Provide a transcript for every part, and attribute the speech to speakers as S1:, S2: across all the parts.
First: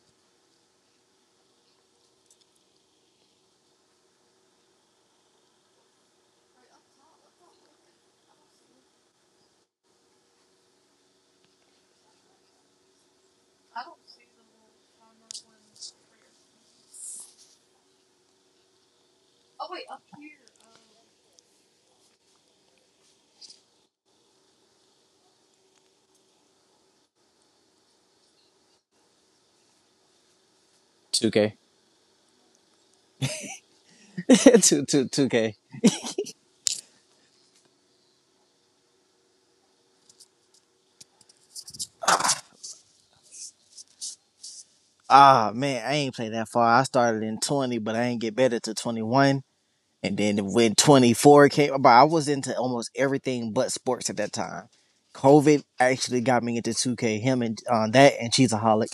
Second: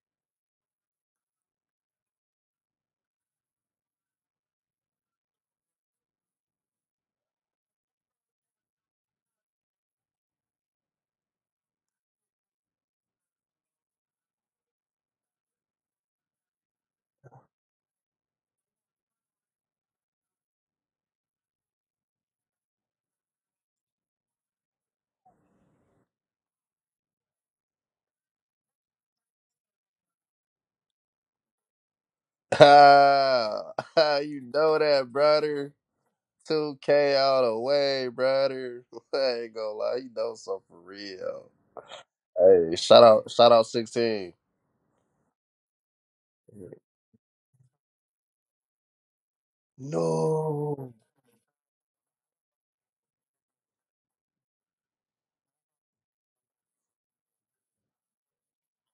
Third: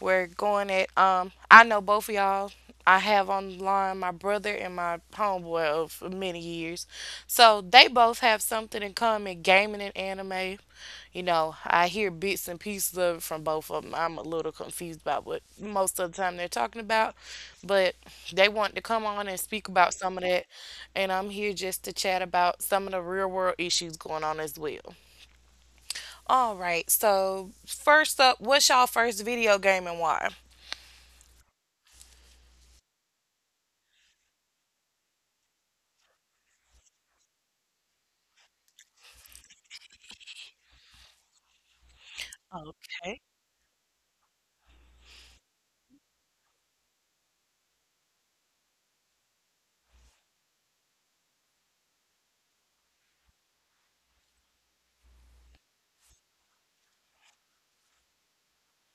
S1: We're going at, I know both of y'all. I have online my brother and my homeboy of many years. So they both have something in common gaming and anime. You know, I hear bits and pieces of it from both of them. I'm a little confused about what most of the time they're talking about, but they want to come on and speak about some of that, and I'm here just to chat about some of the real world issues going on as well. All right, so first up, what's y'all first video game and why?
S2: 2K.
S3: Ah, you know that,
S2: 2, k
S3: brother. 2K all the way, brother. I ain't gonna lie, you know something for real. Hey,
S1: Okay.
S3: shout out 16.
S2: Ah man, I ain't played that far. I started in 20, but I ain't get better to 21. And then when
S3: No.
S2: 24 came, but I was into almost everything but sports at that time. COVID actually got me into 2K. Him and that and Cheesaholic.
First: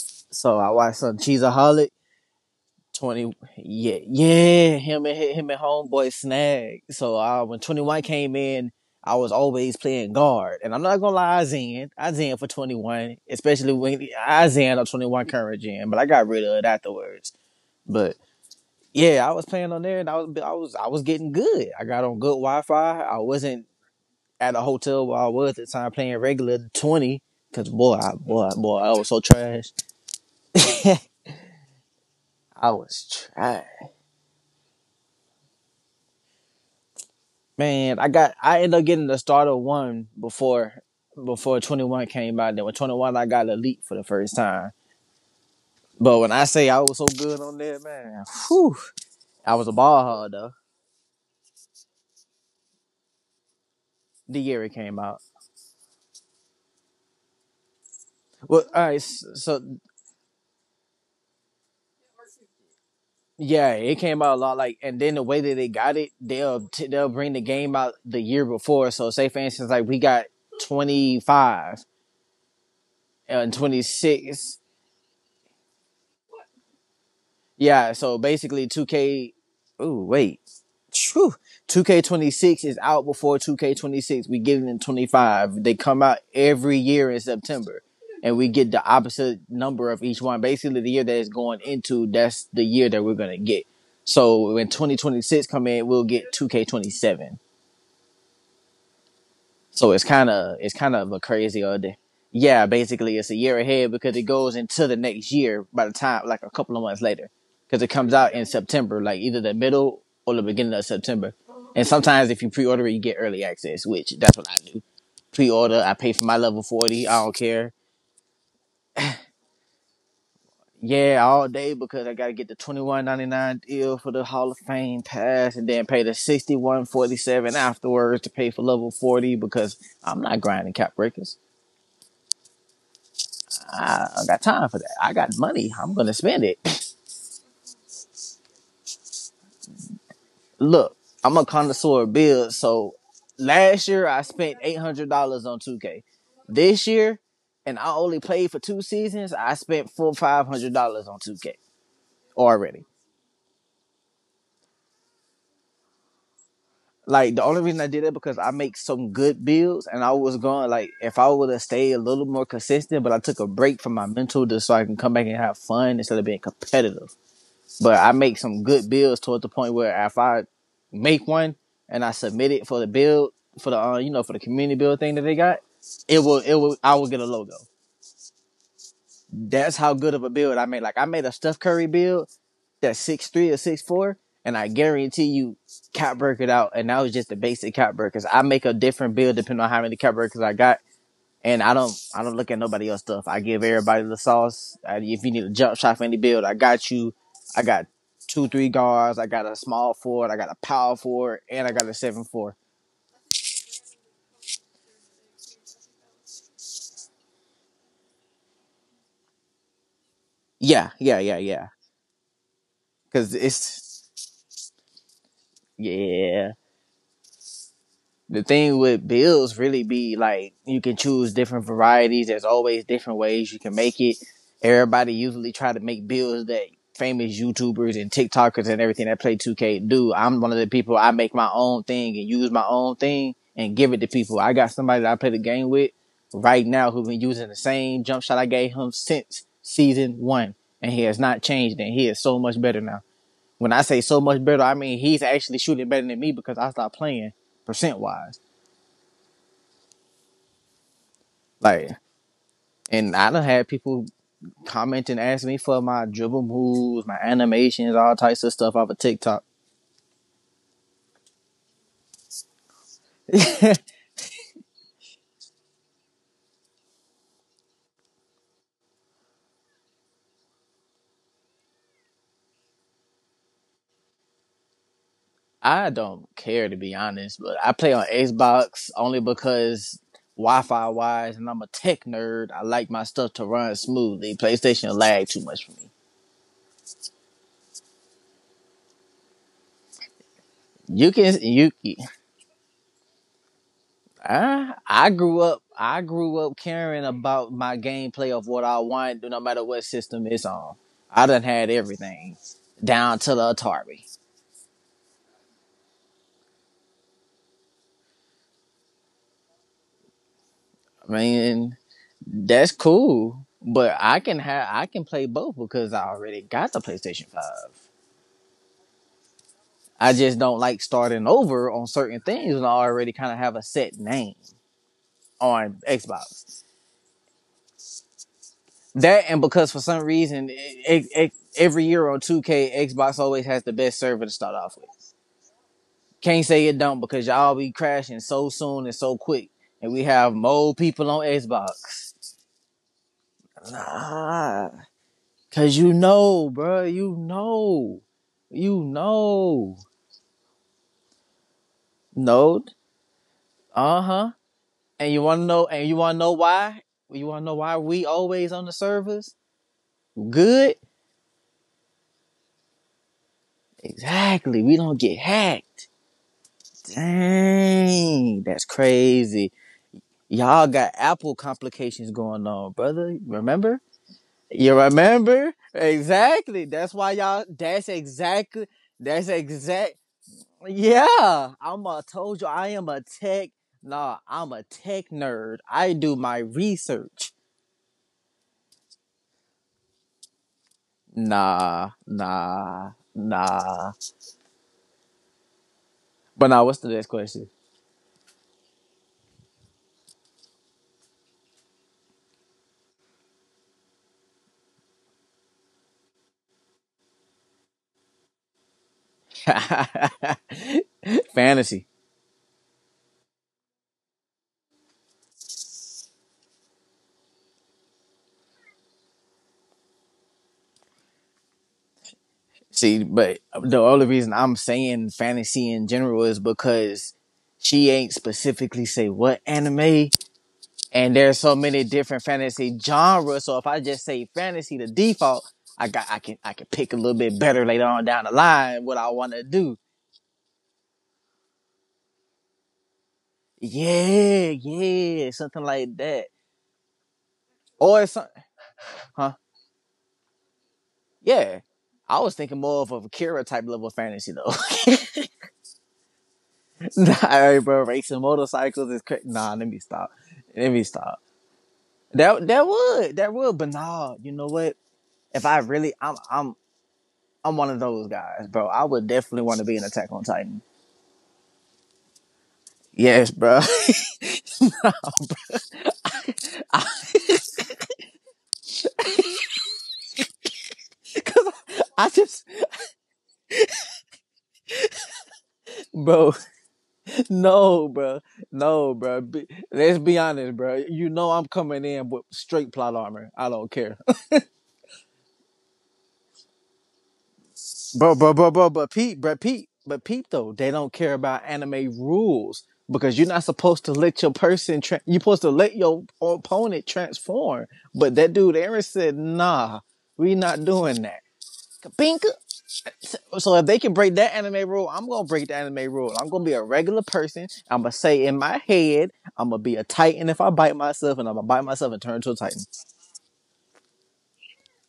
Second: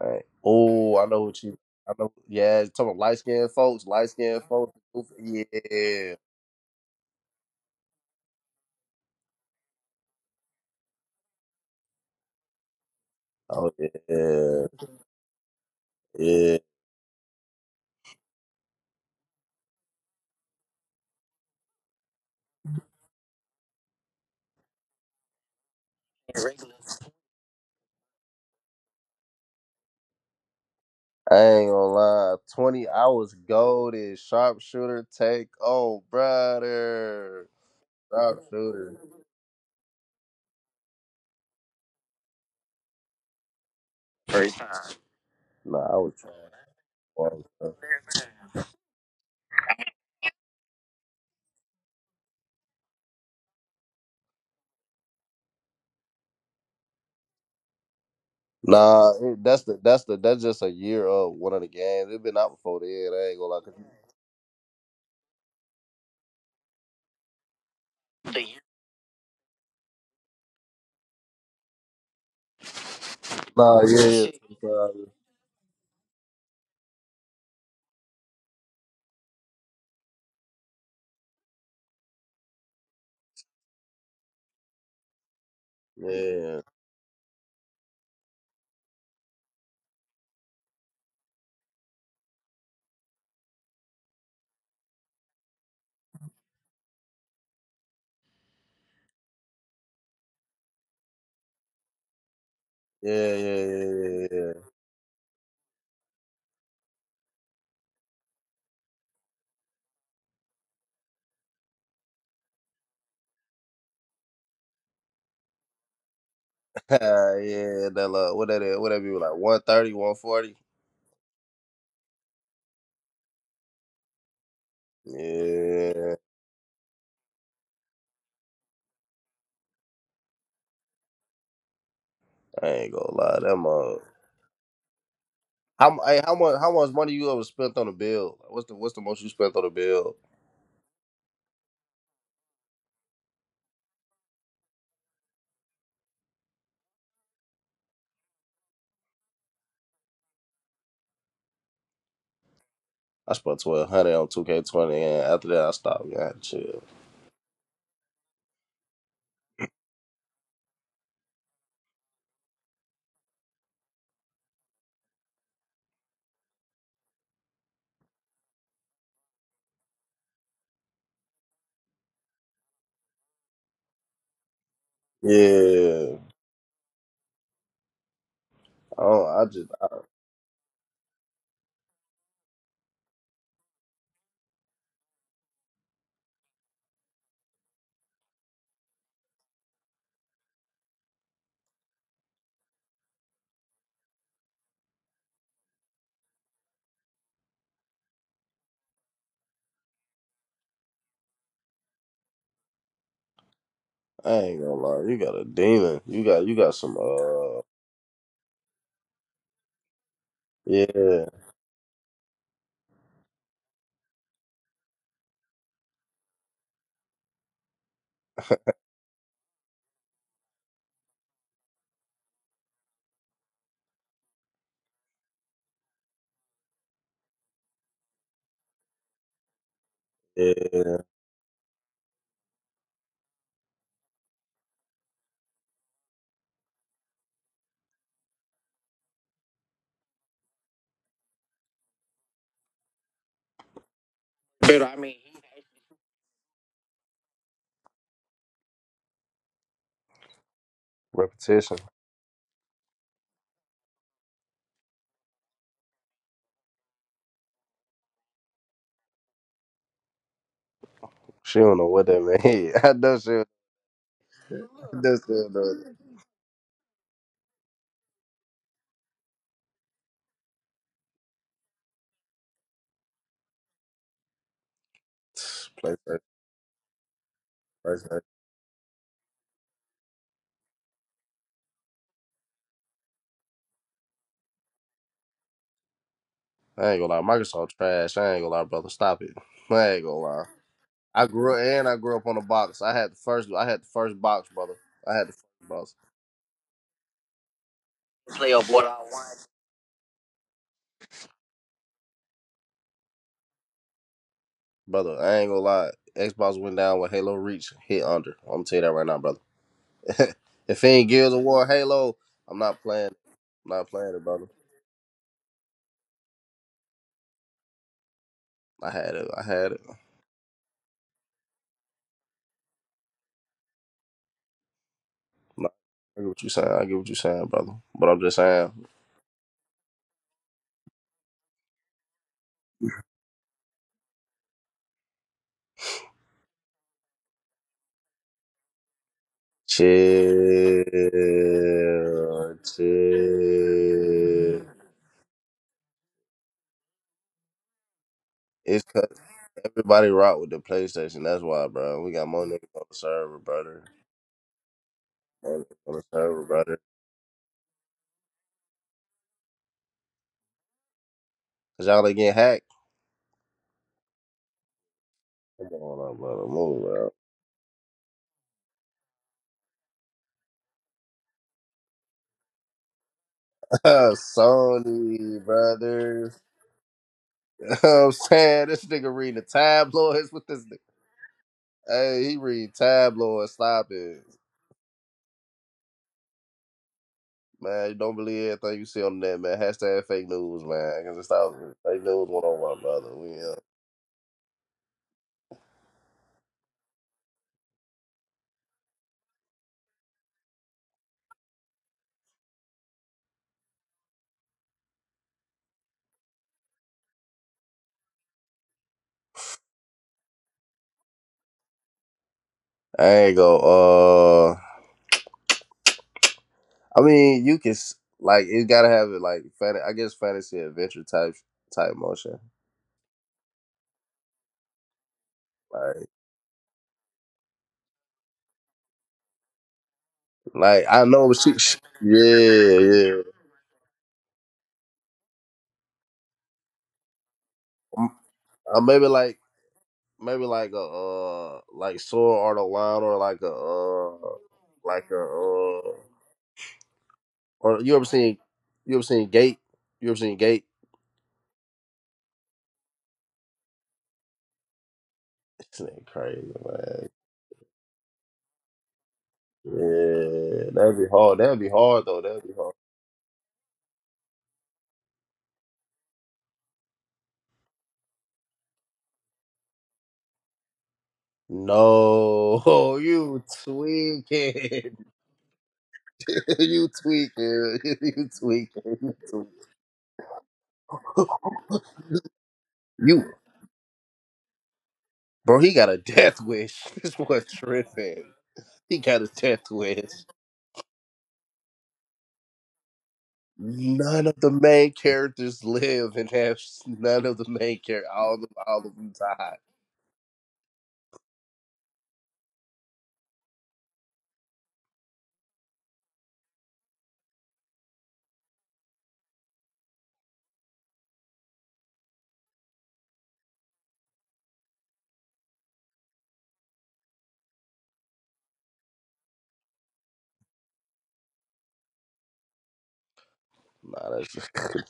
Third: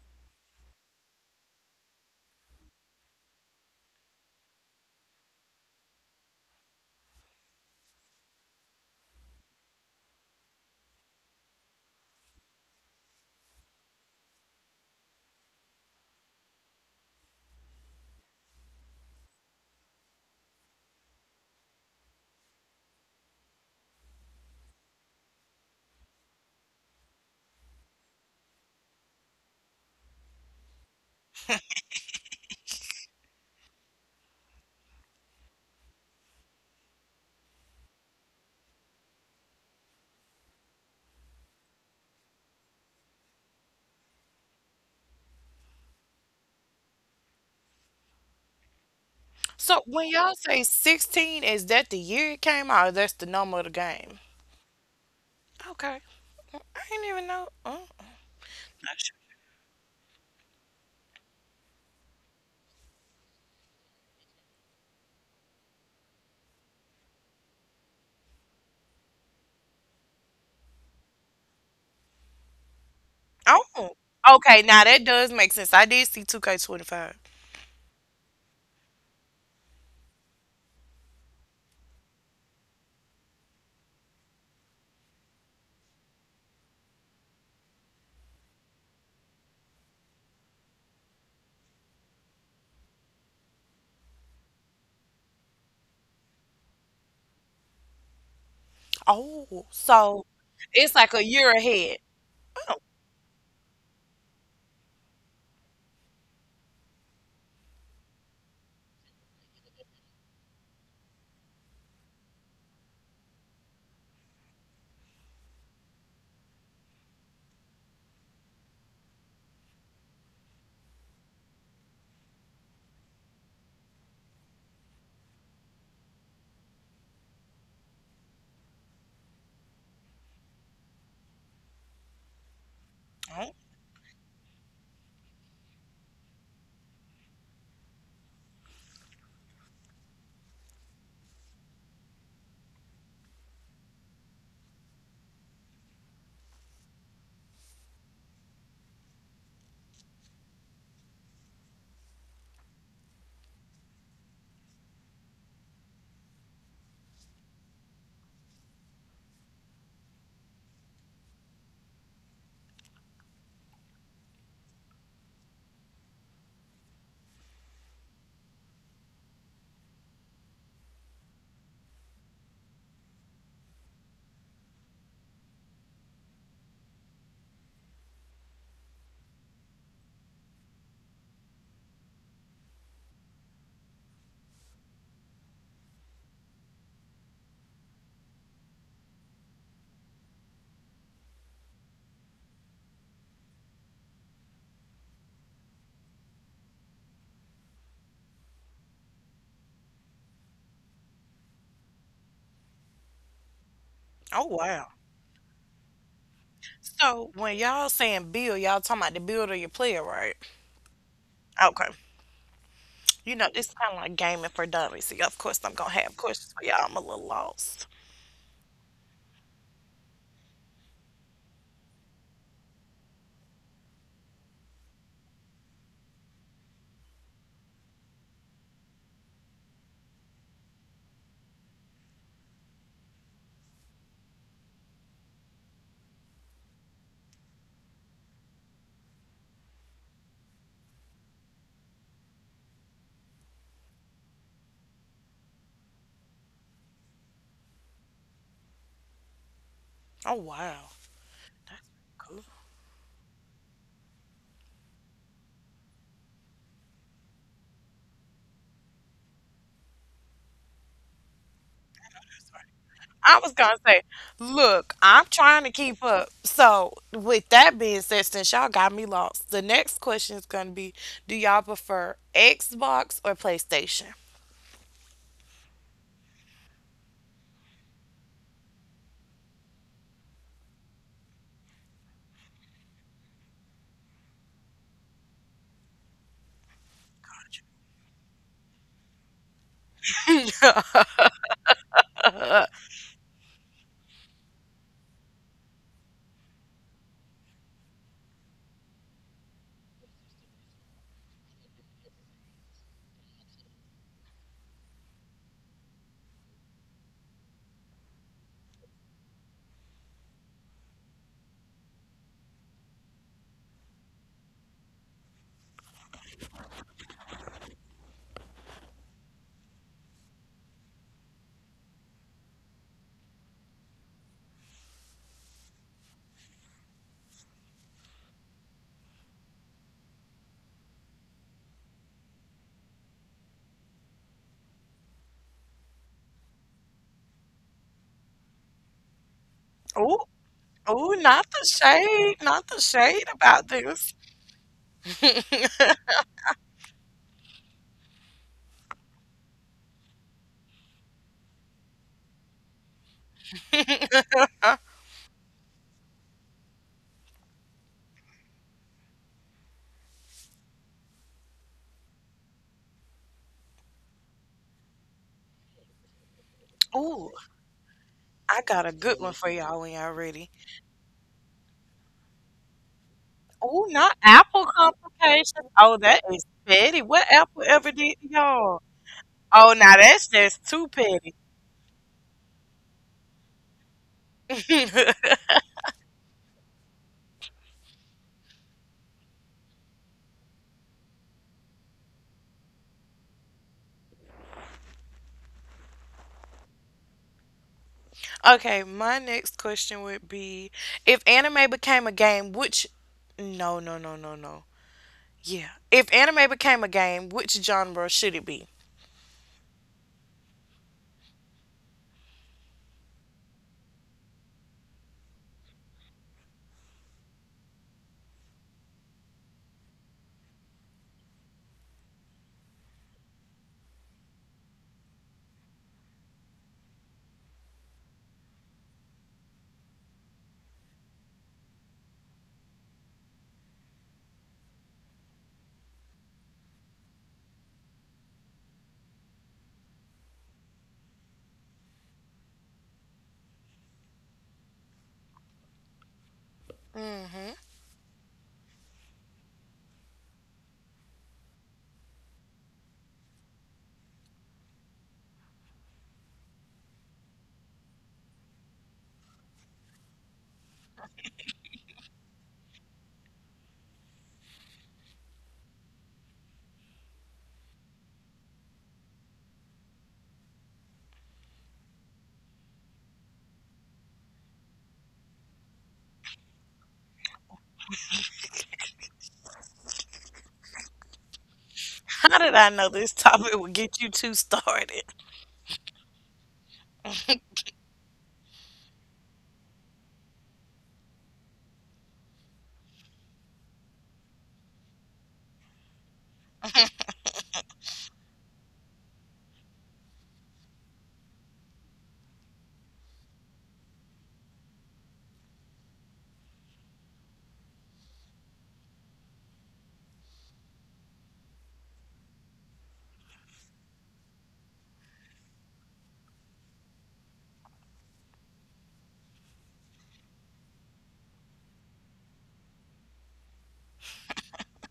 S3: Hey,
S2: So I
S3: oh,
S2: watched
S3: I
S2: some
S3: know what you.
S2: Cheesaholic.
S3: I know. Yeah, you talking about light
S2: 20,
S3: skinned folks,
S2: yeah,
S3: light skinned folks.
S2: yeah, him and homeboy
S3: Yeah.
S2: Snag. So when 21 came in, I was always playing guard, and I'm not gonna lie, I zen for 21,
S3: Oh
S2: especially when I
S3: yeah,
S2: zen up 21 current gen, but I got rid of
S3: yeah.
S2: it afterwards. But yeah, I was playing on there, and I was getting good. I got on good Wi-Fi. I wasn't at a hotel where I was at the time playing regular 20, because boy, I was so trash.
S3: I ain't gonna lie.
S2: I
S3: Twenty
S2: was
S3: hours
S2: trash.
S3: gold is sharpshooter take. Oh brother,
S2: Man, I ended up
S3: sharpshooter.
S2: getting the starter one before 21 came out. Then with 21, I got elite for the first
S3: Crazy.
S2: time.
S3: Nah, I was
S2: But when
S3: trying.
S2: I say I was so good on that, man, whew, I was a
S1: So
S2: ball
S1: when
S2: hog
S1: y'all
S2: though.
S1: say 16, is that the year it came out or that's the number of the game?
S2: The year it came out,
S1: Okay, I didn't even know. Oh,
S2: well, all right,
S3: Nah, it,
S2: so
S3: that's the that's the that's just a year of one of the games. It been out before then. I ain't gonna lie.
S2: yeah,
S3: 'Cause
S2: it came out a lot. Like, and then the way that they got it, they'll bring the game out the year
S3: you-
S2: before. So say for instance, like we got 25 and
S3: nah,
S2: twenty
S1: oh.
S2: six.
S1: Okay, now that
S3: sometimes.
S1: does make sense. I did see 2K25.
S2: Yeah, so basically 2K. Ooh, wait. Phew. 2K26 is out before 2K26. We get it in 25. They come out
S3: yeah,
S2: every year in September. And we get the opposite number of each one. Basically, the year that it's going into, that's the year that we're gonna get. So when 2026 come in, we'll get 2K27.
S1: Oh,
S2: So it's
S1: so
S2: kind of it's
S1: it's
S2: kind of
S1: like
S2: a
S1: a year
S2: crazy ordeal.
S1: ahead.
S2: Yeah,
S1: Oh,
S2: basically it's a year ahead because it goes
S3: yeah.
S2: into the next year by the time like a couple of months later because it comes out in September, like either the middle or the beginning of September. And sometimes if you pre-order it, you get early access, which that's what I do. Pre-order, I pay for my level 40. I don't care.
S3: Yeah, what that is? What that be like? 130, 140.
S2: Yeah, all day because I gotta get the 21.99 deal for the Hall of Fame pass, and then pay the
S3: Yeah,
S2: 61.47 afterwards to pay for level 40 because I'm not grinding cap breakers.
S3: I ain't gonna lie.
S1: oh,
S3: That much.
S2: I don't got time for that. I got money. I'm gonna
S3: Hey,
S2: spend
S3: how much
S2: it.
S3: money you ever spent on a bill? What's the most you spent on a bill?
S2: Look, I'm a connoisseur of bills. So last year I spent $800 on 2K. This year, and I only played for two seasons, I spent full $500 on 2K already.
S3: I spent 1,200 on two K 20, and after that I stopped. Yeah, shit.
S2: Like the only reason I did it because I make some good bills, and I was going like if I would have stayed a little more consistent, but I took a break from my mental just so I can come back and have fun instead of being competitive. But I make some good builds toward the point where if I make one and I submit it for the build for the for the community build thing that they got,
S3: Yeah.
S2: it will I will get a logo.
S3: Oh, I just
S2: That's
S3: I,
S2: how good of a build I made. Like I made a Steph Curry build that's 6'3" or 6'4", and I guarantee you cat break it out. And that was just the basic cat break, because I make a different build depending on how many cat breakers I got and I don't look at nobody else stuff. I give everybody the sauce. If you need a jump shot for any build, I got you. I got 2/3 guards. I got a small forward. I got a power forward, and I got a 7'4".
S3: I
S1: oh
S3: ain't gonna
S1: wow.
S3: lie. You got a demon. You got some
S1: So when y'all saying build, y'all talking about the build of your player, right?
S2: Yeah, yeah,
S3: yeah,
S2: yeah, yeah.
S1: Okay. You
S2: Cause
S1: know, it's kind of
S2: it's
S1: like gaming for dummies. So, yeah, of course, I'm gonna have questions
S2: yeah.
S1: for y'all. I'm a little lost.
S2: The thing with bills really be like you can choose different varieties. There's always different ways you can make it. Everybody usually try to make bills that famous YouTubers and TikTokers and everything that play 2K do. I'm one of the people
S3: yeah.
S2: I make my own thing and use my own thing and give it to people. I got somebody that I play the game with right now who has been using the same jump shot I gave him since season one. And he has not changed and he is so much better now. When I say so much better, I
S3: But I
S2: mean
S3: mean
S2: he's actually shooting better than me because I stopped playing percent wise.
S1: Oh wow,
S3: repetition.
S1: that's
S2: Like,
S1: cool.
S2: and I done had people comment and ask me for my dribble moves, my animations, all types of stuff off of TikTok.
S3: She don't know what that mean.
S1: I was gonna say,
S3: I
S1: look,
S3: know she
S1: I'm
S3: don't know
S1: trying to
S3: what that
S1: keep up. So, with that being said, since y'all got me lost, the next question is gonna be, do y'all prefer Xbox or PlayStation?
S2: I
S3: play,
S2: don't care to be honest, but I play on
S3: play.
S2: Xbox only because Wi-Fi wise, and I'm a tech nerd. I like my stuff to run smoothly. PlayStation lag too much for me.
S3: I ain't gonna lie, Microsoft trash. I ain't gonna lie, brother. Stop it. I ain't gonna lie.
S2: You can you.
S3: I grew up on a box. I had the first box, brother. I had the first box.
S2: I grew up caring about my gameplay of
S3: Play
S2: what
S3: of
S2: I
S3: what I
S2: want, no
S3: want.
S2: matter what system it's on. I done had everything down to the Atari.
S3: Brother. I ain't gonna lie. Xbox went down with Halo Reach hit under. I'm gonna tell you that right now, brother. If it ain't Gears of War
S2: Man,
S3: Halo, I'm
S2: that's
S3: not playing.
S2: cool.
S3: I'm not
S2: But
S3: playing
S2: I
S3: it,
S2: can
S3: brother.
S2: have I can play both because I already got the PlayStation 5.
S3: I had it. I had it. I'm
S2: I just don't like starting over on certain things when I already kind of have a set name
S3: not-
S2: on
S3: I get what you
S2: Xbox.
S3: saying. I get what you saying, brother. But I'm just saying,
S2: That and because for some reason every year on 2K Xbox always has the best server to start off with. Can't say it don't because y'all be crashing so soon and so quick and we
S1: Ooh,
S2: have more
S3: chill,
S2: people
S1: ooh,
S2: on
S1: not the
S2: Xbox.
S1: shade, not the shade about this.
S3: chill.
S2: Ah. Cause you know, bro,
S3: It's
S2: you
S3: cut.
S2: know,
S3: Everybody rock with the PlayStation. That's why, bro. We got more
S2: know,
S3: niggas on the server, brother.
S2: uh huh. And you wanna
S3: On
S2: know, and
S3: on
S2: you
S3: the
S2: wanna know
S3: server, brother.
S2: why? You wanna know why we always on the servers? Good,
S3: Cause y'all ain't get hacked.
S2: exactly. We don't get
S3: Come
S2: hacked.
S3: on, up, brother. Move, bro.
S1: Ooh,
S2: Dang,
S1: I
S2: that's
S1: got a good one for
S2: crazy.
S1: y'all when y'all ready.
S2: Y'all got Apple complications going on, brother. Remember?
S1: Oh, not Apple
S2: You
S3: Sony
S2: remember?
S1: complications. Oh, that
S3: brothers.
S1: is
S2: Exactly. That's
S1: petty.
S2: why
S1: What
S2: y'all.
S1: Apple
S3: You know what
S2: That's
S1: ever
S3: I'm
S1: did to
S2: exactly.
S3: saying,
S1: y'all?
S3: this nigga
S2: That's
S3: reading the
S1: Oh,
S2: exact.
S1: now that's
S3: tabloids with this.
S1: just
S3: Nigga.
S1: too
S2: Yeah,
S1: petty.
S2: I'm a
S3: Hey, he
S2: told you I
S3: read
S2: am a tech.
S3: tabloids. Stop
S2: Nah,
S3: it,
S2: I'm a tech nerd. I do my research.
S3: man. You don't believe everything you see on the net, man. Hashtag fake news, man. Cause it's not
S2: Nah,
S3: fake news one on one,
S2: nah,
S3: brother.
S2: nah. But now, what's the next question?
S1: Okay, my next question would be if anime became a game, which. No, no, no, no, no. Yeah. If anime became a game, which genre should it be?
S2: Fantasy.
S3: I ain't go. Uh, I mean, like it. Gotta have it like fan. I guess fantasy adventure type motion.
S2: See, but the only reason I'm saying fantasy in
S3: Like,
S2: general is because she ain't specifically say what anime.
S3: like I
S2: And
S3: know
S2: there's so
S3: she. She
S2: many different fantasy
S3: yeah, yeah.
S2: genres. So if I just say fantasy, the default, I can pick a little bit better later on down the
S3: I
S2: line what I want to do.
S3: maybe like a like sword art online or
S2: Yeah,
S3: like a
S2: yeah, something like that,
S3: or you ever
S2: or
S3: seen
S2: something, huh?
S3: Gate? You ever seen Gate?
S2: Yeah. I was thinking more of a Kira type level of fantasy though.
S3: This nigga crazy, man.
S2: Nah, alright, bro, racing motorcycles is crazy. Nah, let me stop.
S3: Yeah,
S2: Let me
S3: that'd be
S2: stop.
S3: hard. That'd be hard though. That'd
S2: That
S3: be
S2: that
S3: hard.
S2: would that would, but nah, you know what? If I really, I'm one of those guys, bro. I would definitely want to be an Attack on Titan.
S3: No,
S2: Yes,
S3: you
S2: bro.
S3: tweaking. You tweaking. You tweaking.
S2: I
S1: How
S2: just,
S1: did I know this
S3: You
S1: topic would get you two started?
S3: bro, he got a
S2: bro,
S3: death wish. This boy
S2: no, bro,
S3: tripping.
S2: no,
S3: He got
S2: bro.
S3: a death
S2: Let's
S3: wish.
S2: be honest, bro. You know I'm coming in with straight plot armor. I don't care,
S3: None of the main characters live and have none of the main characters.
S2: bro, bro, bro, bro.
S3: All
S2: But
S3: of them
S2: Pete, bro,
S3: died.
S2: Pete, but Pete though, they don't care about anime rules because you're not supposed to let your person. You're supposed to let your opponent transform. But that dude Aaron said, nah, we not doing that. Kabinka. So if they can break that anime rule, I'm gonna break the anime rule. I'm gonna be a regular person. I'm gonna say in my head, I'm gonna be a titan if I bite myself, and I'm gonna bite myself and turn into a titan.
S3: Nah, that's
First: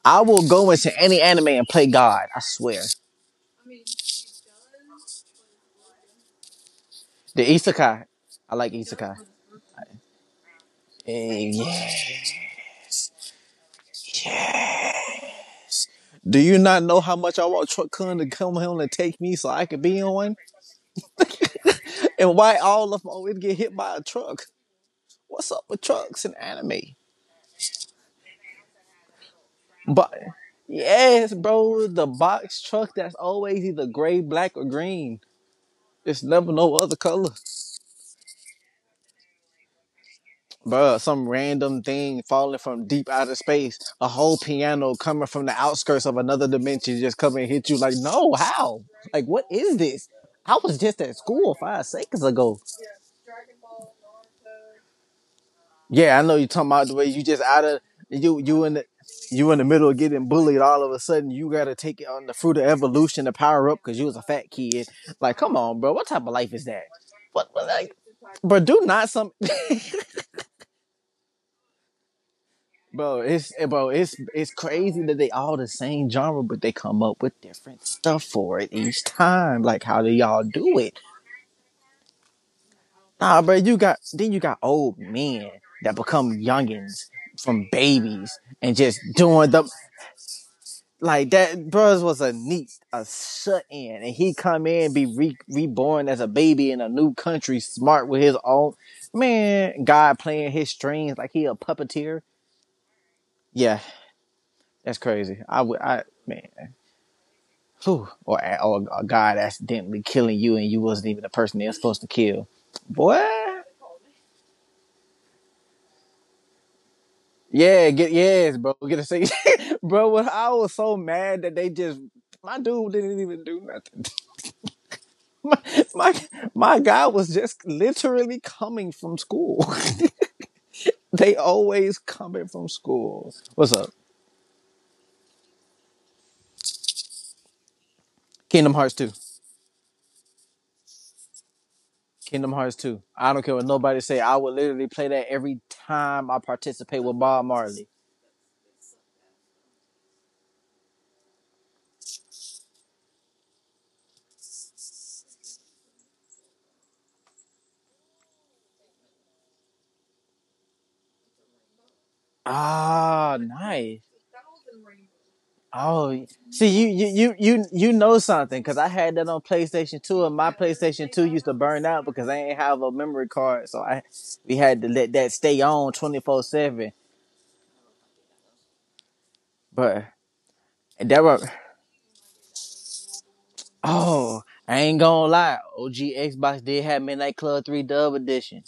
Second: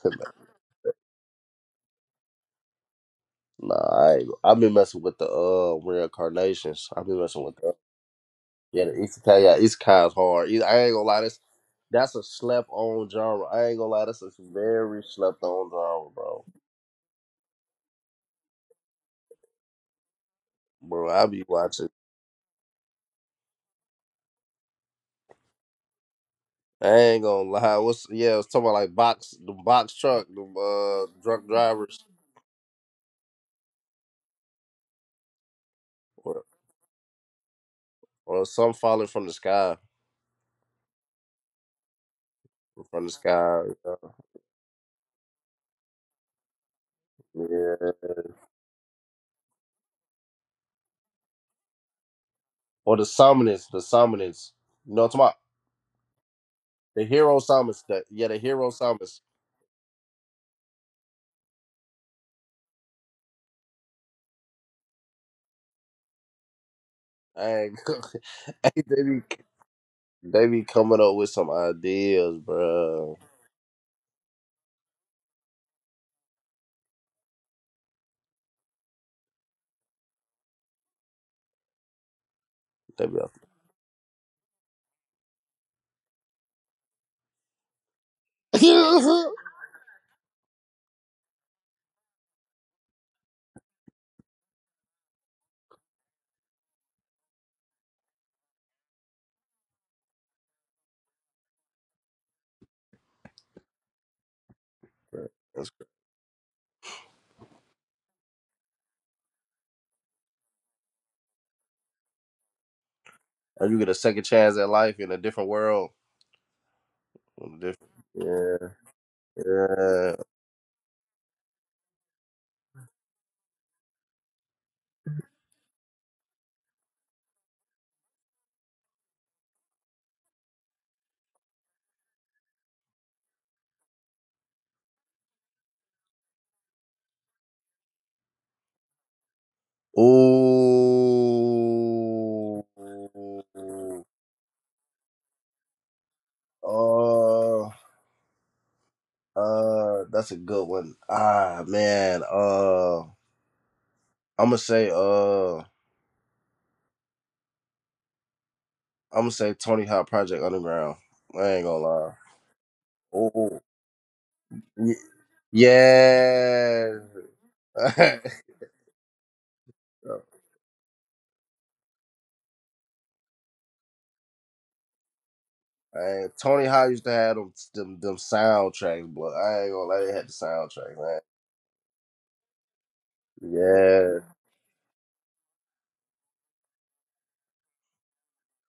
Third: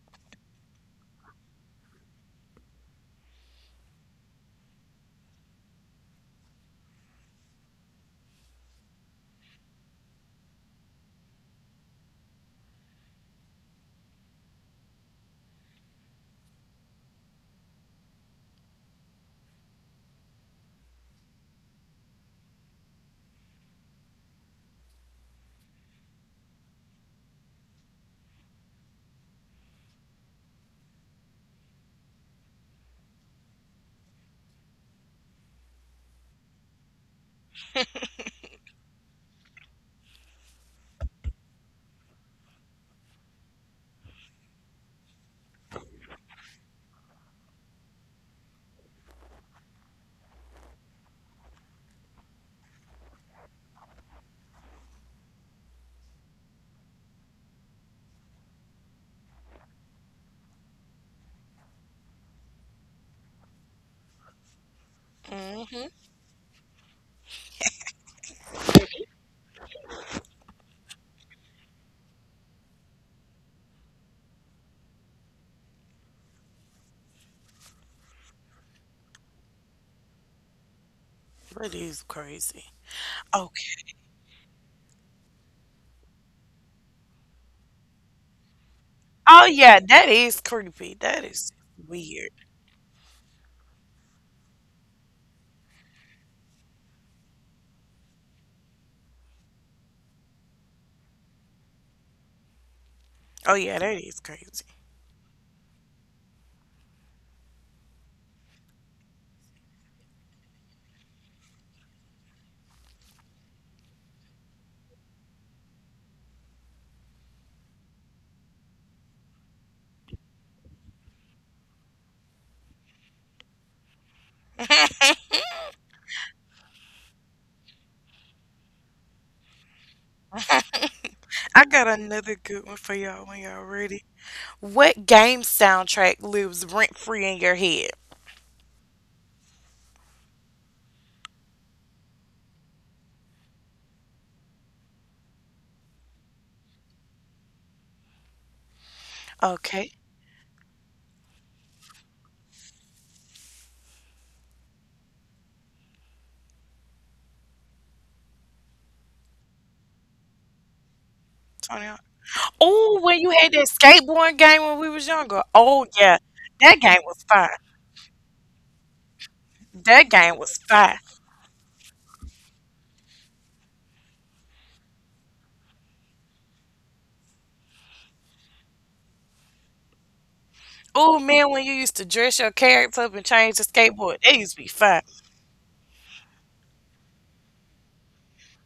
S2: I will go into any anime and play God. I swear.
S3: nah. I ain't, I've been messing with the reincarnations. I've been
S2: The
S3: messing with the
S2: isekai, I like
S3: yeah, the
S2: isekai.
S3: isekai. Yeah, isekai is hard. I ain't gonna lie, that's
S2: Eh, yeah.
S3: that's a slept on genre. I ain't gonna lie, that's a very slept on genre,
S2: Do
S3: bro.
S2: you not know how much I want Truck Kun to come home and take me so I could be on one?
S3: Bro, I be watching.
S2: And why all of them always get hit by a truck? What's up with trucks and
S3: I
S2: anime?
S3: ain't gonna lie. What's yeah? I was talking about like box, the box
S2: But
S3: truck, the
S2: yes,
S3: drunk
S2: bro,
S3: drivers,
S2: the box truck that's always either gray, black, or green. It's
S3: or
S2: never no other color.
S3: some falling from the sky.
S2: Bruh, some random thing falling from
S3: From
S2: deep
S3: the
S2: outer
S3: sky.
S2: space. A
S3: You
S2: whole piano coming from the outskirts of another dimension just come and hit
S3: know?
S2: you like,
S3: Yeah.
S2: no, how? Like, what is this? I was just at school 5 seconds ago.
S3: Or the summoners, you know what I'm talking about?
S2: Yeah, I know you're talking about the
S3: The
S2: way you
S3: hero
S2: just out of
S3: summons. Yeah, the
S2: you you
S3: hero
S2: in the
S3: summons.
S2: you in the middle of getting bullied all of a sudden you gotta take it on the fruit of evolution to power up because you was a fat kid. Like, come on,
S1: Mm-hmm.
S2: bro, what type of life is that? What
S3: Hey,
S2: like bro, do
S3: hey,
S2: not some
S3: they be coming up with some ideas, bro.
S2: bro, it's bro, it's crazy that they all the same genre, but they come up with different stuff for it each time. Like how do y'all do it?
S1: That is crazy.
S3: They be up.
S2: Nah, bro, you
S1: Okay.
S2: got then you got old men that become youngins from babies and just
S1: Oh,
S2: doing the...
S1: yeah, that is creepy. That
S2: Like
S1: is
S2: that, Burrs was
S1: weird.
S2: a neat, a shut in, and he come in be re- reborn as a baby in a new country, smart with his own man. God playing his strings like he a puppeteer.
S1: Oh, yeah,
S2: Yeah,
S1: that is crazy.
S2: that's crazy. I
S3: That's
S2: would,
S3: cra-
S2: I man, whew, or a God accidentally killing you and you wasn't even the person they were supposed to kill. Boy,
S3: and you get a second chance at life in a different world. In a
S2: yeah, get yes, bro,
S3: different,
S2: get a say, bro.
S3: yeah,
S2: When I was so mad that they just my dude didn't even do nothing. my, my my guy was just literally coming from school. they
S1: I got
S2: always
S1: another
S2: coming
S1: good
S2: from
S1: one for y'all
S2: school.
S1: when y'all
S2: What's up?
S1: ready. What game soundtrack lives rent free in your head?
S2: Kingdom Hearts 2.
S3: yeah. Ooh.
S2: Kingdom Hearts 2. I don't care what nobody say. I would literally play that every time I participate with Bob
S3: Uh,
S2: Marley.
S1: Okay,
S3: That's a good one. Ah, man. I'm gonna say Tony Hawk Project Underground. I ain't gonna
S1: Tony. Hawk.
S3: lie.
S1: Oh, when you
S2: Ah,
S1: had
S3: Oh,
S1: that
S2: nice.
S1: skateboard game when we
S3: y-
S1: was younger. Oh yeah,
S2: Oh, see,
S1: that
S2: you
S3: yeah.
S1: game
S2: you
S1: was
S2: you
S1: fire.
S2: you you know something cuz I had that on PlayStation
S1: That
S2: 2 and
S1: game
S2: my
S1: was fire.
S2: PlayStation 2 used to burn out because I ain't have a memory card. So I we had to let that stay on
S3: Man, Tony Hawk
S2: 24/7.
S3: used to have them soundtracks, but I ain't gonna lie,
S2: But
S3: they had the soundtrack, man.
S1: Oh
S2: there were...
S1: man, when you used to dress your character up and change the
S3: Yeah.
S1: skateboard, that
S2: Oh,
S1: used to be
S2: I ain't
S1: fire.
S2: gonna lie. OG Xbox did have Midnight Club 3 Dub Edition.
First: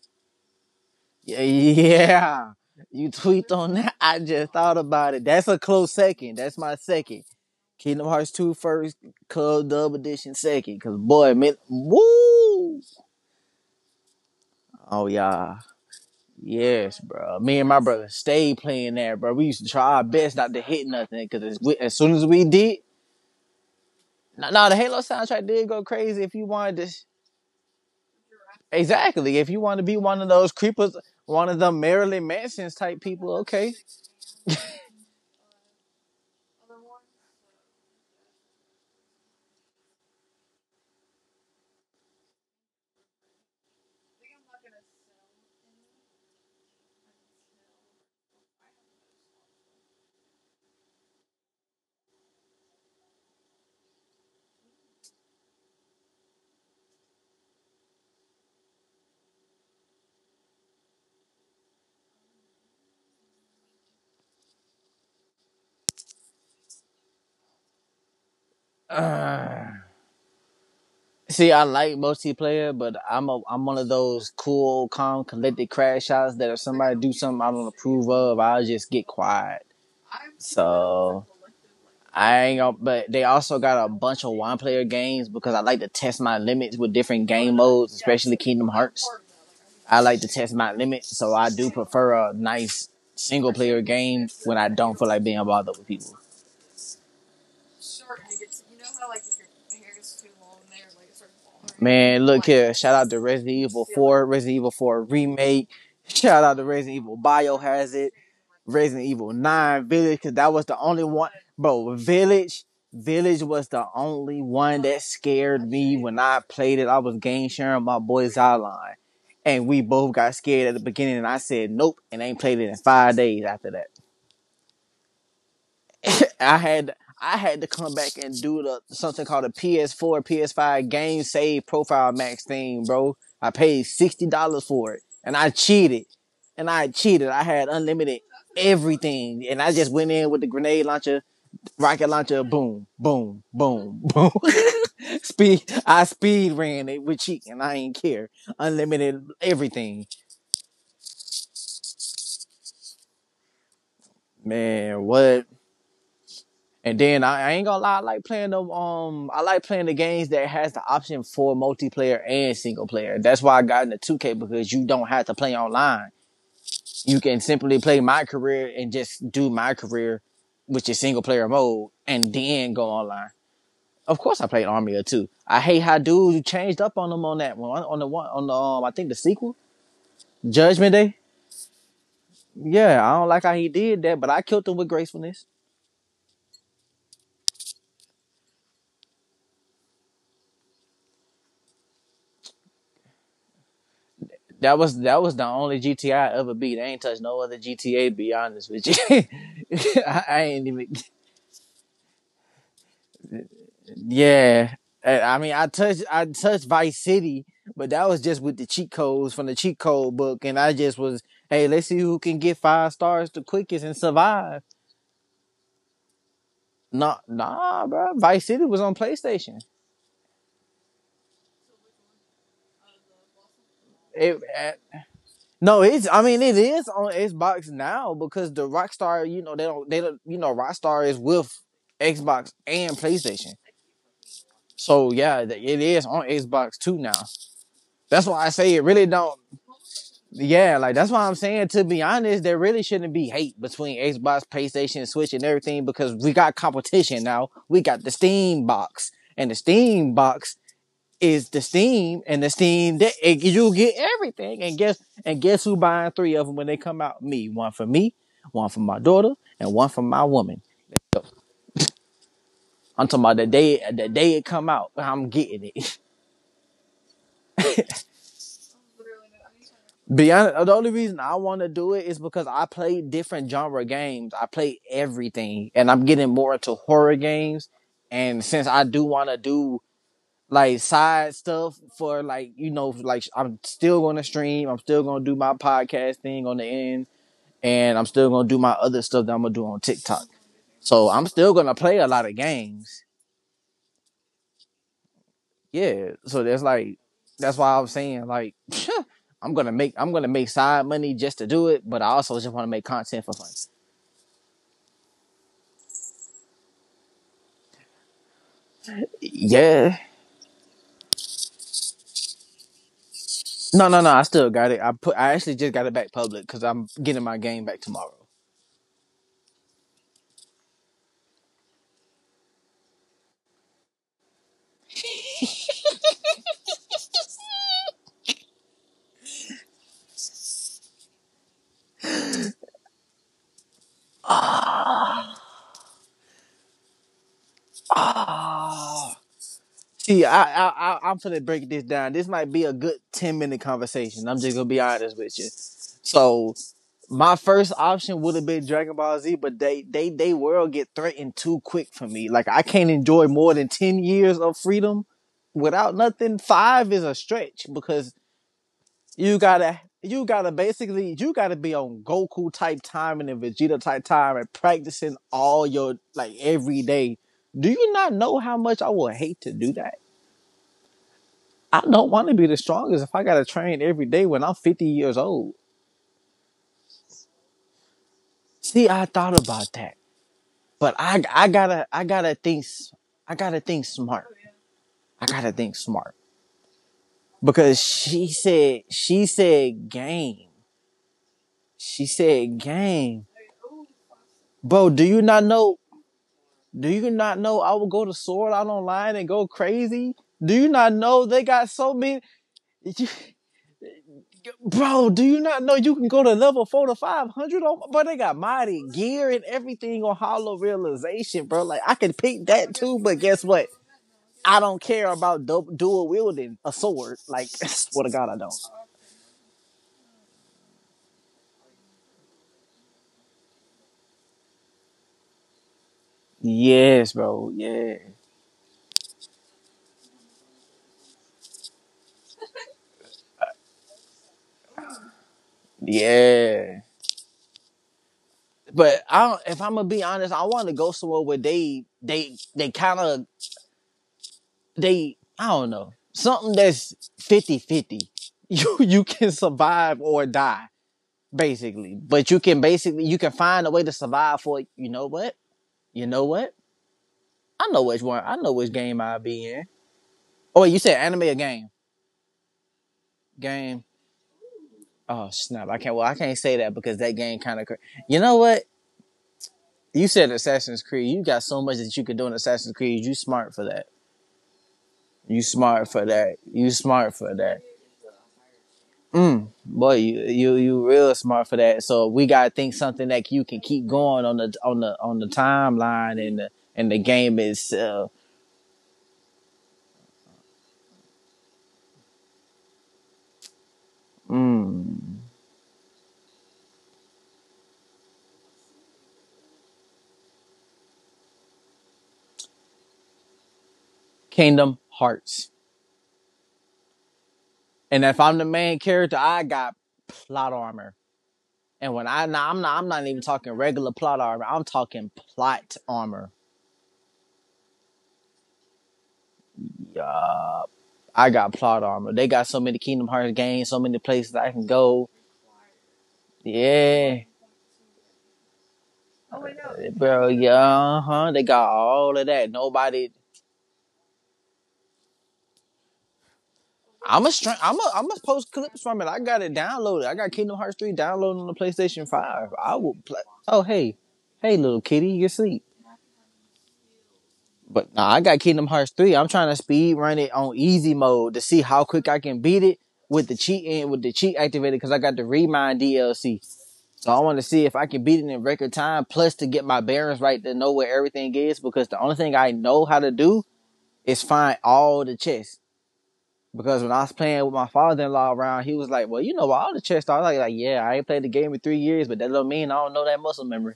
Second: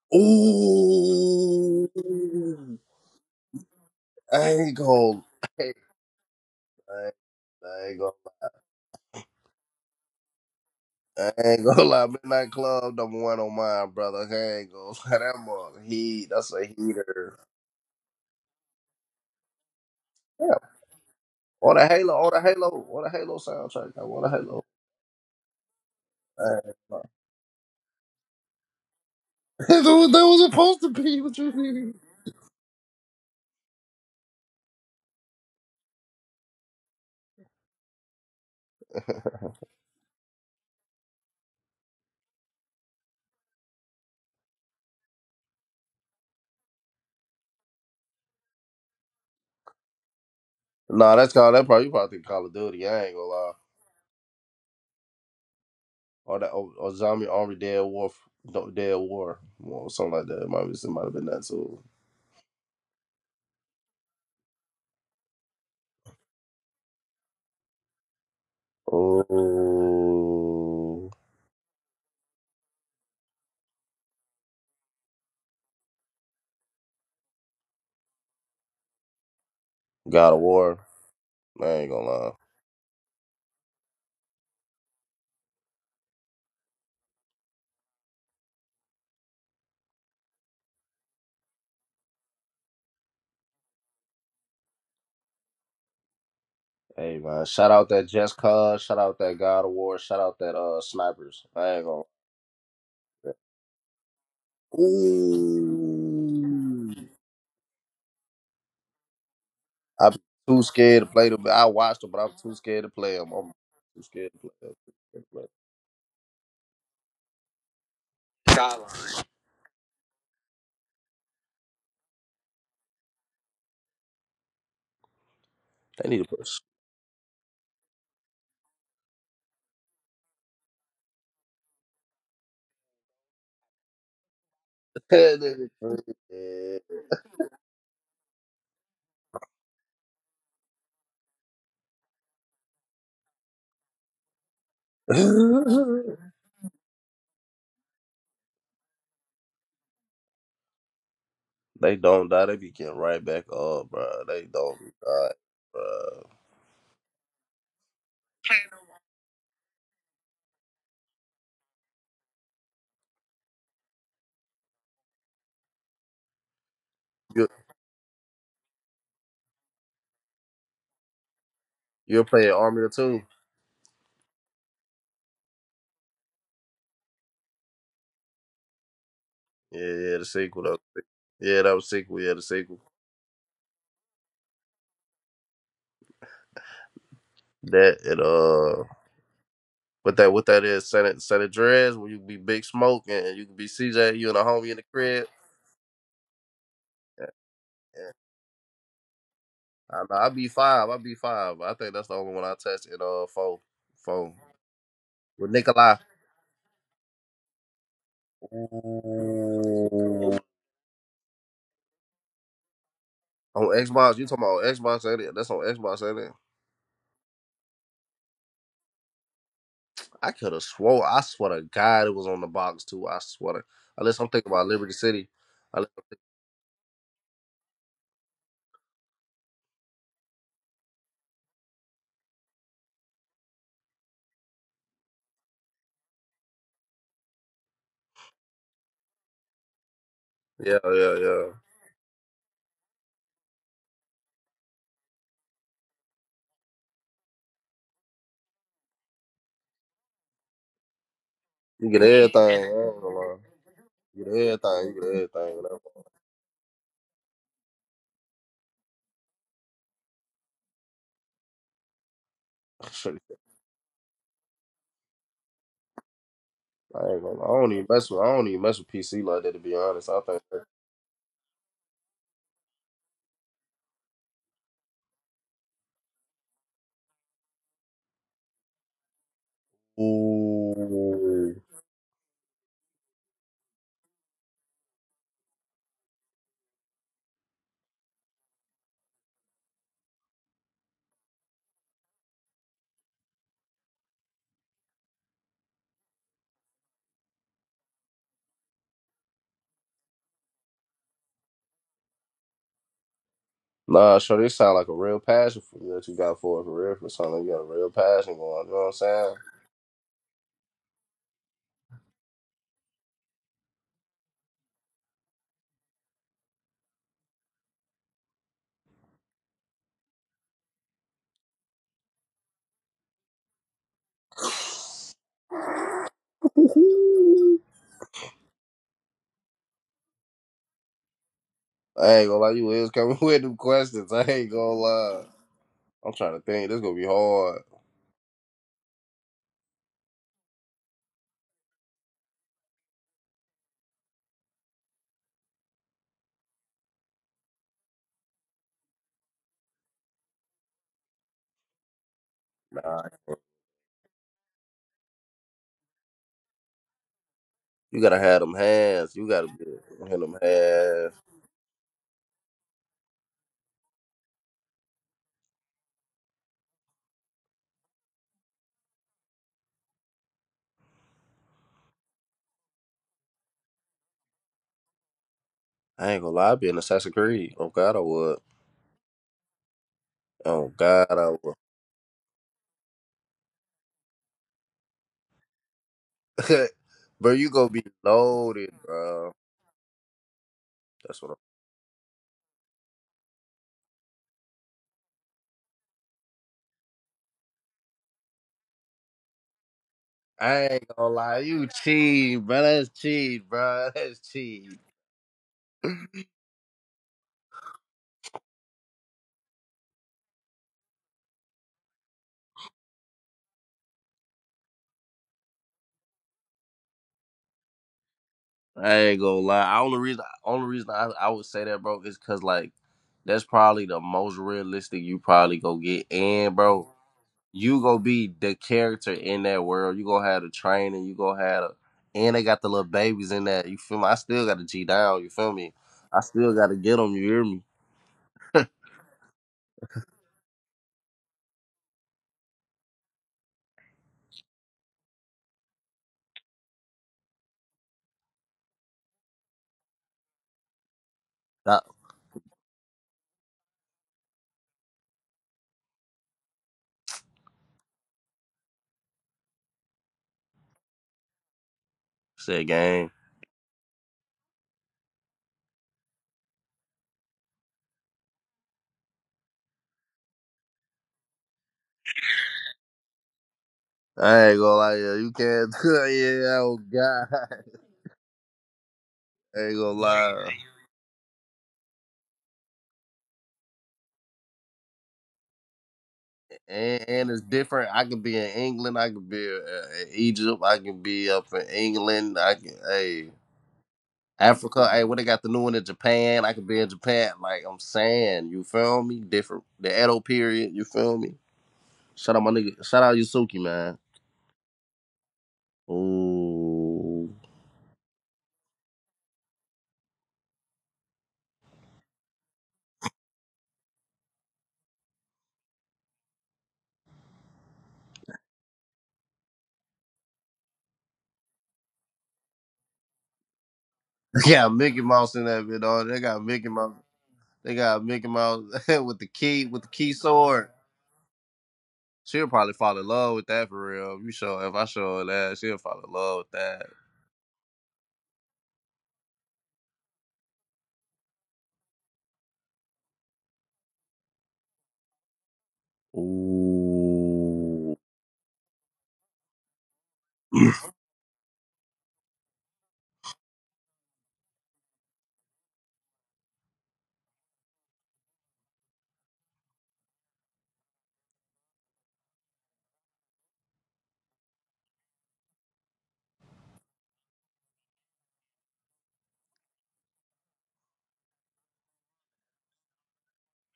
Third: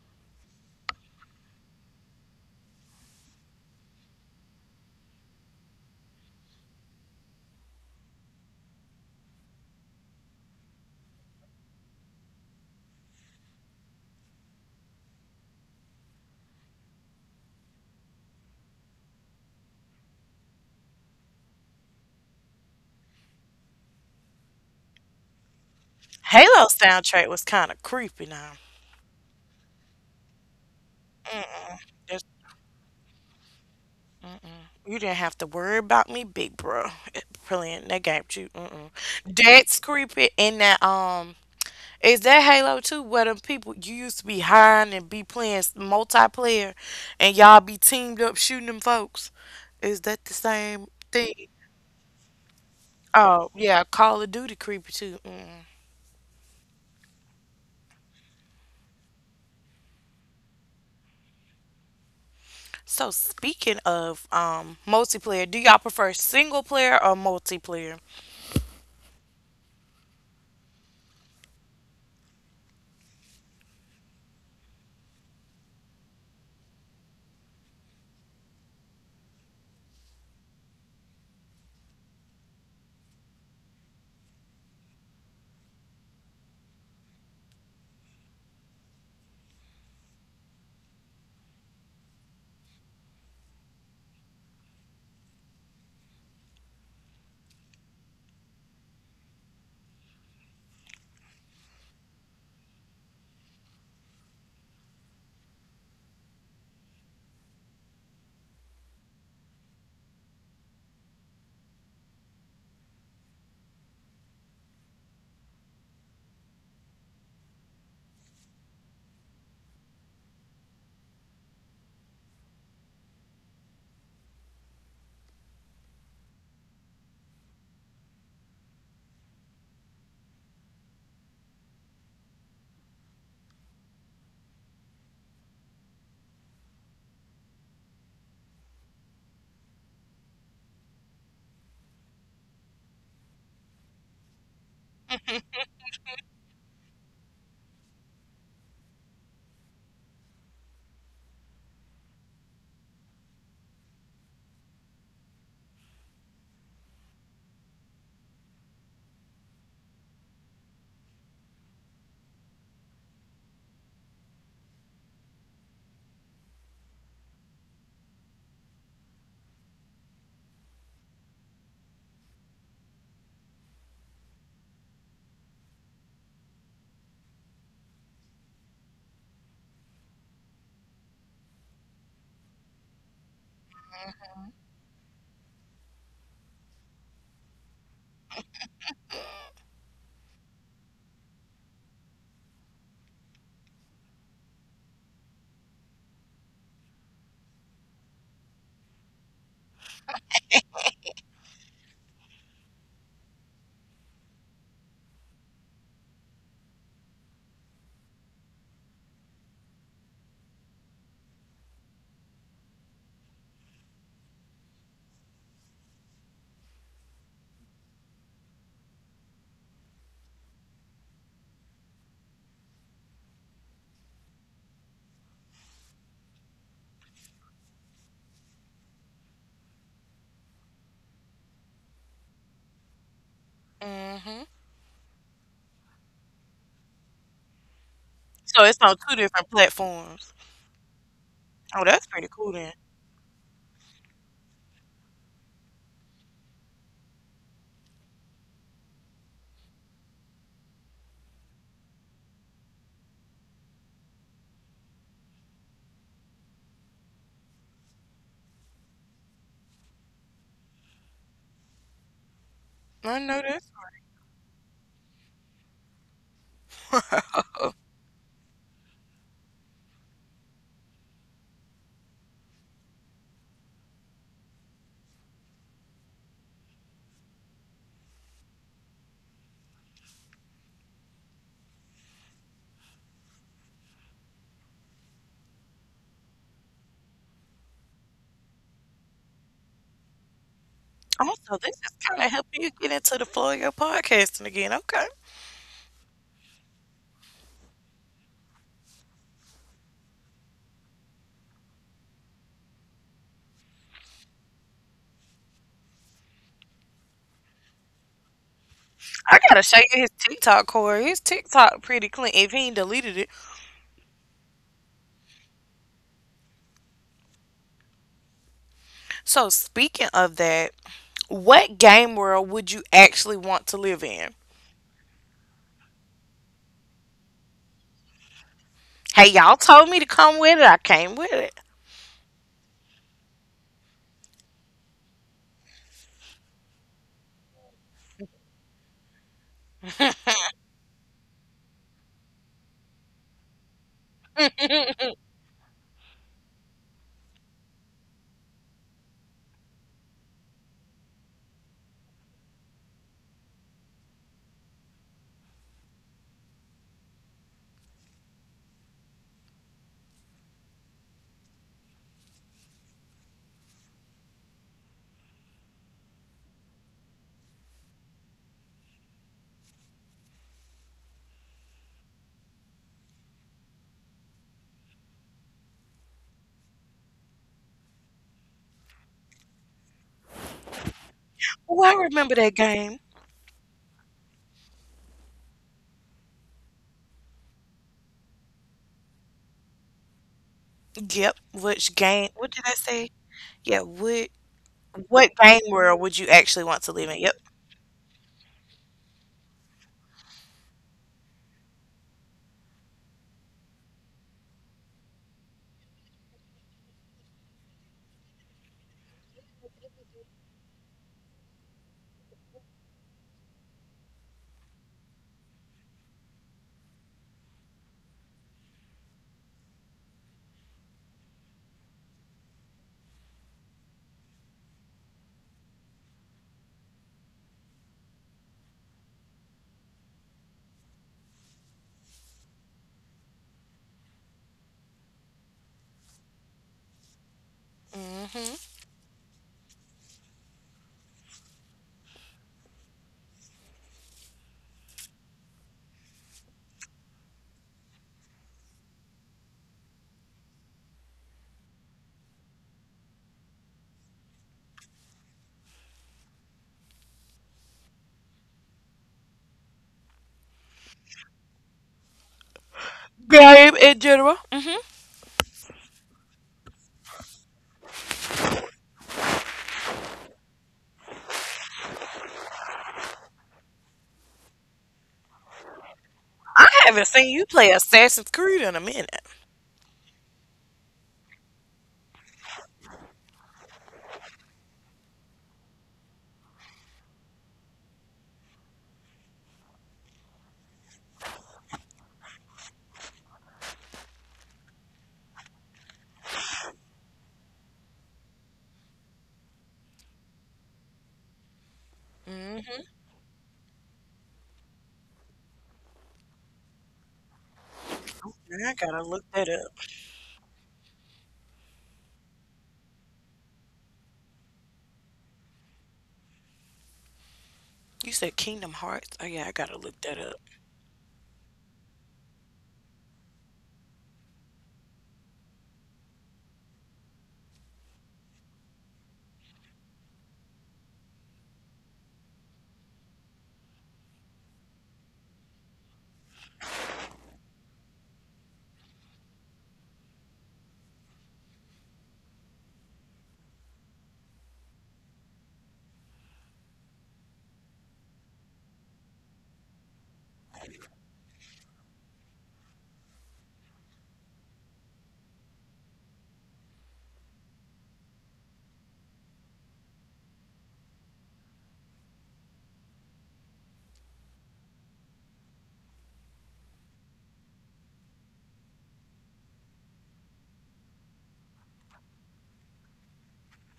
S2: Yeah,
S3: Ooh,
S2: yeah. You tweaked on that. I
S3: I
S2: just
S3: ain't
S2: thought about
S3: gonna.
S2: it. That's a
S3: I
S2: close second. That's my
S3: ain't,
S2: second.
S3: I ain't
S2: Kingdom Hearts
S3: gonna
S2: 2 first, Club Dub Edition second. Cause
S3: I
S2: boy, mid,
S3: ain't gonna lie, Midnight
S2: woo.
S3: Club number one on mine, brother. I ain't gonna
S2: Oh
S3: lie, that
S2: yeah.
S3: mother heat. That's a
S2: Yes,
S3: heater.
S2: bro. Me and my brother stayed playing that, bro. We used to try our best not
S3: Yeah,
S2: to hit nothing. Cause as,
S3: on
S2: we,
S3: the
S2: as soon
S3: Halo,
S2: as we did,
S3: On the Halo soundtrack. I want a
S2: no, nah,
S3: Halo.
S2: nah, the Halo soundtrack did go crazy if
S3: I
S2: you
S3: ain't
S1: Halo
S2: wanted
S3: gonna
S2: to...
S3: lie.
S1: soundtrack was kind of creepy now.
S2: Exactly. If you want to be one
S3: That
S2: of
S3: was
S2: those
S3: supposed to
S2: creepers,
S3: be. What
S2: one
S3: you
S2: of the
S3: mean?
S1: That's-
S2: Marilyn Manson's type people, okay.
S1: You didn't have to worry about me, big bro, playing that game. You, mm-mm. That's creepy. And that, is that Halo 2 where them people you used to be hiring and be playing multiplayer and y'all be teamed up shooting them folks? Is that the same
S3: Nah, that's
S1: thing?
S3: called that. Probably you probably think Call of Duty. I ain't gonna
S1: Oh,
S3: lie.
S1: yeah, Call of Duty creepy too. Mm.
S3: Or Zombie Army Dead War, no, Dead War, or something like that. It might have been that too.
S1: So speaking of multiplayer, do y'all prefer single player or multiplayer?
S3: Oh,
S2: Uh, See, I multiplayer, but I'm one of those cool, calm, collected crash outs that if somebody do something I don't approve of, I'll just get quiet.
S3: God of War.
S2: So.
S3: I ain't gonna lie.
S2: I ain't gonna, but they also got a bunch of one player games because I like to test my limits with different game modes, especially Kingdom Hearts. I like to test my limits, so I do prefer a nice single player game when I don't feel like being bothered with people.
S3: Hey man, shout out that Just Cause, shout out that God of War, shout out that Snipers. I ain't gonna.
S2: Man, look here. Shout out to Resident Evil 4, Resident Evil 4 remake. Shout out to
S3: Ooh.
S2: Resident Evil Biohazard, Resident Evil 9
S3: I'm
S2: Village, because that
S3: too
S2: was the only
S3: scared to
S2: one.
S3: play them. I
S2: Bro,
S3: watched them, but I'm too
S2: Village,
S3: scared to play them.
S2: Village was the only one
S3: Too
S2: that
S3: scared to play
S2: scared me when I played it. I was game sharing my boy
S3: 'em.
S2: Zyline.
S3: Sideline.
S2: And we both got scared at the beginning, and I said, nope, and I ain't played it in 5 days after that.
S3: They need to
S2: I
S3: push.
S2: had I had to come back and do the something called a PS4, PS5 game save profile max thing, bro. I paid $60 for it,
S3: They need
S2: and I cheated. I had unlimited everything, and I just went in with the grenade launcher, rocket launcher, boom, boom, boom, boom.
S3: to
S2: speed, I
S3: push.
S2: speed ran it with cheating. I ain't care. Unlimited everything,
S3: They don't die. They be getting right back up, bro. They don't
S2: man.
S3: die,
S2: What?
S3: bro.
S2: And then I ain't gonna lie, I like playing them. I like playing the games that has the option for multiplayer and single player. That's why I got into 2K because you don't have to play online. You can
S3: You're,
S2: simply play my career and just do my career, which is single player mode,
S3: you're
S2: and
S3: playing
S2: then
S3: Army
S2: go
S3: of Two.
S2: online. Of course, I played Army of Two. I hate how dudes changed up on them on that one, on the I think the sequel,
S3: Yeah, yeah, the sequel
S2: Judgment
S3: though.
S2: Day.
S3: yeah, that was sequel. Yeah, the sequel.
S2: Yeah, I don't like how he did that, but I killed him with gracefulness.
S3: That and what that is, Senate Senate Dreads, where you can be big smoke and you can be CJ, you and a homie in the
S2: That
S3: crib.
S2: was the only GTA I ever beat. I ain't touched no other GTA. Be honest with you. I, I ain't even.
S3: I be five. I think that's the only one I touched in four four
S2: Yeah, I
S3: with
S2: mean, I
S3: Nikolai.
S2: touched I touched Vice City, but that was just with the cheat codes from the cheat code
S3: Ooh.
S2: book, and I just was, hey, let's see who can get five stars the
S3: On
S2: quickest and
S3: Xbox, you talking
S2: survive.
S3: about Xbox? Ain't it? That's on Xbox, ain't it?
S2: Nah, nah, bro. Vice City was on PlayStation.
S3: I could have swore. I swear to God, it was on the box too. Unless I'm
S2: It,
S3: thinking about
S2: eh,
S3: Liberty City.
S2: no,
S3: Unless-
S2: it's... I mean, it is on Xbox now because the Rockstar, you know, they don't, you know, Rockstar is with Xbox and PlayStation.
S1: Hmm.
S2: So yeah, it is on Xbox too now. That's why I
S1: So
S2: say
S1: it's
S2: it
S1: on
S2: really
S1: two
S2: don't...
S1: different platforms.
S2: Yeah,
S3: yeah,
S2: like that's why I'm saying to
S1: Oh,
S2: be
S1: that's pretty
S2: honest,
S1: cool
S2: there
S1: then.
S2: really shouldn't be hate between Xbox, PlayStation, Switch, and everything because we got competition now. We got the Steam box, and the Steam box is the
S3: You get
S2: Steam,
S3: everything.
S2: and the
S3: I
S2: Steam
S3: ain't
S2: that
S3: gonna lie.
S2: you get
S3: You get
S2: everything. And
S3: everything.
S2: guess
S3: You get
S2: and
S3: everything.
S2: guess who
S3: You
S2: buying three of them when they come out? Me, one for my daughter, and one for my woman. I'm
S1: I
S3: know?
S2: talking about
S1: know
S2: the
S1: that's
S2: day
S1: right.
S2: the day it come out, I'm getting it.
S3: I ain't gonna, I don't even mess with PC like that to be honest.
S2: Beyond, the only reason I want to do it is because I play different genre games. I play everything, and I'm getting more into horror games. And since I do want to do like side
S3: Ooh.
S2: stuff for, like, you know, like I'm still going to stream. I'm still going to do my podcast thing on the end, and I'm still going to do my other stuff that I'm gonna do on TikTok. So I'm still
S1: Also,
S2: going to
S1: this is
S2: play a
S1: kind
S2: lot
S1: of
S2: of
S1: helping you get
S2: games.
S1: into the flow of your podcasting again. Okay.
S2: Yeah. So that's like, that's why I'm saying like, I'm gonna make side money just to do it, but I also just want to make content for fun.
S3: Nah, sure, they sound like a real passion for you that you got for it for real for something. You got a real passion going, you know what
S1: I gotta show
S2: Yeah.
S1: you his TikTok, Corey. His TikTok pretty clean if he ain't deleted it.
S2: No, no, no. I still got it. I put... I actually just got it back public because I'm getting my game back tomorrow.
S1: So speaking of that, what game world would you actually want to live in?
S3: I'm saying?
S1: Hey, y'all told me to come with it. I came with it.
S3: I ain't gonna lie, you is coming with them questions. I ain't gonna lie. I'm trying to think. This gonna be hard.
S2: Oh. See, I'm gonna break this down. This might be a good 10 minute conversation. I'm just gonna be honest with you. So my first option would have been Dragon Ball Z, but they world get threatened too quick for me. Like I can't
S3: Nah,
S2: enjoy more than 10 years of freedom without nothing. Five is a stretch
S3: you
S2: because
S3: gotta have them hands. You
S2: you
S3: gotta be
S2: gotta
S3: in
S2: you
S3: them
S2: gotta
S3: hands.
S2: basically you gotta be on Goku type time and then Vegeta type time and practicing all your like every day. Do you not know how much I would hate to do that? I don't want to be the strongest if I gotta train every day when I'm 50 years old.
S3: I ain't gonna lie. I be in Assassin's Creed. Oh God, I would.
S2: See, I thought about that.
S3: Oh
S2: But
S3: God,
S2: I
S3: I
S2: I
S1: Oh,
S2: gotta
S1: I
S2: I
S1: remember
S2: gotta
S1: that
S2: think
S1: game.
S2: I I gotta think smart. I gotta think smart
S3: would. Bro, you gonna
S2: because
S3: be
S2: she
S3: loaded,
S2: said she
S3: bro.
S2: said game.
S3: That's
S1: Yep.
S3: what
S1: Which
S2: She
S1: game? What did
S2: said
S1: I say?
S2: game,
S1: Yeah. What?
S2: bro. Do you
S1: What
S2: not
S1: game
S2: know?
S1: world would you actually want to
S2: Do
S1: live
S2: you
S1: in? Yep.
S2: not know I will go to Sword Out Online and go crazy? Do you
S3: I ain't
S2: not
S3: gonna
S2: know
S3: lie,
S2: they
S3: you
S2: got so many,
S3: cheat, bro. That's
S2: you-
S3: cheat, bro. That's cheat.
S2: bro? Do you not know you can go to level 4 to 500? On, bro, they got modded gear and everything on Hollow Realization, bro. Like I can pick that too, but guess what? I don't care about dual wielding a sword. Like, swear to God, I don't.
S3: I ain't gonna lie. Only reason I would say that, bro, is because like that's probably the most realistic you probably go get. And bro,
S2: Yes, bro.
S3: you
S2: Yeah,
S3: gonna be the character in that world. You gonna have the training. You gonna have, the, and they got the little babies in that. You feel me? I still got to G down. You feel me? I still got to
S2: yeah.
S3: get them. You hear me?
S1: Hmm.
S2: But I, if I'm gonna be honest, I want to go somewhere where they kind of, they, I don't know, something that's 50-50. You can survive or die,
S3: Stop.
S2: basically. But you can basically, you can find a way to survive for... You know what? You know what? I know which one. I know which game I'll be in. Oh, wait, you said anime or game?
S3: Said game.
S1: Game
S2: Game.
S1: in general.
S2: Oh snap! I can't. Well, I can't say that because that game kind of... Cr- you know what? You said Assassin's Creed. You got so much that you could do in Assassin's Creed. You smart for that.
S3: I ain't gonna lie. Yeah, you
S2: You
S3: can't.
S2: smart for that.
S3: Yeah.
S1: I
S2: You
S3: Oh
S1: haven't
S2: smart
S1: seen
S2: for
S1: you
S2: that.
S3: God.
S1: play Assassin's Creed in a minute.
S2: Mm,
S3: I ain't
S2: boy,
S3: gonna
S2: you
S3: lie.
S2: you you real smart for that. So we gotta think something that you can keep going on the timeline and the
S3: And
S2: game
S3: it's
S2: is
S3: different. I could be in England. I could be in Egypt. I can be up in England. I can, hey, Africa. Hey, what
S2: mm,
S3: they got the new one in Japan? I could be in Japan. Like I'm saying, you feel me? Different. The Edo period. You feel me? Shout out my
S1: Hmm.
S3: nigga. Shout out Yusuke, man.
S2: Kingdom Hearts.
S3: Ooh,
S2: And if I'm the
S1: I
S2: main
S1: gotta
S2: character,
S1: look
S2: I
S1: that up.
S2: got plot armor. And when I, now I'm not even talking regular plot armor. I'm talking plot armor.
S1: You said Kingdom Hearts. Oh yeah, I gotta look that up.
S2: I got plot armor. They got so many Kingdom Hearts games, so many places
S3: they
S2: I can
S3: got Mickey
S2: go.
S3: Mouse in that bit. Video. They got Mickey Mouse.
S2: Yeah,
S3: They got Mickey Mouse with the key
S2: bro. Yeah,
S3: sword.
S2: uh huh. They got all of
S3: She'll
S2: that.
S3: probably fall in
S2: Nobody...
S3: love with that for real. If I show her that, she'll fall in love with that.
S2: I'm a post clips from it. I got it downloaded. I got Kingdom Hearts 3 downloaded on the PlayStation 5. I will play... Oh hey, hey little kitty, you asleep? But
S3: Ooh.
S2: nah, I got Kingdom Hearts 3. I'm trying to speed run it on easy mode to see how quick I can beat it with the cheat activated because I got the Remind DLC. So I want to see if I can beat it in record time, plus to get my bearings right to know where everything is. Because the only thing I know how to do is find all the chests. Because when I was playing with my father in law around, he was like, well, you know all the chests are. I was like, "Yeah, I ain't played the game in 3 years, but that don't mean I don't know that muscle memory."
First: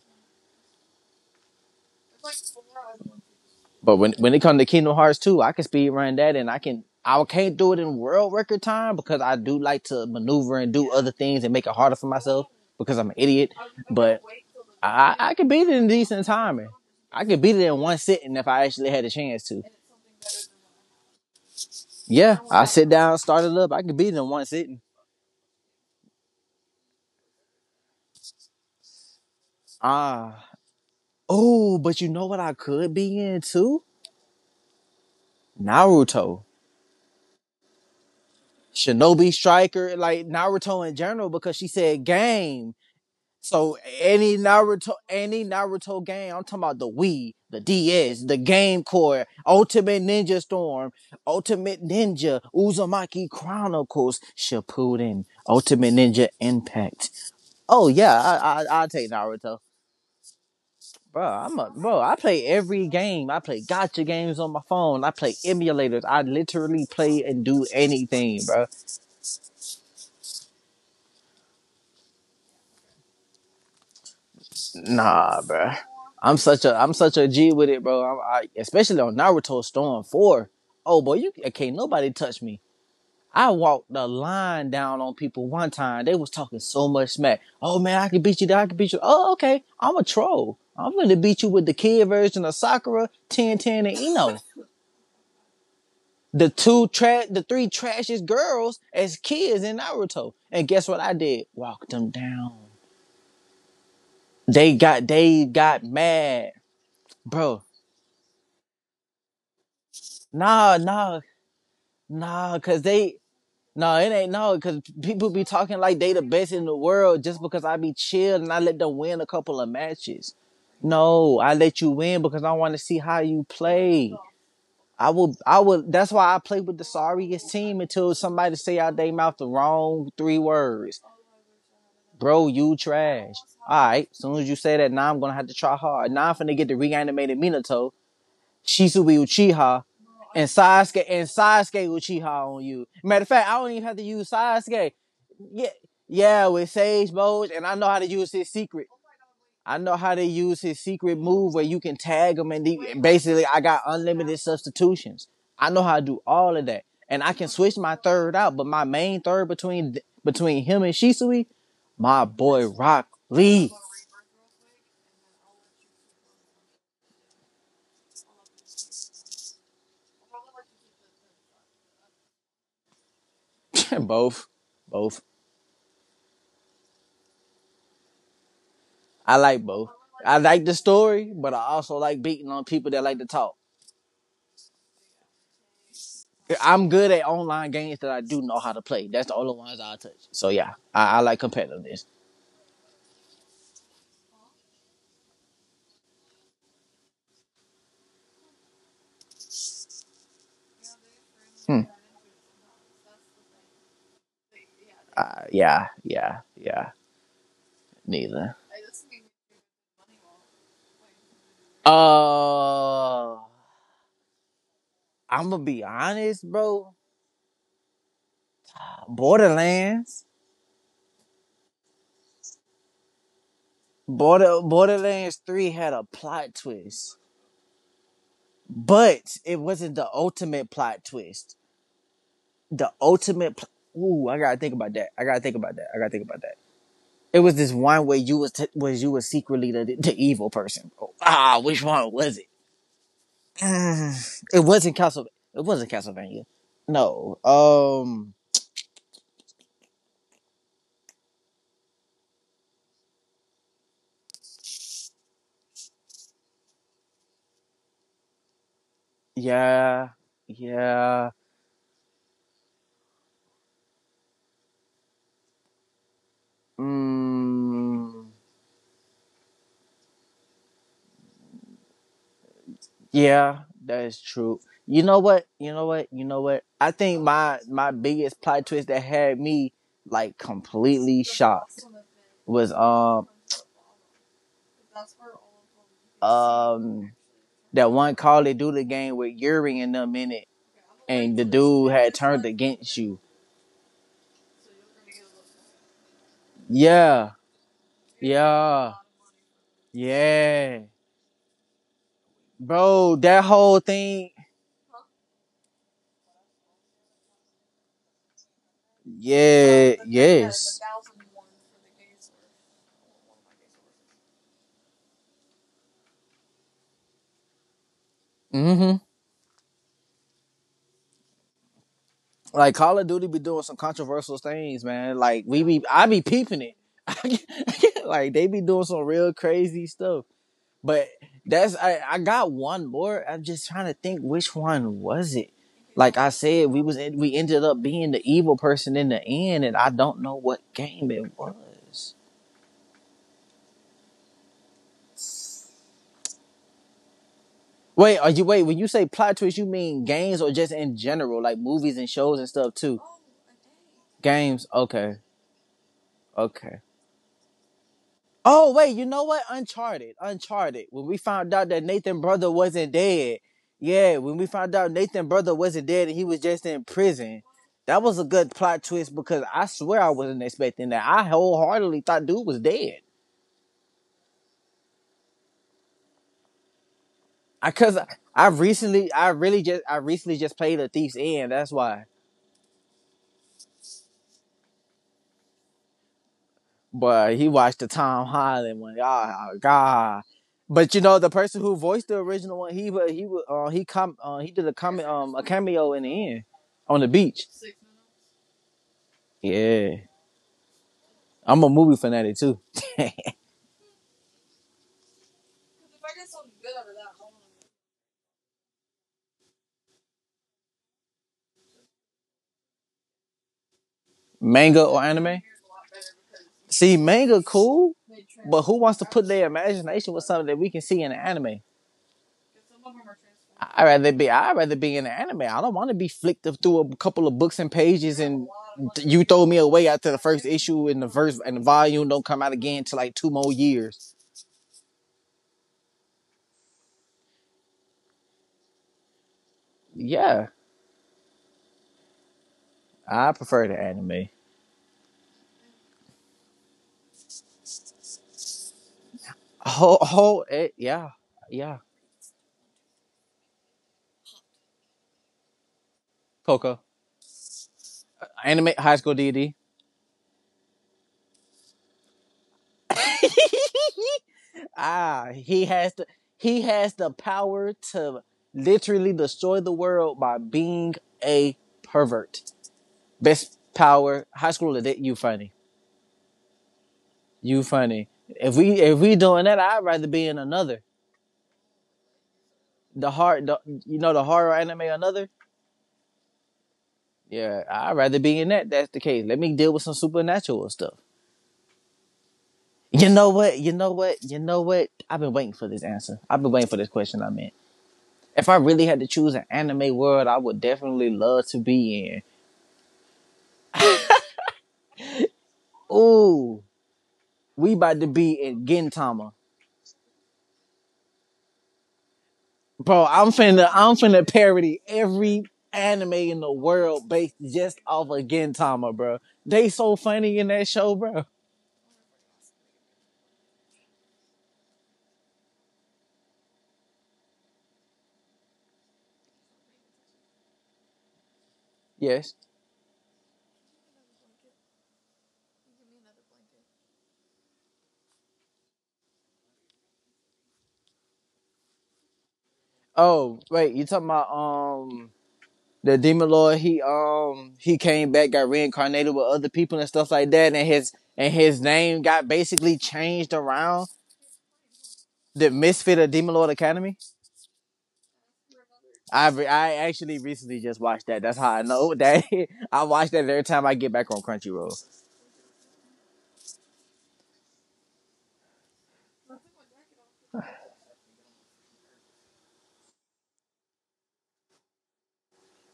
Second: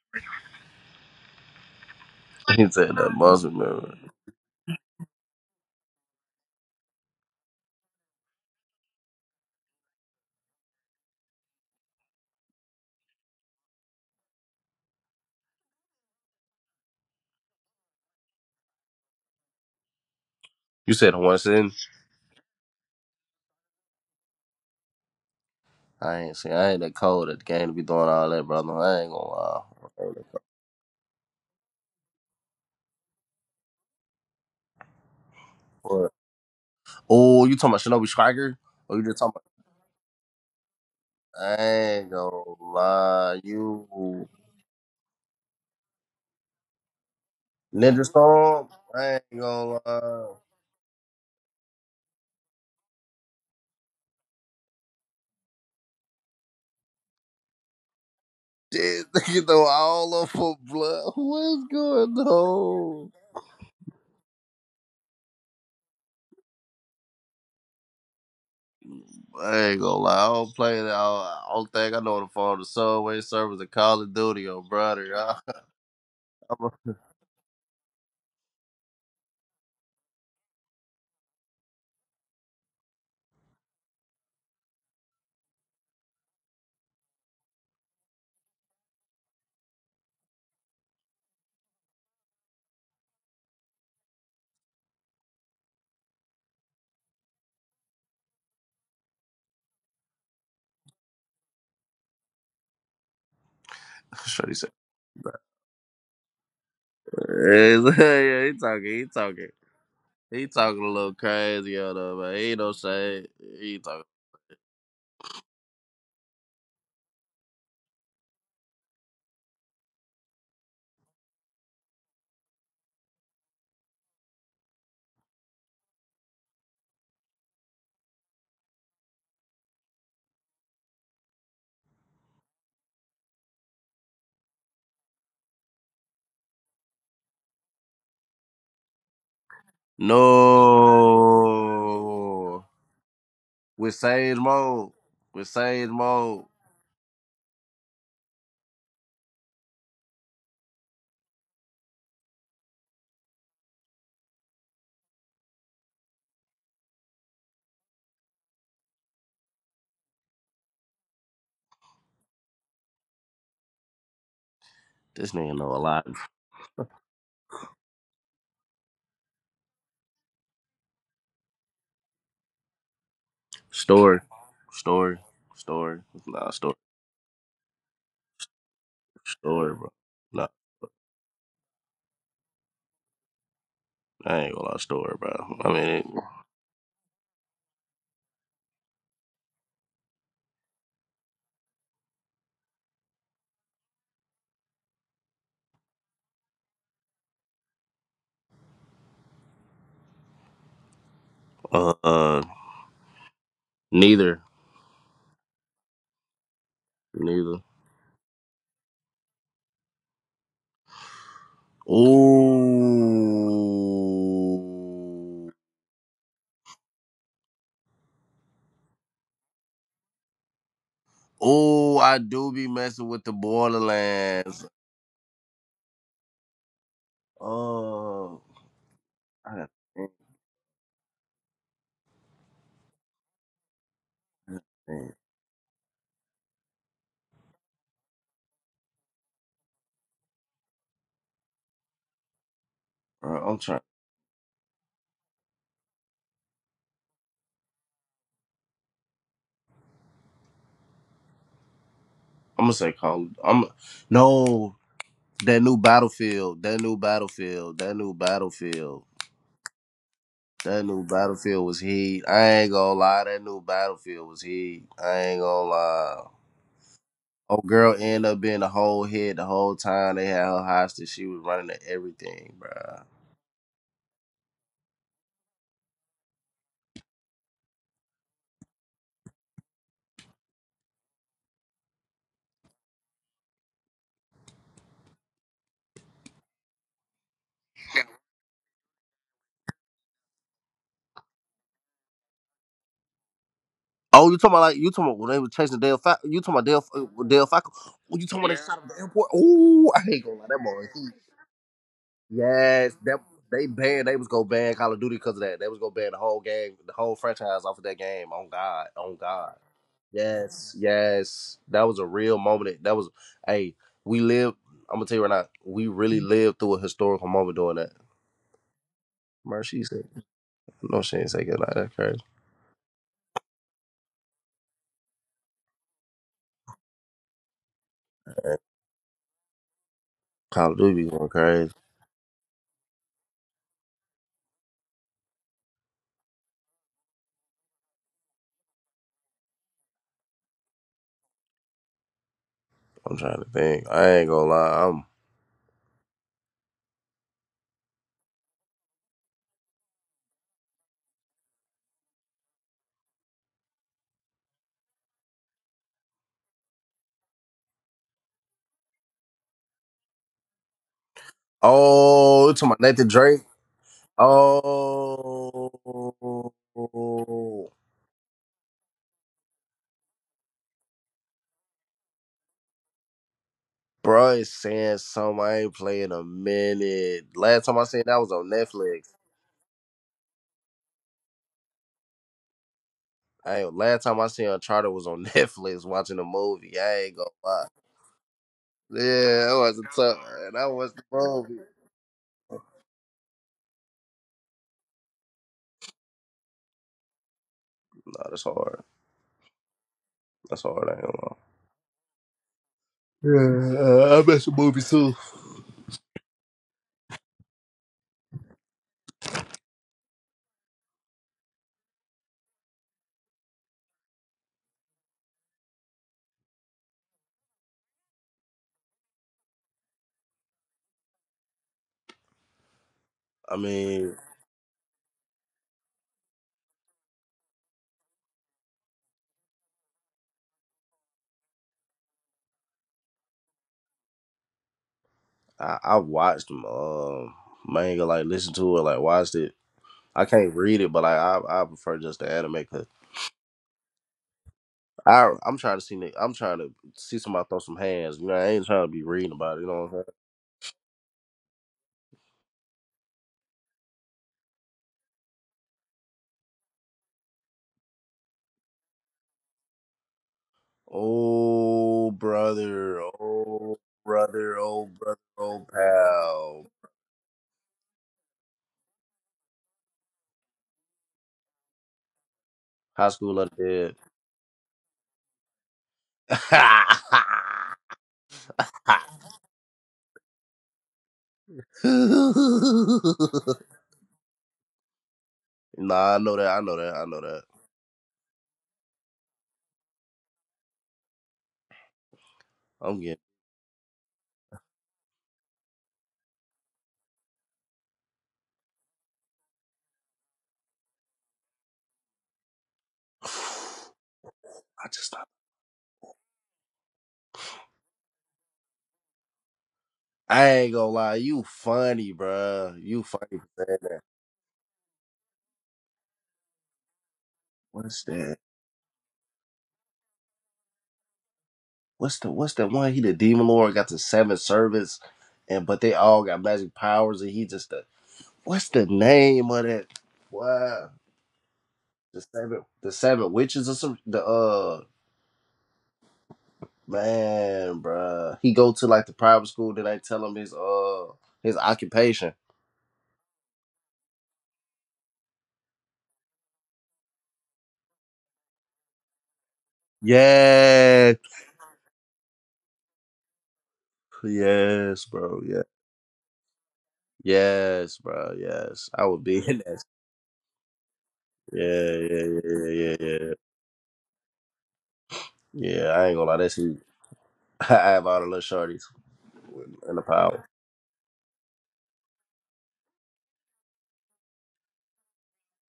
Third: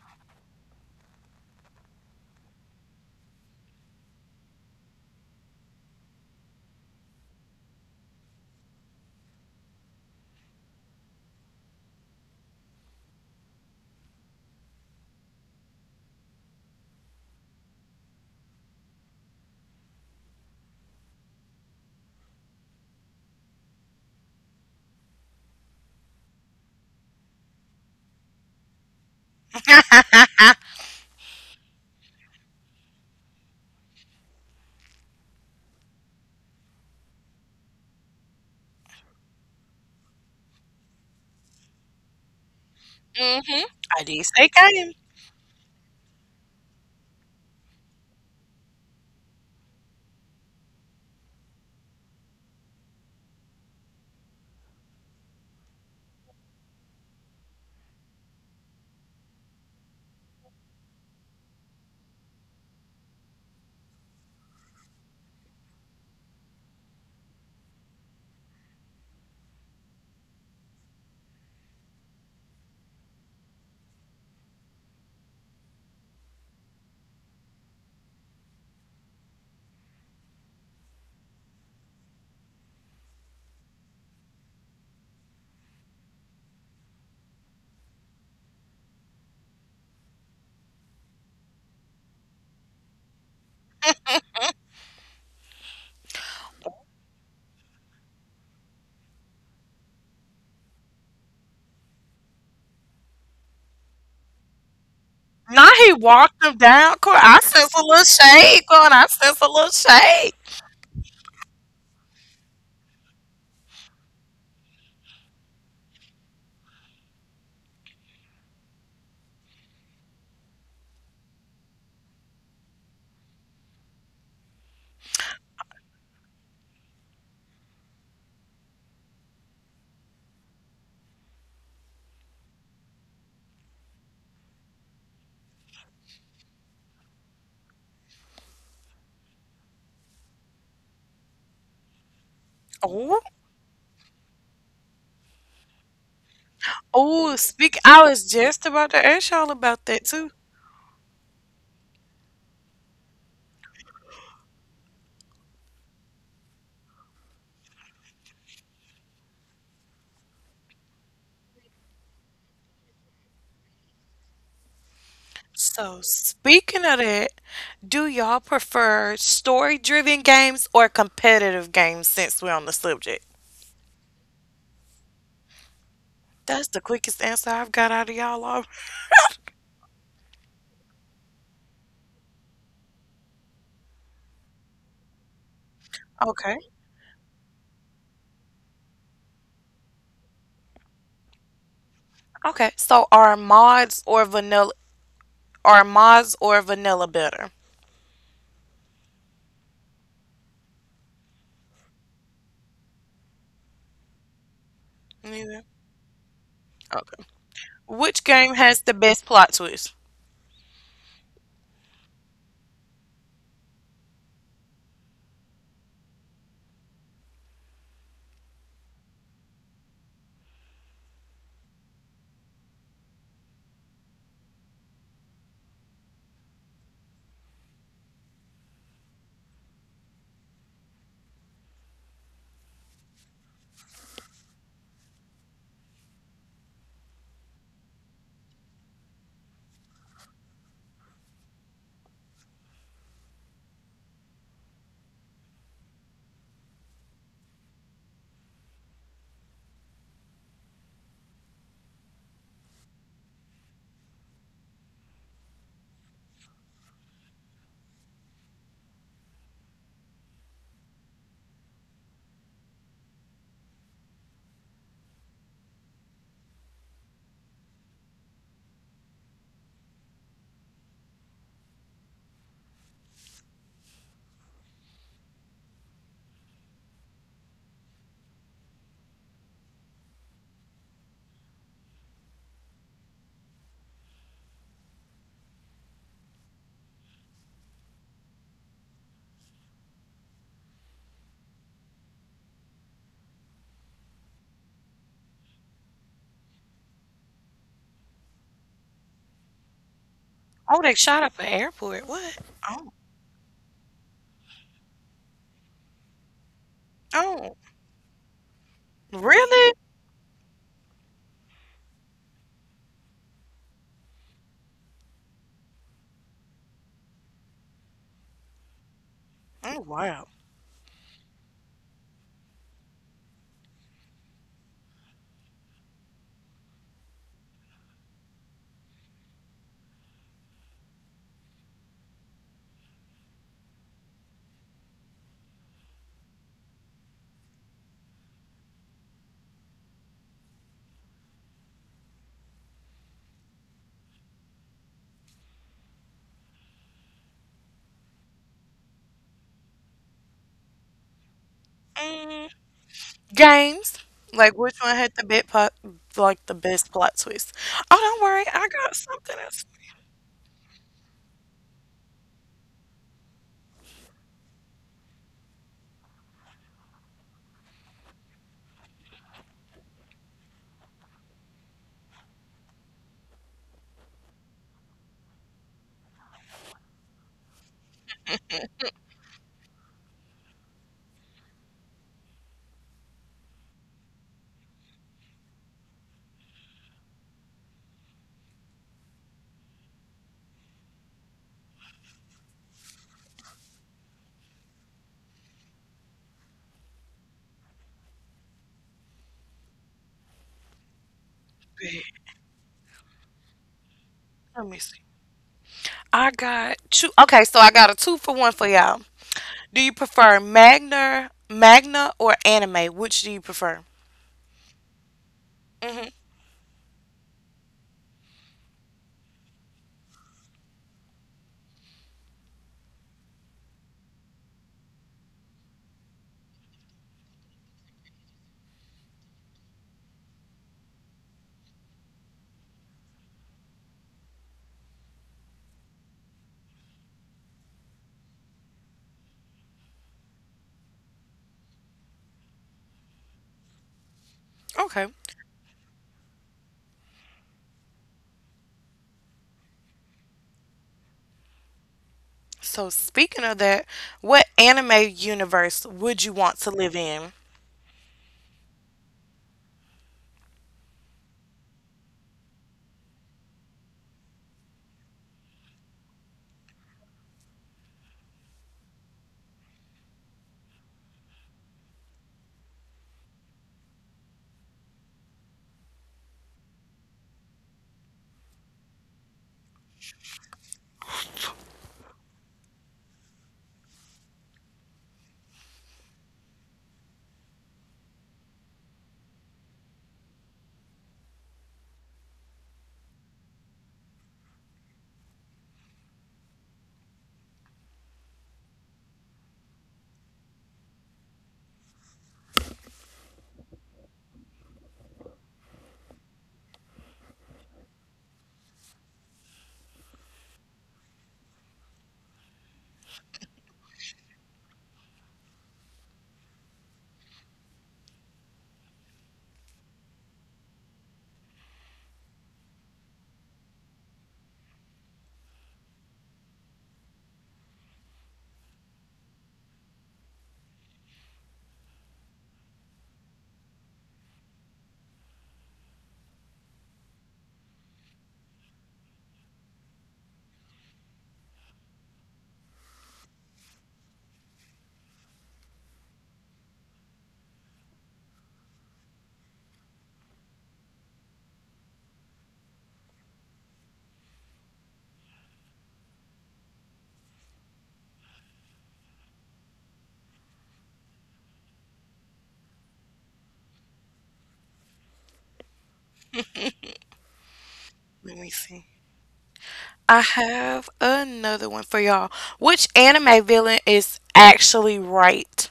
S3: He said that Muslim
S2: But
S3: man.
S2: when it comes to Kingdom Hearts 2, I can speed run that, and I can I can't do it in world record time because I do like to maneuver and do other things and make it harder for myself because I'm an idiot. But I can beat it in decent timing. I could beat it in one sitting if I actually had a chance to.
S3: You said one sin?
S2: Yeah, I sit down, start it up. I could beat it in one sitting.
S3: I ain't see I ain't that cold at the game to be doing all that, brother. I ain't gonna lie. I ain't that
S2: Ah, oh, but you know what I could be in too?
S3: cold.
S2: Naruto,
S3: Oh, you talking about Shinobi Striker? Or you just
S2: Shinobi
S3: talking
S2: Striker, like Naruto in general, because
S3: about I
S2: she said
S3: ain't gonna
S2: game.
S3: lie,
S1: Mhm.
S2: So
S1: I did
S3: you
S1: say game.
S2: Any Naruto game, I'm talking about the Wii, the
S3: Ninja
S2: DS, the
S3: Storm?
S2: Game
S3: I ain't
S2: Core,
S3: gonna
S2: Ultimate
S3: lie.
S2: Ninja Storm, Ultimate Ninja, Uzumaki Chronicles, Shippuden, Ultimate Ninja Impact. Oh yeah, I
S3: Shit,
S2: take
S3: you
S2: Naruto,
S3: know all up for blood.
S2: bro. I'm
S3: What's
S2: a bro. I
S3: going
S2: play every
S3: on?
S2: game. I play gotcha games on my phone. I play emulators. I literally play and do anything, bro.
S3: I ain't gonna lie. I don't play that. I don't think I know the phone. The subway service and Call of Duty, oh brother.
S2: Nah, bro.
S3: I'm
S2: I'm
S3: a,
S2: such a G with it, bro. Especially on Naruto Storm Four. Oh boy, you can't nobody touch me. I walked the line down on people one time. They was talking so much smack. Oh man, I can beat you. I can beat you. Oh okay, I'm a troll. I'm gonna beat you with the kid version of Sakura, Ten Ten, and Ino. The three trashiest girls as kids in Naruto. And guess what I did? Walked them down.
S3: sure he said.
S2: They got
S3: Yeah,
S2: they
S1: Now
S2: got
S1: he walked
S2: mad,
S1: him down court. I
S2: bro.
S1: sense a little
S3: yeah, he
S1: shade
S3: talking.
S1: going.
S3: He
S1: I sense a
S3: talking.
S1: little shade.
S3: He
S2: Nah,
S3: talking a little
S2: nah.
S3: crazy out there, man. He
S2: Nah,
S3: ain't no
S2: cause they
S3: shade. He
S2: no,
S3: talking.
S2: it ain't no, cause people be talking like they the best in the world just because I be chill and I let them win a couple of matches. No, I let you win because I want to see how you play. I will. That's why I play with the sorriest team until somebody say out they mouth the wrong three words. Bro, you trash. All right, as soon as you say that, now I'm gonna have to try hard. Now I'm finna get the reanimated Minato, Shisubi Uchiha, and Sasuke, and Sasuke will cheat on
S3: No,
S2: you.
S1: Oh,
S2: Matter of fact, I don't even
S3: with
S2: have to use
S3: Sage mode.
S2: Sasuke.
S3: With
S2: Yeah,
S3: Sage mode.
S2: yeah, with Sage
S1: oh.
S2: Mode, and I
S1: Speak.
S2: know how
S1: I
S2: to
S1: was
S2: use his
S1: just
S2: secret.
S1: about to ask y'all
S2: I
S1: about
S2: know
S1: that
S2: how to
S1: too.
S2: use his secret move where you can tag him and, basically I got unlimited substitutions. I know how to do all of that. And I can switch my third out, but my main third between him and Shisui, my boy Rock Lee.
S3: This nigga know a
S1: So
S3: lot.
S1: speaking of that, do y'all prefer story-driven games or competitive games? Since we're on the subject,
S3: Story,
S2: Both.
S3: story,
S2: Both.
S3: story. Nah,
S1: that's
S3: story,
S1: the quickest answer I've got out of y'all. All.
S2: I like
S3: story,
S2: both.
S3: bro.
S2: I
S3: Nah,
S2: like the story, but I also like beating on people that like to talk.
S3: I ain't gonna lie, story, bro.
S1: Okay.
S2: I'm good at online games that I do know how to play. That's the only ones I touch. So yeah, I like competitiveness.
S1: Okay. So are mods or vanilla? Are mods or vanilla better?
S2: Hmm.
S3: Uh, uh Neither.
S1: Neither.
S2: Yeah, yeah, yeah.
S1: Okay.
S3: Neither.
S1: Which
S2: Neither.
S1: game has the best plot twist?
S3: Ooh.
S2: Uh, I'm gonna be honest, bro. Borderlands,
S3: Ooh, I do be messing with the Borderlands.
S2: Borderlands Three had a plot twist,
S3: Oh,
S2: but
S3: I
S2: it
S3: got
S2: wasn't the ultimate plot twist. The ultimate. Pl- Ooh, I gotta think about that. I gotta think about that. I gotta think about that. It was this one where you was secretly the evil person. Oh, ah, which one was it?
S3: bro, I'm trying.
S2: Mm, It wasn't Castlevania. No.
S3: I'm gonna say Call. I'm no That new Battlefield.
S2: Yeah.
S3: That new
S2: Yeah.
S3: Battlefield was heat. I ain't gonna lie. That new Battlefield was heat. I ain't gonna lie. Old girl
S2: Mm,
S3: ended up being the whole head the whole time. They had her hostage. She was running to everything, bruh.
S2: yeah. That is true. You know what? You know what? You know what? I think my biggest plot twist that had me like completely shocked was um that one Call of Duty game with Yuri and them in it, and the dude had turned against you.
S3: You talking about when they were chasing Dale? You talking about Dale?
S2: Yeah,
S3: Dale Falco? Oh, you talking about they shot him at
S2: yeah,
S3: the airport? Ooh, I ain't gonna lie, that
S1: Oh,
S3: boy.
S2: yeah,
S1: they
S3: He,
S1: shot up an airport. What? Oh,
S3: yes,
S2: bro.
S3: that
S2: That
S3: They
S2: whole
S3: banned. They was
S2: thing.
S3: gonna ban Call of Duty because of that. They was gonna ban the whole game, the whole
S1: oh,
S3: franchise off of that game. On God, on God.
S1: really?
S2: Yeah,
S3: Yes,
S2: yes.
S3: yes, that was a real moment. Hey, we lived. I'm gonna tell you right now, we really lived through a historical moment doing that.
S2: hmm
S3: Mercy.
S1: Oh, wow.
S3: No, she ain't take it like that crazy.
S2: Like Call of Duty be doing some controversial things, man. I be peeping it. Like they be doing some real crazy stuff.
S3: Call of Duty
S2: But
S3: be going crazy.
S2: that's I got one more. I'm just trying to think which one was it. Like I said, we ended up being the evil person in the end, and I don't know what game it was.
S3: I'm trying to think. I ain't gonna lie. I'm.
S2: Wait, are you wait? When you say plot twist, you mean games or just in general, like movies and shows and
S1: Mm,
S2: stuff too?
S1: games. Like
S2: Games.
S1: which one had
S2: Okay.
S1: the best plot? Like the
S2: Okay.
S1: best plot twist? Oh, don't worry, I
S2: Oh wait,
S1: got
S2: you know
S1: something
S2: what?
S1: else.
S2: Uncharted, Uncharted. When we found out that Nathan
S3: Oh,
S2: brother
S3: you talking about
S2: wasn't
S3: Nathan
S2: dead,
S3: Drake.
S2: yeah. When we found out Nathan brother
S3: Oh,
S2: wasn't dead and he was just in prison,
S3: bro,
S2: that was a good plot twist because I swear I wasn't expecting that. I wholeheartedly thought dude was dead.
S3: it's saying something I ain't played in a minute. Last
S2: I
S3: time I
S2: cause
S3: seen
S2: I,
S3: that was on Netflix.
S2: I recently just played a Thief's End. That's why.
S3: I ain't- Last time I seen Uncharted was on Netflix watching a movie. I ain't gonna
S2: But he
S3: lie.
S2: watched the Tom Holland one.
S3: Yeah,
S2: Ah,
S3: that was a tough.
S2: God.
S3: And I
S2: But
S3: watched
S2: you
S3: the
S2: know the
S3: movie.
S2: person who voiced the original one, he he did a cameo in the end on the beach.
S3: No, that's hard.
S2: Yeah,
S3: That's hard. I ain't
S2: I'm a movie fanatic too.
S3: gonna lie. Yeah, I bet the
S1: Let
S3: movie
S1: me see.
S3: too.
S1: I got two. Okay, so I got a two for one for y'all. Do you prefer Magna or anime? Which do you prefer?
S2: Manga or anime?
S1: Hmm.
S2: See, manga cool, but who wants to put their imagination with something that we can see in the anime?
S3: I mean,
S2: I'd rather be in an anime. I don't want to be flicked through a couple of books and pages and you throw me away after the first issue and the verse and the volume don't come out again till like two more years.
S3: I watched them. Manga like listened to it, like watched it. I
S2: Yeah,
S3: can't read it, but I prefer just the anime. Cause
S2: I prefer the anime.
S1: Okay.
S3: I I'm trying to see Nick. I'm trying to see somebody throw some hands. You know, I ain't trying to be reading about it. You know what I'm
S2: Oh,
S3: saying?
S2: whole eh, yeah yeah
S1: So speaking of that, what anime universe would you want to
S2: Coco
S1: live in?
S2: anime High School DD.
S3: Oh brother, oh brother, oh brother,
S2: ah, he
S3: oh
S2: has the he
S3: pal.
S2: has the power to literally destroy the world by being a pervert.
S3: High school of
S2: Best
S3: the dead.
S2: power High School that you funny.
S3: Nah,
S2: You funny. If we doing that, I'd rather be in another. The hard, the, you know, the horror anime another.
S3: I know that. I know that. I know that.
S2: Yeah, I'd rather be in that. That's the case. Let me deal with some supernatural stuff.
S3: I'm
S2: You
S3: getting.
S2: know what? You know what? You know what? I've been waiting for this answer. I've been waiting for this question. I meant, if I really had to choose an anime world, I would definitely love to be in.
S3: I just
S2: Ooh, we about to be in Gintama.
S3: I ain't gonna lie, you funny, bruh. You
S2: Bro,
S3: funny for saying
S2: I'm
S3: that.
S2: finna parody every anime in the world based just
S3: What's
S2: off of
S3: that?
S2: Gintama, bro. They so funny in that show, bro.
S3: What's that one? He the demon lord got the seven servants, and but they all got magic powers, and he just the, what's the name of that? What, the
S2: Yes.
S3: seven, the seven witches or some, the man, bruh. He go to like the private school, then they tell him his occupation.
S2: Oh, wait, you talking about the Demon Lord, he came back, got reincarnated with other people and stuff like that, and
S3: Yes,
S2: his name got basically changed around
S3: yes, bro.
S2: the
S3: Yeah,
S2: Misfit of Demon Lord Academy.
S3: yes, bro. Yes, I would be in
S2: I
S3: that.
S2: actually recently just watched that. That's how I
S3: Yeah,
S2: know that.
S3: yeah, yeah,
S2: I
S3: yeah,
S2: watch
S3: yeah,
S2: that
S3: yeah.
S2: every time I get back on Crunchyroll.
S3: Yeah, I ain't gonna lie, that shit. I have all the little
S1: Let me
S3: shorties
S1: see.
S3: in the
S1: I
S3: power.
S1: have another one for y'all. Which anime villain is actually right?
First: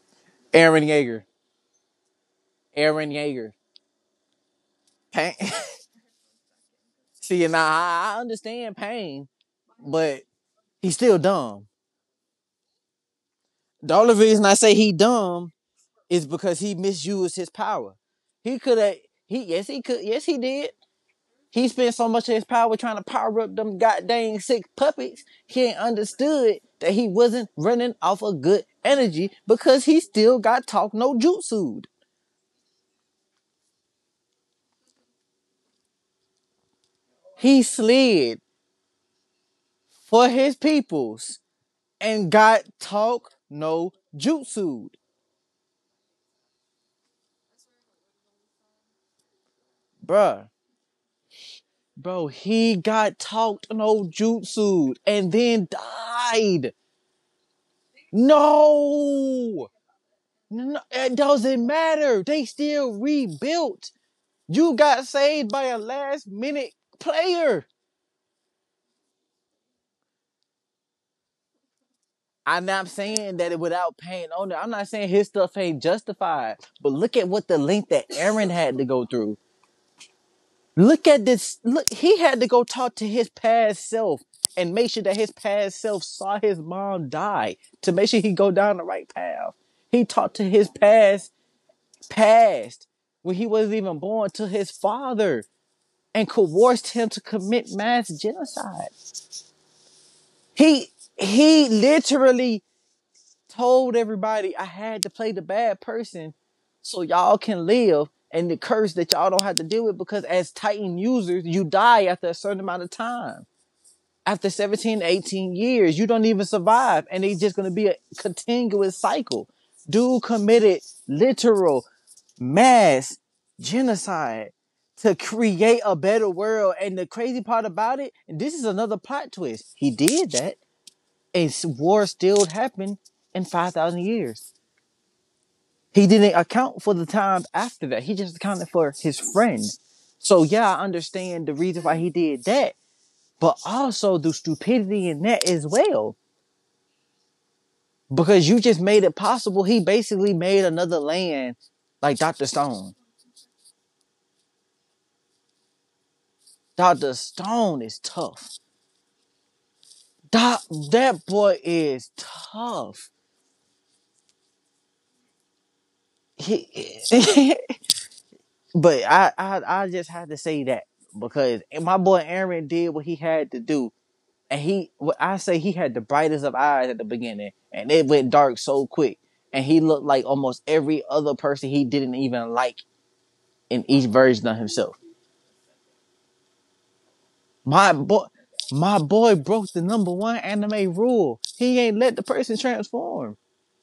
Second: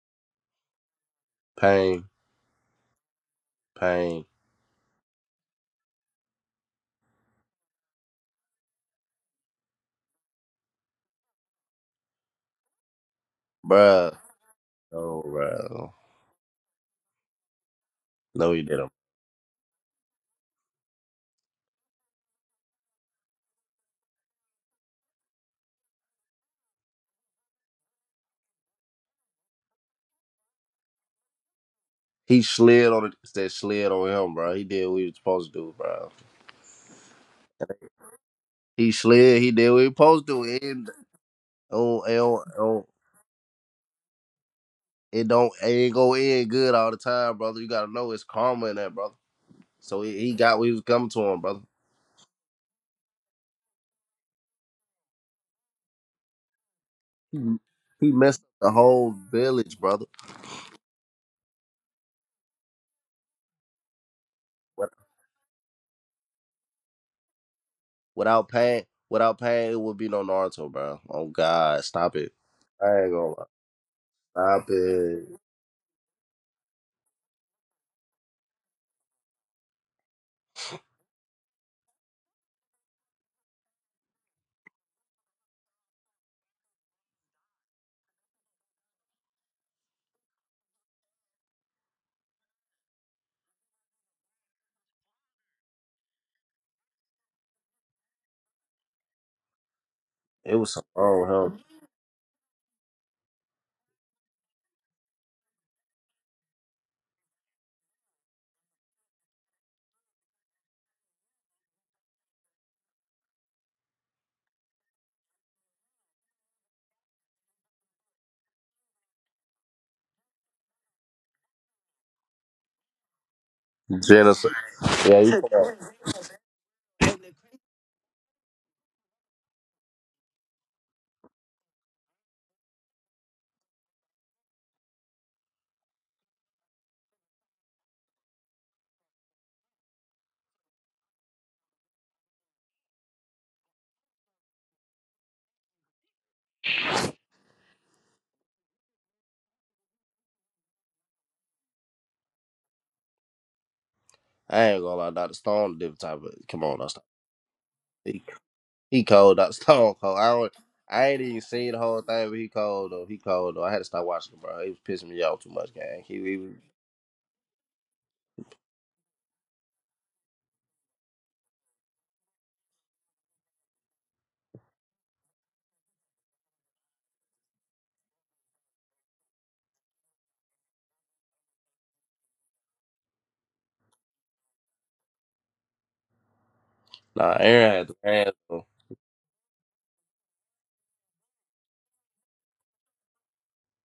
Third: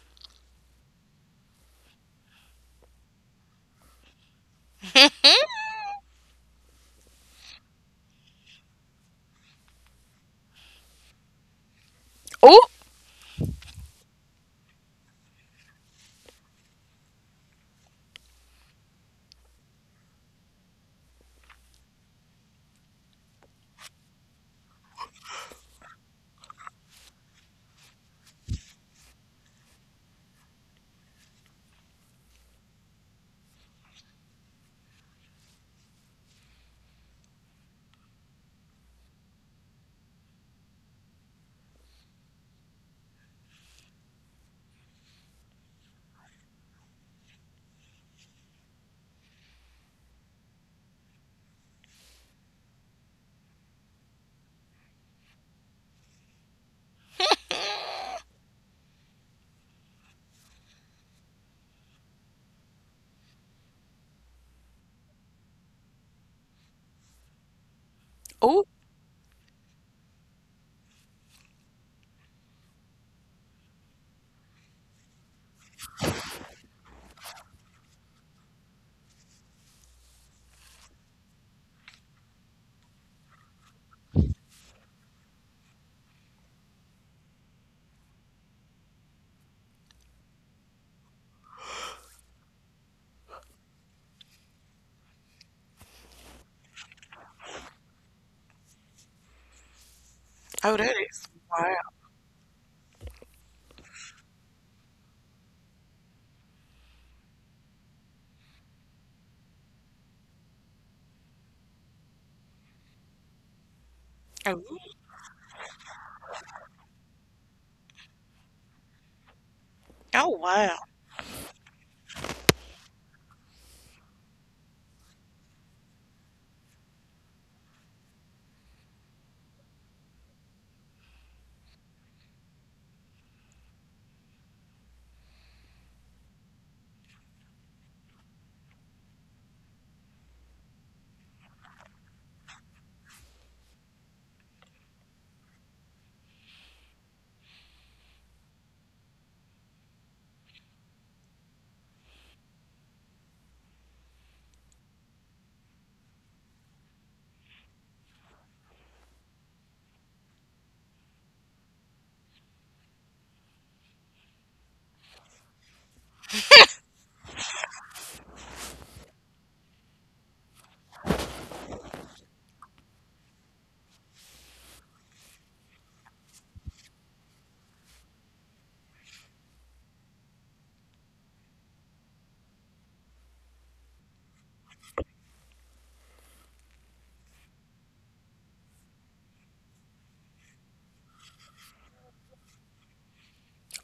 S2: Aaron Yeager.
S3: Pain,
S2: Aaron Yeager.
S3: pain,
S2: Pain. See, now I understand pain, but he's still dumb.
S1: Oh,
S2: The
S3: bruh.
S2: only reason I say he
S3: Oh,
S2: dumb
S3: bro.
S2: is because he misused his power.
S3: No,
S2: He
S3: he
S2: could
S3: didn't.
S2: have. He yes, he could. Yes, he did. He spent so much of his power trying to power up them goddamn six puppets. He ain't understood that he wasn't running off a good energy because he still got talk no jutsued.
S3: He slid on it. That slid on him, bro. He did what he was supposed to do, bro.
S2: He slid
S3: He slid. He did what he was supposed
S2: for
S3: to
S2: his
S3: do. And
S2: peoples
S3: oh, it
S2: and
S3: don't, it
S2: got
S3: don't,
S2: talk no jutsued,
S3: it don't- it ain't go in good all the time, brother. You gotta know it's karma in that, brother. So he
S2: bruh.
S3: got what he was coming to him, brother.
S2: Bro, he got talked no jutsu and then died.
S3: He, he messed up the whole
S2: No,
S3: village, brother.
S2: no, it doesn't matter. They still rebuilt. You got saved by a last minute player.
S3: Without
S1: oh,
S3: pain, without pain, it would be no Naruto, bro. Oh God, stop it.
S2: I'm not
S3: I ain't
S2: saying
S3: gonna lie,
S2: that it without pain on it.
S3: stop
S2: I'm not saying
S3: it.
S2: his stuff ain't justified, but look at what the link that Aaron had to go through. Look at this. Look, he had to go talk to his past self and make sure that his past self saw his mom die to make sure he go down the right path. He talked to his past past when he wasn't even born to his father and coerced him to commit mass genocide.
S3: It was
S1: oh,
S3: some
S2: He
S1: that
S3: oh
S1: is
S3: hell.
S2: he
S1: wow.
S2: literally told everybody I had to play the bad person so y'all can live and the curse that y'all don't have to deal with because as Titan users, you die after a certain amount of time. After
S1: Oh,
S2: 17, 18 years, you don't even survive. And it's just going to be a continuous cycle. Dude
S1: oh wow.
S2: committed literal mass
S3: Genesis.
S2: genocide
S3: Yeah,
S2: to
S3: you come
S2: create
S3: on.
S2: a better world. And the crazy part about it, and this is another plot twist. He did that and war still happened in 5,000 years. He didn't account for the time after that. He just accounted for his friends. So yeah, I understand the reason why he did that, but also the stupidity in that as well because you just made it possible. He basically made another land like Dr. Stone.
S3: I ain't gonna lie, Dr. Stone different type of come on, Dr. Stone.
S2: Dr. Stone is
S3: He,
S2: tough.
S3: he cold, Dr. Stone cold.
S2: Doc,
S3: I ain't
S2: that
S3: even
S2: boy
S3: seen the whole
S2: is
S3: thing, but he cold though.
S2: tough.
S3: He cold though. I had to stop watching him, bro. He was pissing me off too much, gang.
S2: He, but I just had to say that because my boy Aaron did what he had to do, and he, what I say, he had the brightest of eyes at the beginning, and it went dark so quick, and he looked like almost every other person he didn't even like in each version of himself.
S3: Nah, Aaron had
S2: My
S3: the
S2: boy,
S3: hands.
S2: my boy broke the number one anime rule. He ain't let the person transform.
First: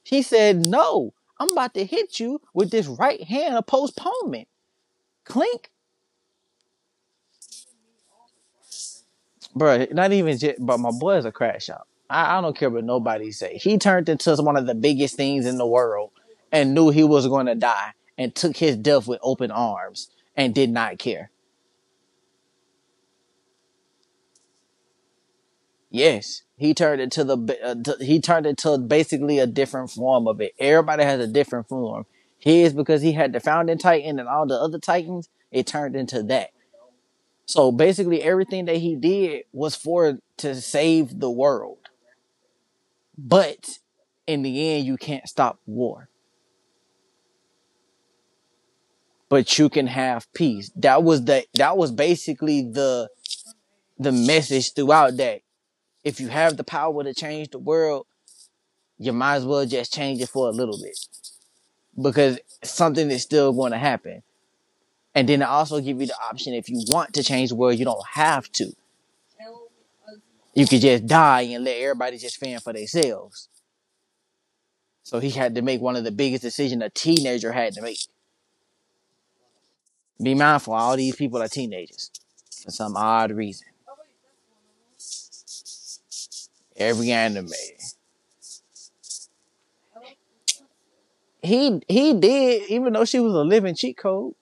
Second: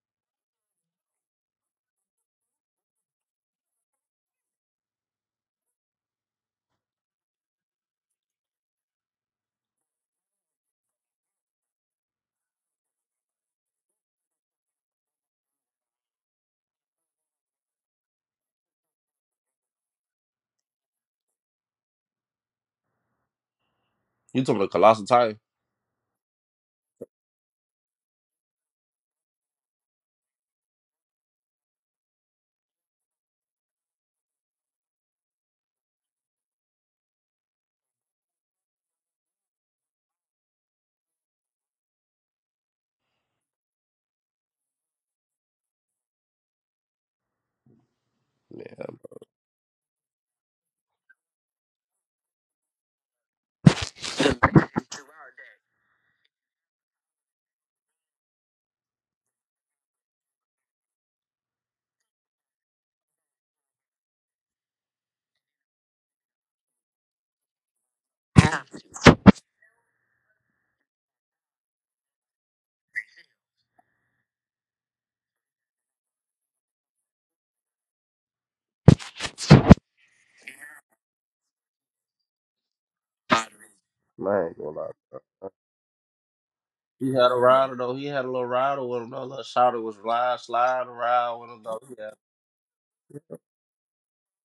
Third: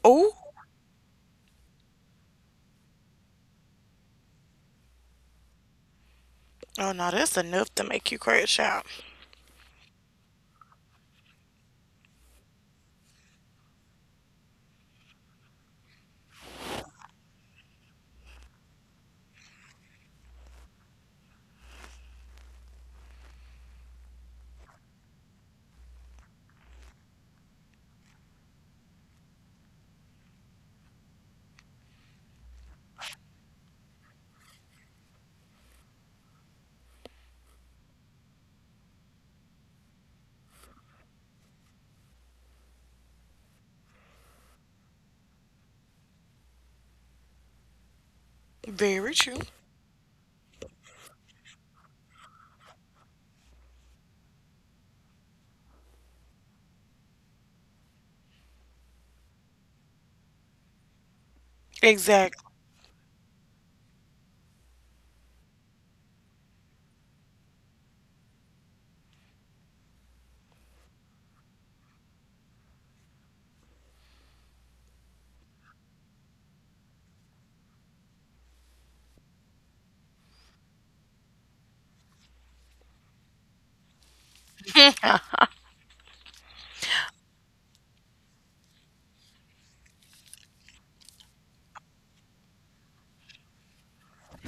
S2: He
S1: Oh,
S2: said, "No, I'm about to hit you with this right hand of postponement." Clink,
S1: oh no, that's enough to make you crash out.
S2: bro. Not even, just, but my boy is a crash out. I don't care what nobody say. He turned into one of the biggest things in the world and knew he was going to die and took his death with open arms and did not care.
S3: You talking about Colossal Titan?
S2: Yes, he turned it to basically a different form of it. Everybody has a different form. His because he had the founding titan and all the other titans, it turned into that. So basically, everything that he did was for to save the world. But in the end, you can't stop war,
S3: Yeah,
S1: Very true.
S2: but you can have peace. That was basically the message throughout that. If you have the power to change the world, you might as well just change it for a little bit because
S1: Exactly.
S2: something is still going to happen. And then I also give you the option if you want to change the world, you don't have to. You could just die and let everybody just fend for themselves. So he had to make one of the biggest decisions a teenager had to make. Be mindful, all these people are teenagers for some odd reason.
S3: man, I ain't gonna lie.
S2: Every
S3: He had a
S2: anime.
S3: rider though. He had a little rider with him though. Little shouter was lying, sliding around with him
S2: He
S3: though.
S2: he did, even though she was a living cheat code.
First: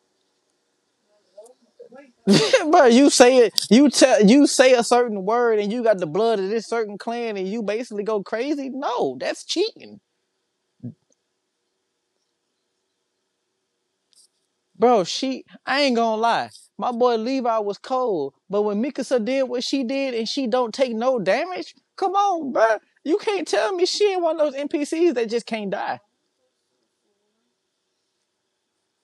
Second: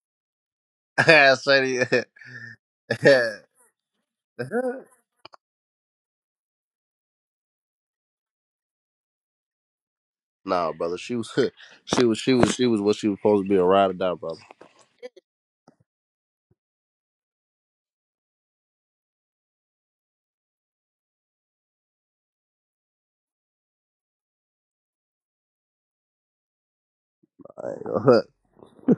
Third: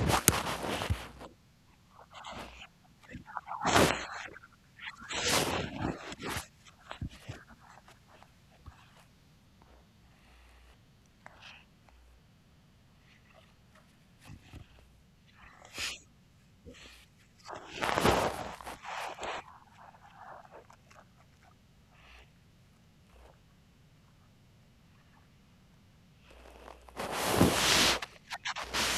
S3: Yeah. I said
S2: But you say
S3: he-
S2: it, you tell you say a certain word and you got the blood of this certain clan and you basically go crazy. No, that's cheating.
S3: nah, brother. She was, she was, she was, She was what she was supposed to be, a ride or die, brother.
S2: Bro, she I ain't gonna lie. My boy Levi was cold, but when Mikasa did what she did and she don't take no damage, come on, bro. You can't tell me she ain't one of those NPCs that just can't die.
S3: I ain't gonna-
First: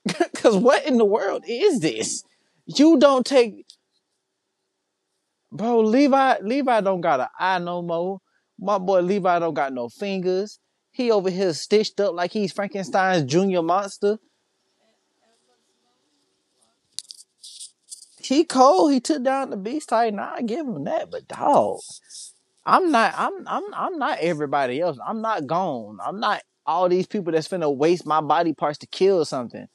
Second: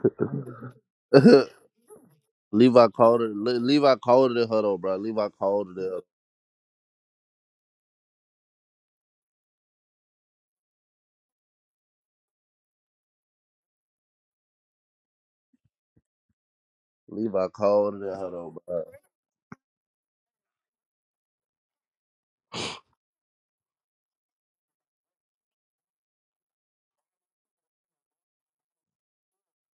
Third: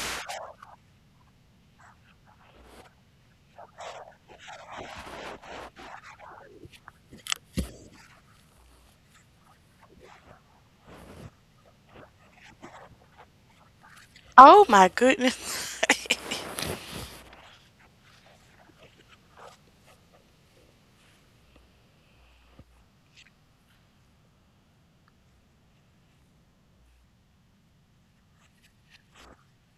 S2: Cause what in the world is this?
S3: Levi
S2: You
S3: called
S2: don't
S3: it.
S2: take
S3: Levi called it in her though, bro. Levi called it
S2: bro,
S3: in her.
S2: Levi don't got an eye no more. My boy Levi don't got no fingers. He over here stitched up like he's Frankenstein's junior monster.
S1: Oh my goodness.
S3: Levi called it in her
S2: He
S3: though, bro.
S2: cold, he took down the beast type. Nah, I give him that, but dog. I'm not. I'm. I'm. I'm not everybody else. I'm not gone. I'm not all these people that's finna waste my body parts to kill something.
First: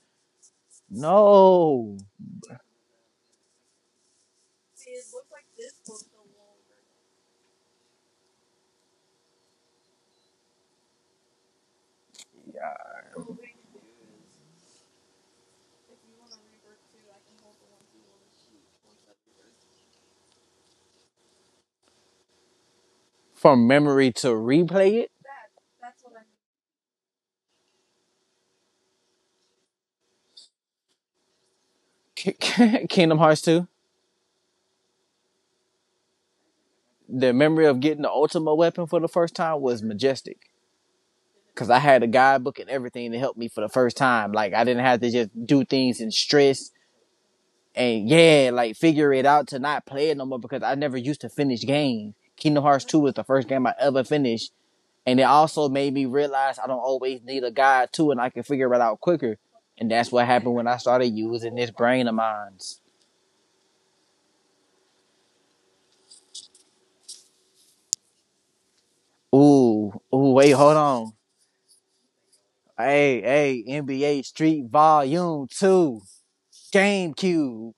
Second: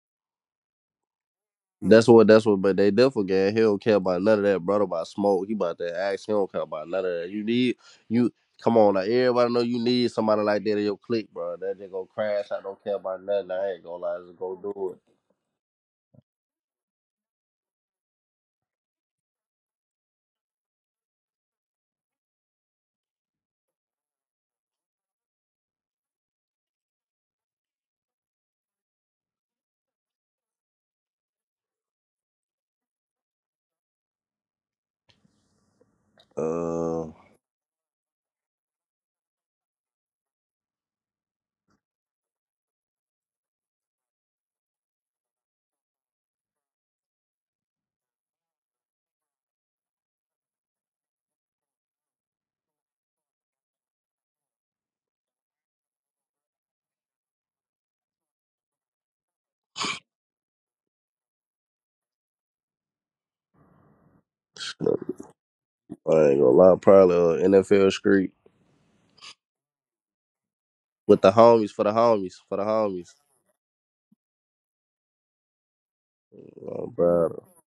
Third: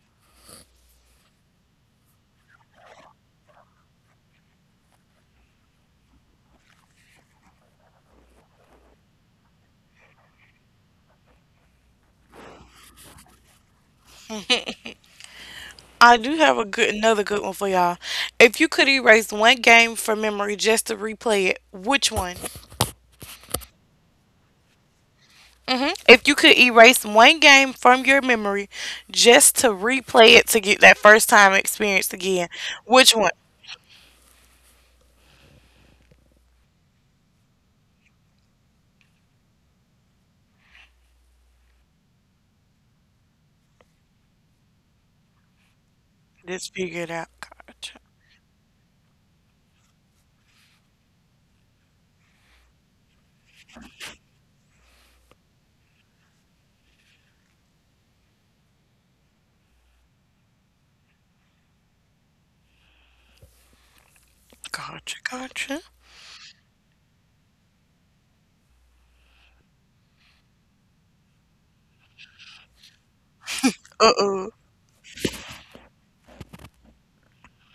S2: No,
S3: That's what. That's what. But they definitely gang. He don't care about none of that. Brother about smoke. He about that axe. He don't care about none of that. You need you. Come on, now. Everybody know you need somebody like that in your clique, bro. That just gonna crash. I don't care about nothing. I ain't gonna lie. Just go do it.
S1: I do have a good another good one for y'all. If you could erase one game from memory just to replay it, which one?
S2: from memory to replay
S1: Mhm. If you could erase one game from your memory just to replay it to get that first time experience again,
S2: it.
S1: which
S2: Kingdom
S1: one?
S2: Hearts two.
S3: Uh,
S2: The memory of getting the Ultima weapon for the first time was majestic. Cause I had a guidebook and everything to help me for the first time. Like I didn't have to just do things in stress
S1: Just figure it out. Gotcha.
S2: and yeah, like figure it out to not play it no more because I never used to finish games. Kingdom Hearts two was the first game I ever finished. And it also made me realize I don't always need a guide too, and I can figure it out quicker. And that's what happened when I started using this brain of mine.
S1: Gotcha. Gotcha.
S3: I ain't gonna lie, probably NFL street
S2: Ooh, ooh, wait, hold on.
S3: with the homies, for the homies, for the homies.
S2: Hey, hey,
S1: Uh
S2: NBA
S1: oh.
S2: Street Volume 2,
S3: Oh, brother.
S2: GameCube.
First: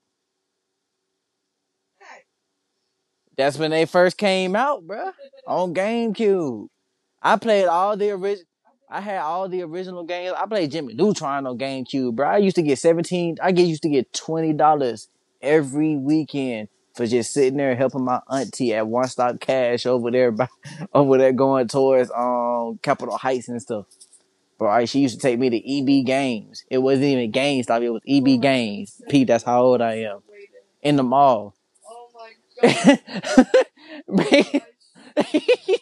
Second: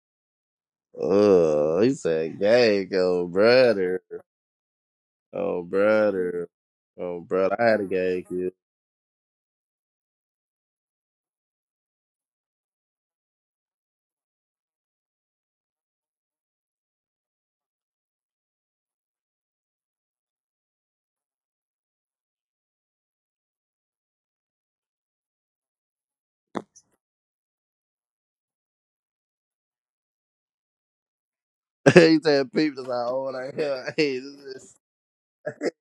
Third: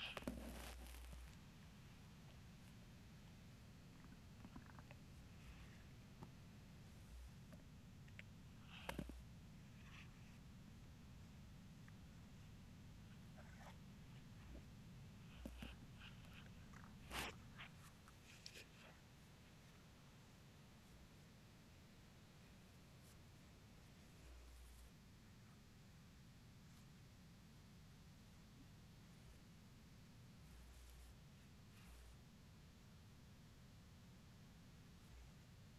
S3: He said, "Gang, oh
S2: That's when they
S3: brother,
S2: first came out, bruh,
S3: oh
S2: on
S3: brother,
S2: GameCube.
S3: oh
S2: I
S3: brother."
S2: played
S3: I had a
S2: all the
S3: gang
S2: original.
S3: kid.
S2: I had all the original games. I played Jimmy Neutron on GameCube, bro. I used to get 17. I get used to get $20 every weekend for just sitting there helping my auntie at One Stop Cash over there, over there going towards Capitol Heights and stuff. Bro, she used to take me to EB Games. It wasn't even GameStop. It was EB Games. Pete, that's how old I am. In the mall. Oh
S3: He said
S2: my
S3: peep is
S2: god.
S3: how old I am.
S2: Oh
S3: Hey, this
S2: my
S3: is
S2: god.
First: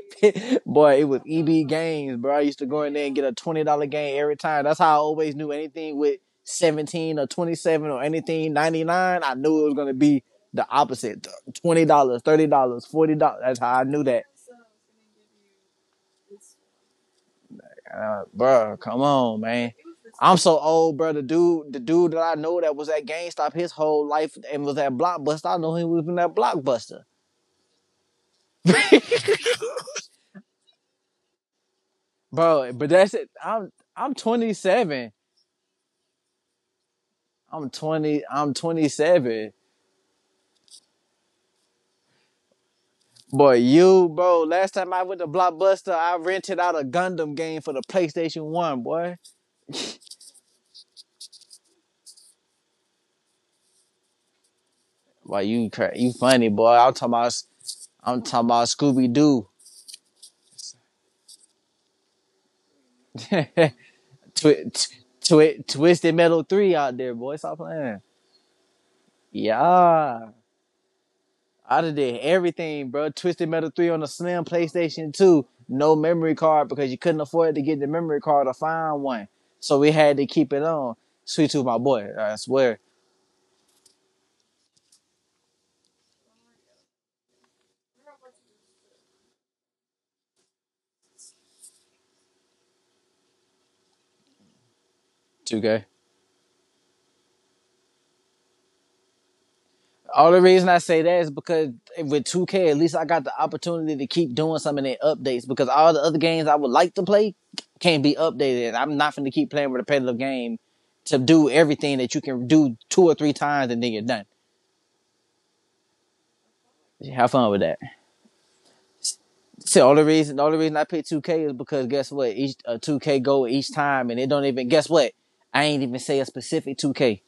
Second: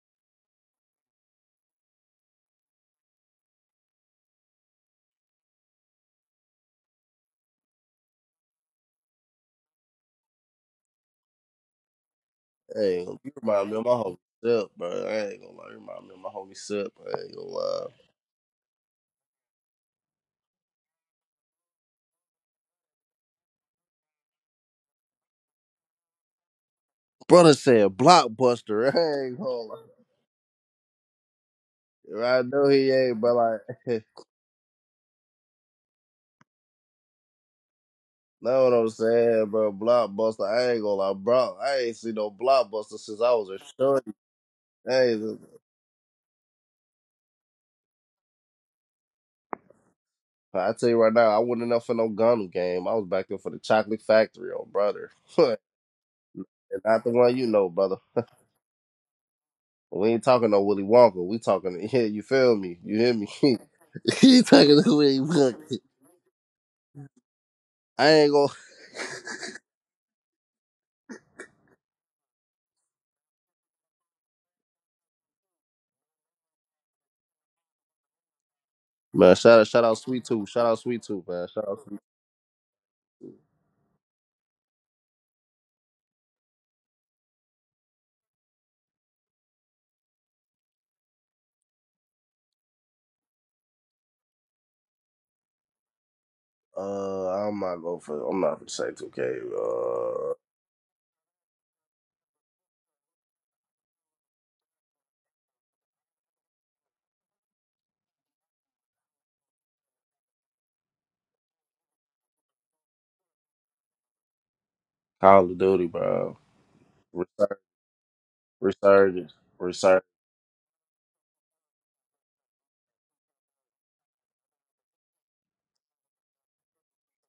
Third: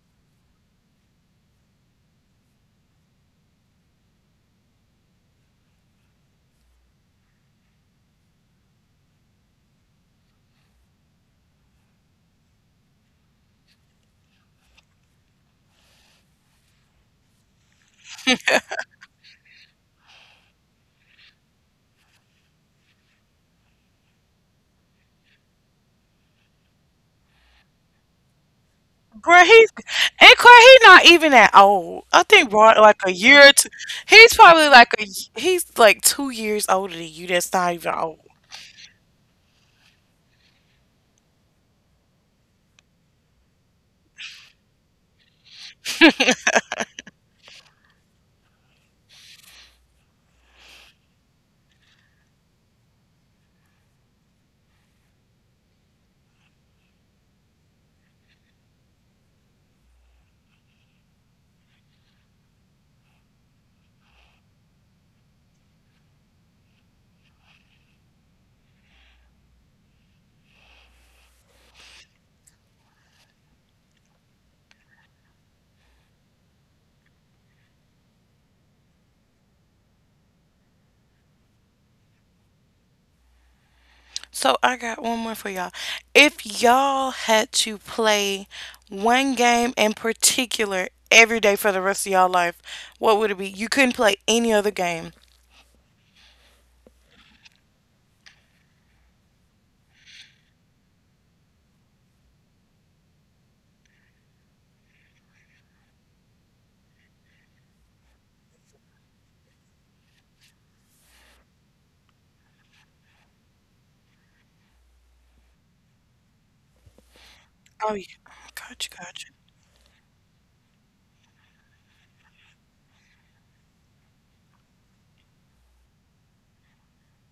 S2: Boy, it was EB games, bro. I used to go in there and get a $20 game every time. That's how I always knew anything with 17 or 27 or anything 99. I knew it was gonna be the opposite: $20, $30,
S3: hey,
S2: forty
S3: you
S2: dollars. That's
S3: remind
S2: how
S3: me
S2: I
S3: of my
S2: knew
S3: homie
S2: that,
S3: Sip, bro. I ain't gonna lie, you remind me of my homie Sip. I ain't gonna lie.
S2: bro. Come on, man. I'm so old, bro. The dude that I know that was at GameStop his whole life and was at Blockbuster. I know he was in that Blockbuster,
S3: Brother said Blockbuster. I ain't
S1: Bruh,
S3: gonna
S1: he's
S3: lie.
S1: and Corey, he's not even that old. I
S3: I
S1: think
S3: know
S2: bro.
S1: Rod
S2: But
S3: he
S1: like a
S2: that's
S3: ain't,
S2: it.
S3: but
S1: year or two.
S2: I'm
S3: like
S2: I'm
S1: He's probably like a
S2: 27.
S1: he's like 2 years older than you. That's
S2: I'm
S1: not even old.
S2: 20. I'm
S3: know what I'm saying,
S2: 27.
S3: bro. Blockbuster. I ain't gonna lie, bro. I ain't seen no Blockbuster since I was
S2: Boy,
S3: a
S2: you
S3: shorty.
S2: bro. Last time I
S3: Hey,
S2: went to Blockbuster, I rented out a Gundam game for the PlayStation One. Boy,
S3: I tell you right now, I wasn't up for no gun game. I was back there for the chocolate factory, oh brother.
S2: why
S3: And
S2: you you funny boy? I'm
S3: not
S2: talking
S3: the one
S2: about
S3: you know, brother.
S2: i I'm talking about Scooby Doo,
S3: We ain't talking no Willy Wonka. We talking, yeah, you feel me? You hear me? He
S2: twi-
S3: talking
S2: t-
S3: to Willy Wonka.
S2: Twisted Metal Three out there, boy. Stop playing.
S3: I ain't gonna
S2: Yeah, I done did everything, bro. Twisted Metal Three on the slim PlayStation 2, no memory card because you couldn't afford to get the memory card or find one,
S3: Man.
S2: so
S3: Shout
S2: we
S3: out,
S2: had
S3: Sweet
S2: to
S3: Tooth.
S2: keep it
S3: Shout out,
S2: on.
S3: Sweet Tooth, man.
S2: Sweet tooth,
S3: Shout
S2: my
S3: out. Sweet.
S2: boy. I swear,
S1: So I got one more for y'all. If y'all had to play one game in particular every day for the rest of y'all life, what would it be? You couldn't play any other game.
S2: 2K.
S3: I'm not going for. I'm not gonna say 2K.
S2: All the reason I say that is because with 2K, at least I got the opportunity to keep doing some of the updates because all the other games I would like to play can't be updated. I'm not going to keep playing a repetitive game to do everything that you can do two or three times and then you're done.
S3: Call of Duty, bro.
S2: Have fun
S3: Resur-
S2: with that.
S1: Oh yeah. Gotcha, gotcha.
S3: Resurgence,
S2: See, all
S3: resurgence.
S2: the reason, all the reason I picked 2K is because guess what? Each 2K goal each time, and it don't even guess what? I ain't even say a specific 2K.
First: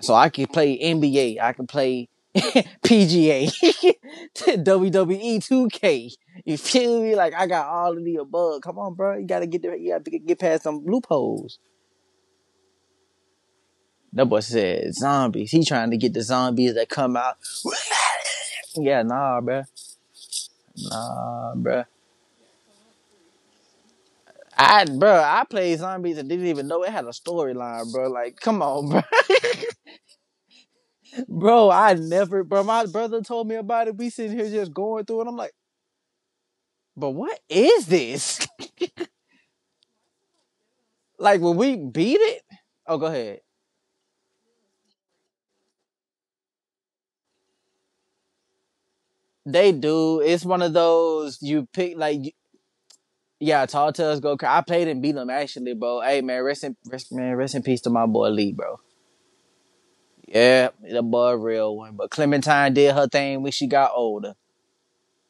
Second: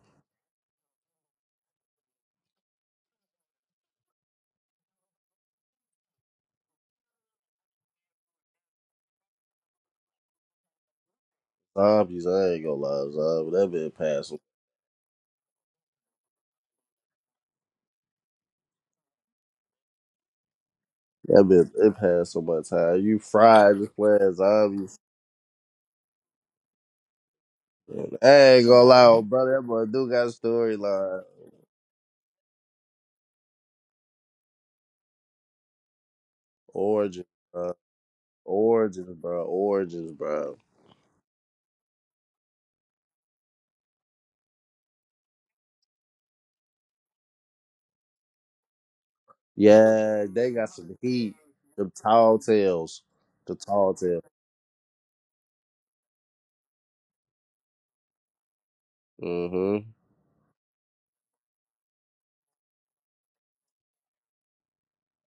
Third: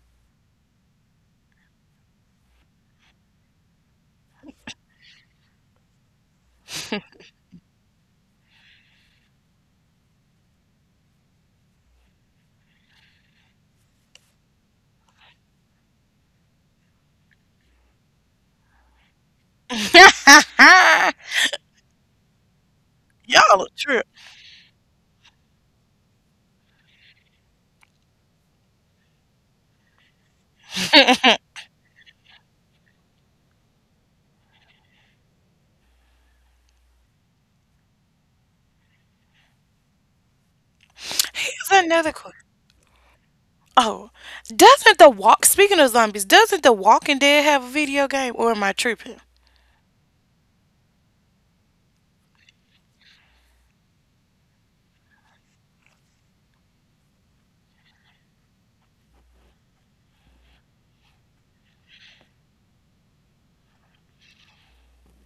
S2: So I can play NBA. I can play PGA, WWE 2K. You feel me? Like I got all of the above. Come on, bro. You gotta get there. You gotta get past some loopholes.
S3: Zombies, I ain't gonna lie, zombie. That been
S2: That boy
S3: passing.
S2: said zombies. He trying to get the zombies that come out. Yeah, nah, bro. Nah,
S3: That been
S2: bro.
S3: it passed so much time. You
S1: Y'all a
S3: fried just
S1: trip.
S3: playing
S2: I,
S3: zombies.
S2: bro, I played zombies and didn't even know it had a storyline, bro.
S3: I
S2: Like, come
S3: ain't gonna
S2: on, bro.
S3: lie, brother. That boy do got a storyline,
S2: Bro, I never, bro. My brother told me about it. We sitting here just going through it. I'm like, but
S3: origin.
S2: what is this?
S3: Origins, bro. Origins, bro.
S2: Like when we
S1: Here's another
S2: beat it.
S1: question.
S2: Oh, go ahead.
S1: Oh, doesn't the walk? Speaking of zombies, doesn't the Walking Dead have a video game, or am I tripping?
S2: They do.
S3: Yeah,
S2: It's
S3: they
S2: one
S3: got
S2: of
S3: some heat.
S2: those you
S3: The
S2: pick like.
S3: tall tales. The
S2: Yeah, Tall
S3: tall
S2: Tales
S3: tale.
S2: Go Crazy. I played and beat them actually, bro. Hey man, rest in peace to my boy Lee, bro.
S3: hmm
S2: Yeah, the boy real one. But Clementine did her thing when she got older,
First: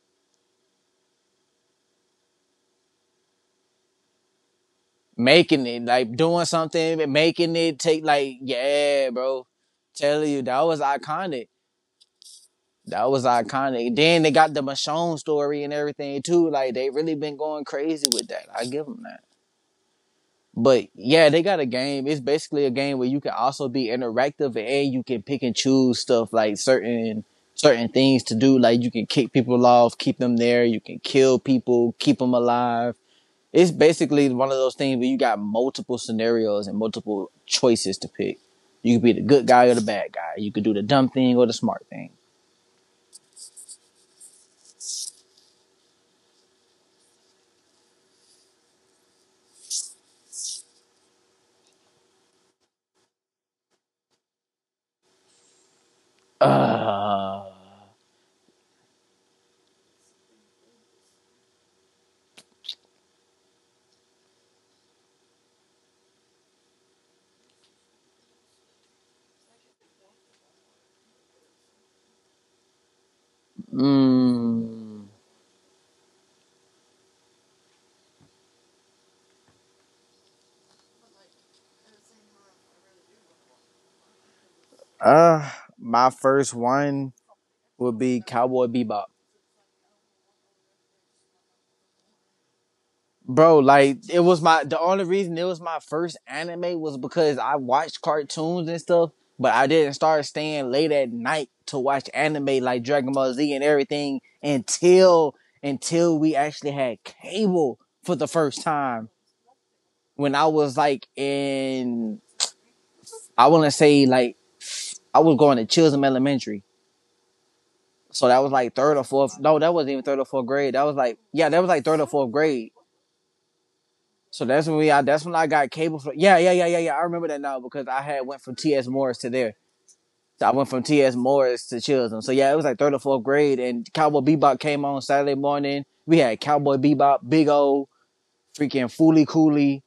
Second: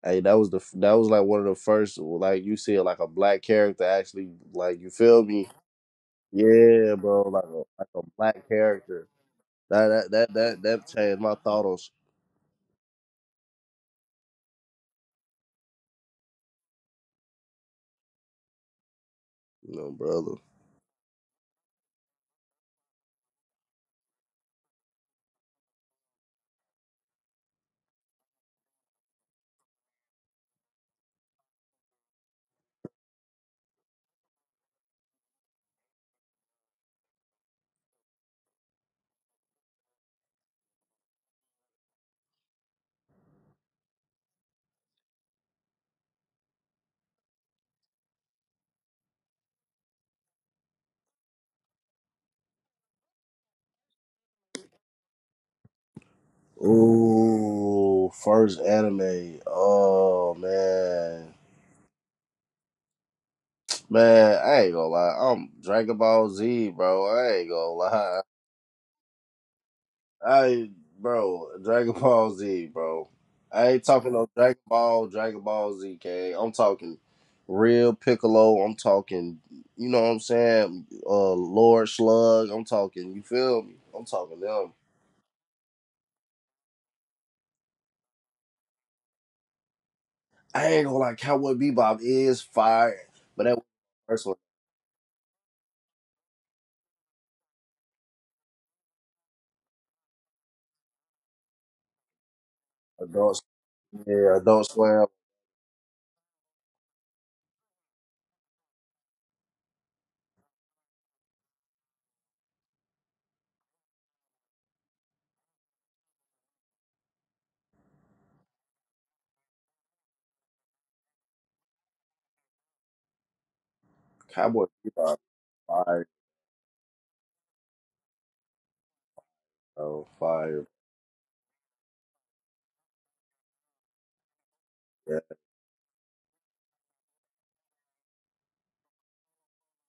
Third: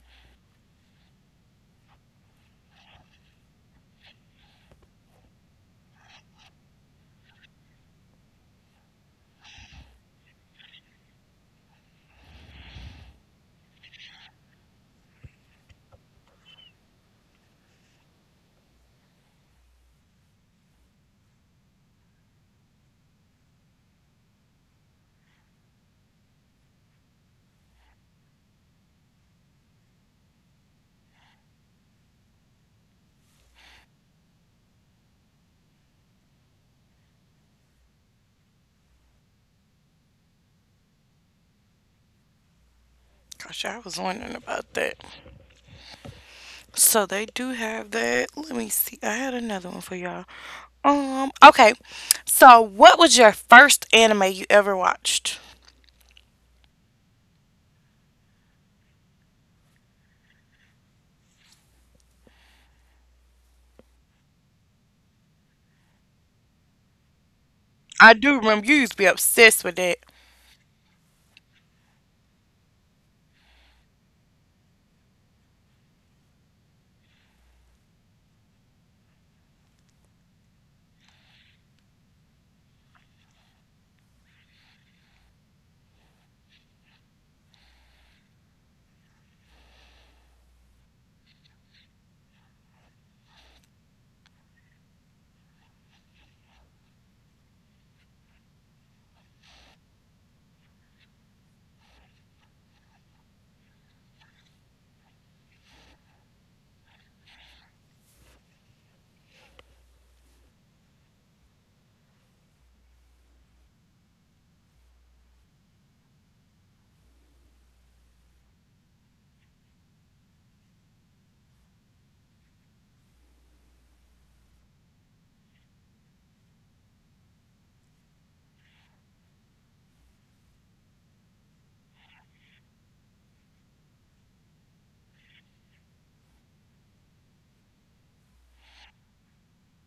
S3: Hey, that was that was like one of the first like you see like a black character actually, like you feel me?
S2: making it like doing
S3: Yeah,
S2: something,
S3: bro,
S2: making it
S3: like a
S2: take like
S3: black character.
S2: yeah, bro.
S3: That that
S2: Telling
S3: that
S2: you that
S3: that,
S2: was
S3: that changed my
S2: iconic.
S3: thought on
S2: That was iconic. Then they got the Michonne story and everything too. Like they really been going crazy with that. I give them that.
S3: you know, brother.
S2: But yeah, they got a game. It's basically a game where you can also be interactive and you can pick and choose stuff like certain things to do. Like you can kick people off, keep them there. You can kill people, keep them alive. It's basically one of those things where you got multiple scenarios and multiple choices to pick. You could be the good guy or the bad guy. You could do the dumb thing or the smart thing.
S1: Gosh, I was wondering about that. So they do have that. Let me see. I had another one for y'all. Okay. So what was your first anime you ever watched?
S2: Uh,
S3: Ooh, first anime. Oh man. Man, I ain't gonna lie. I'm Dragon Ball Z, bro. I ain't gonna
S1: I
S3: lie.
S1: do remember you used to be obsessed with that.
S3: I bro, Dragon Ball Z, bro. I ain't talking no Dragon
S2: mm,
S3: Ball, Dragon Ball Z, gang. I'm talking real Piccolo. I'm talking, you know what I'm saying? Lord Slug. I'm talking. You feel me? I'm talking them.
S2: uh, my first one would be Cowboy Bebop.
S3: I ain't gonna like Cowboy Bebop is fire, but that
S2: Bro,
S3: was
S2: like
S3: the
S2: it
S3: first one.
S2: was my the only reason it was my first anime was because I watched cartoons and stuff, but I didn't start staying late at night to watch anime like Dragon Ball
S3: Adult,
S2: Z and everything
S3: yeah, Adult Swim,
S2: until we actually had cable for the first time when I was like in I want to say like I was going to Chisholm Elementary. So that was like third or fourth. No, that wasn't even third or fourth grade. That was like yeah, that was like third or fourth grade. So
S3: Cowboy
S2: that's when
S3: Bebop,
S2: that's when I got cable
S3: fire,
S2: for. Yeah, yeah, yeah, yeah, yeah. I remember that now because I had went from T.S. Morris to there.
S3: bro,
S2: So I
S3: fire,
S2: went from T.S. Morris to Chisholm. So yeah, it was like third or fourth grade, and Cowboy Bebop came on
S3: yeah,
S2: Saturday morning. We had Cowboy Bebop, Big O, freaking Foolie Cooley.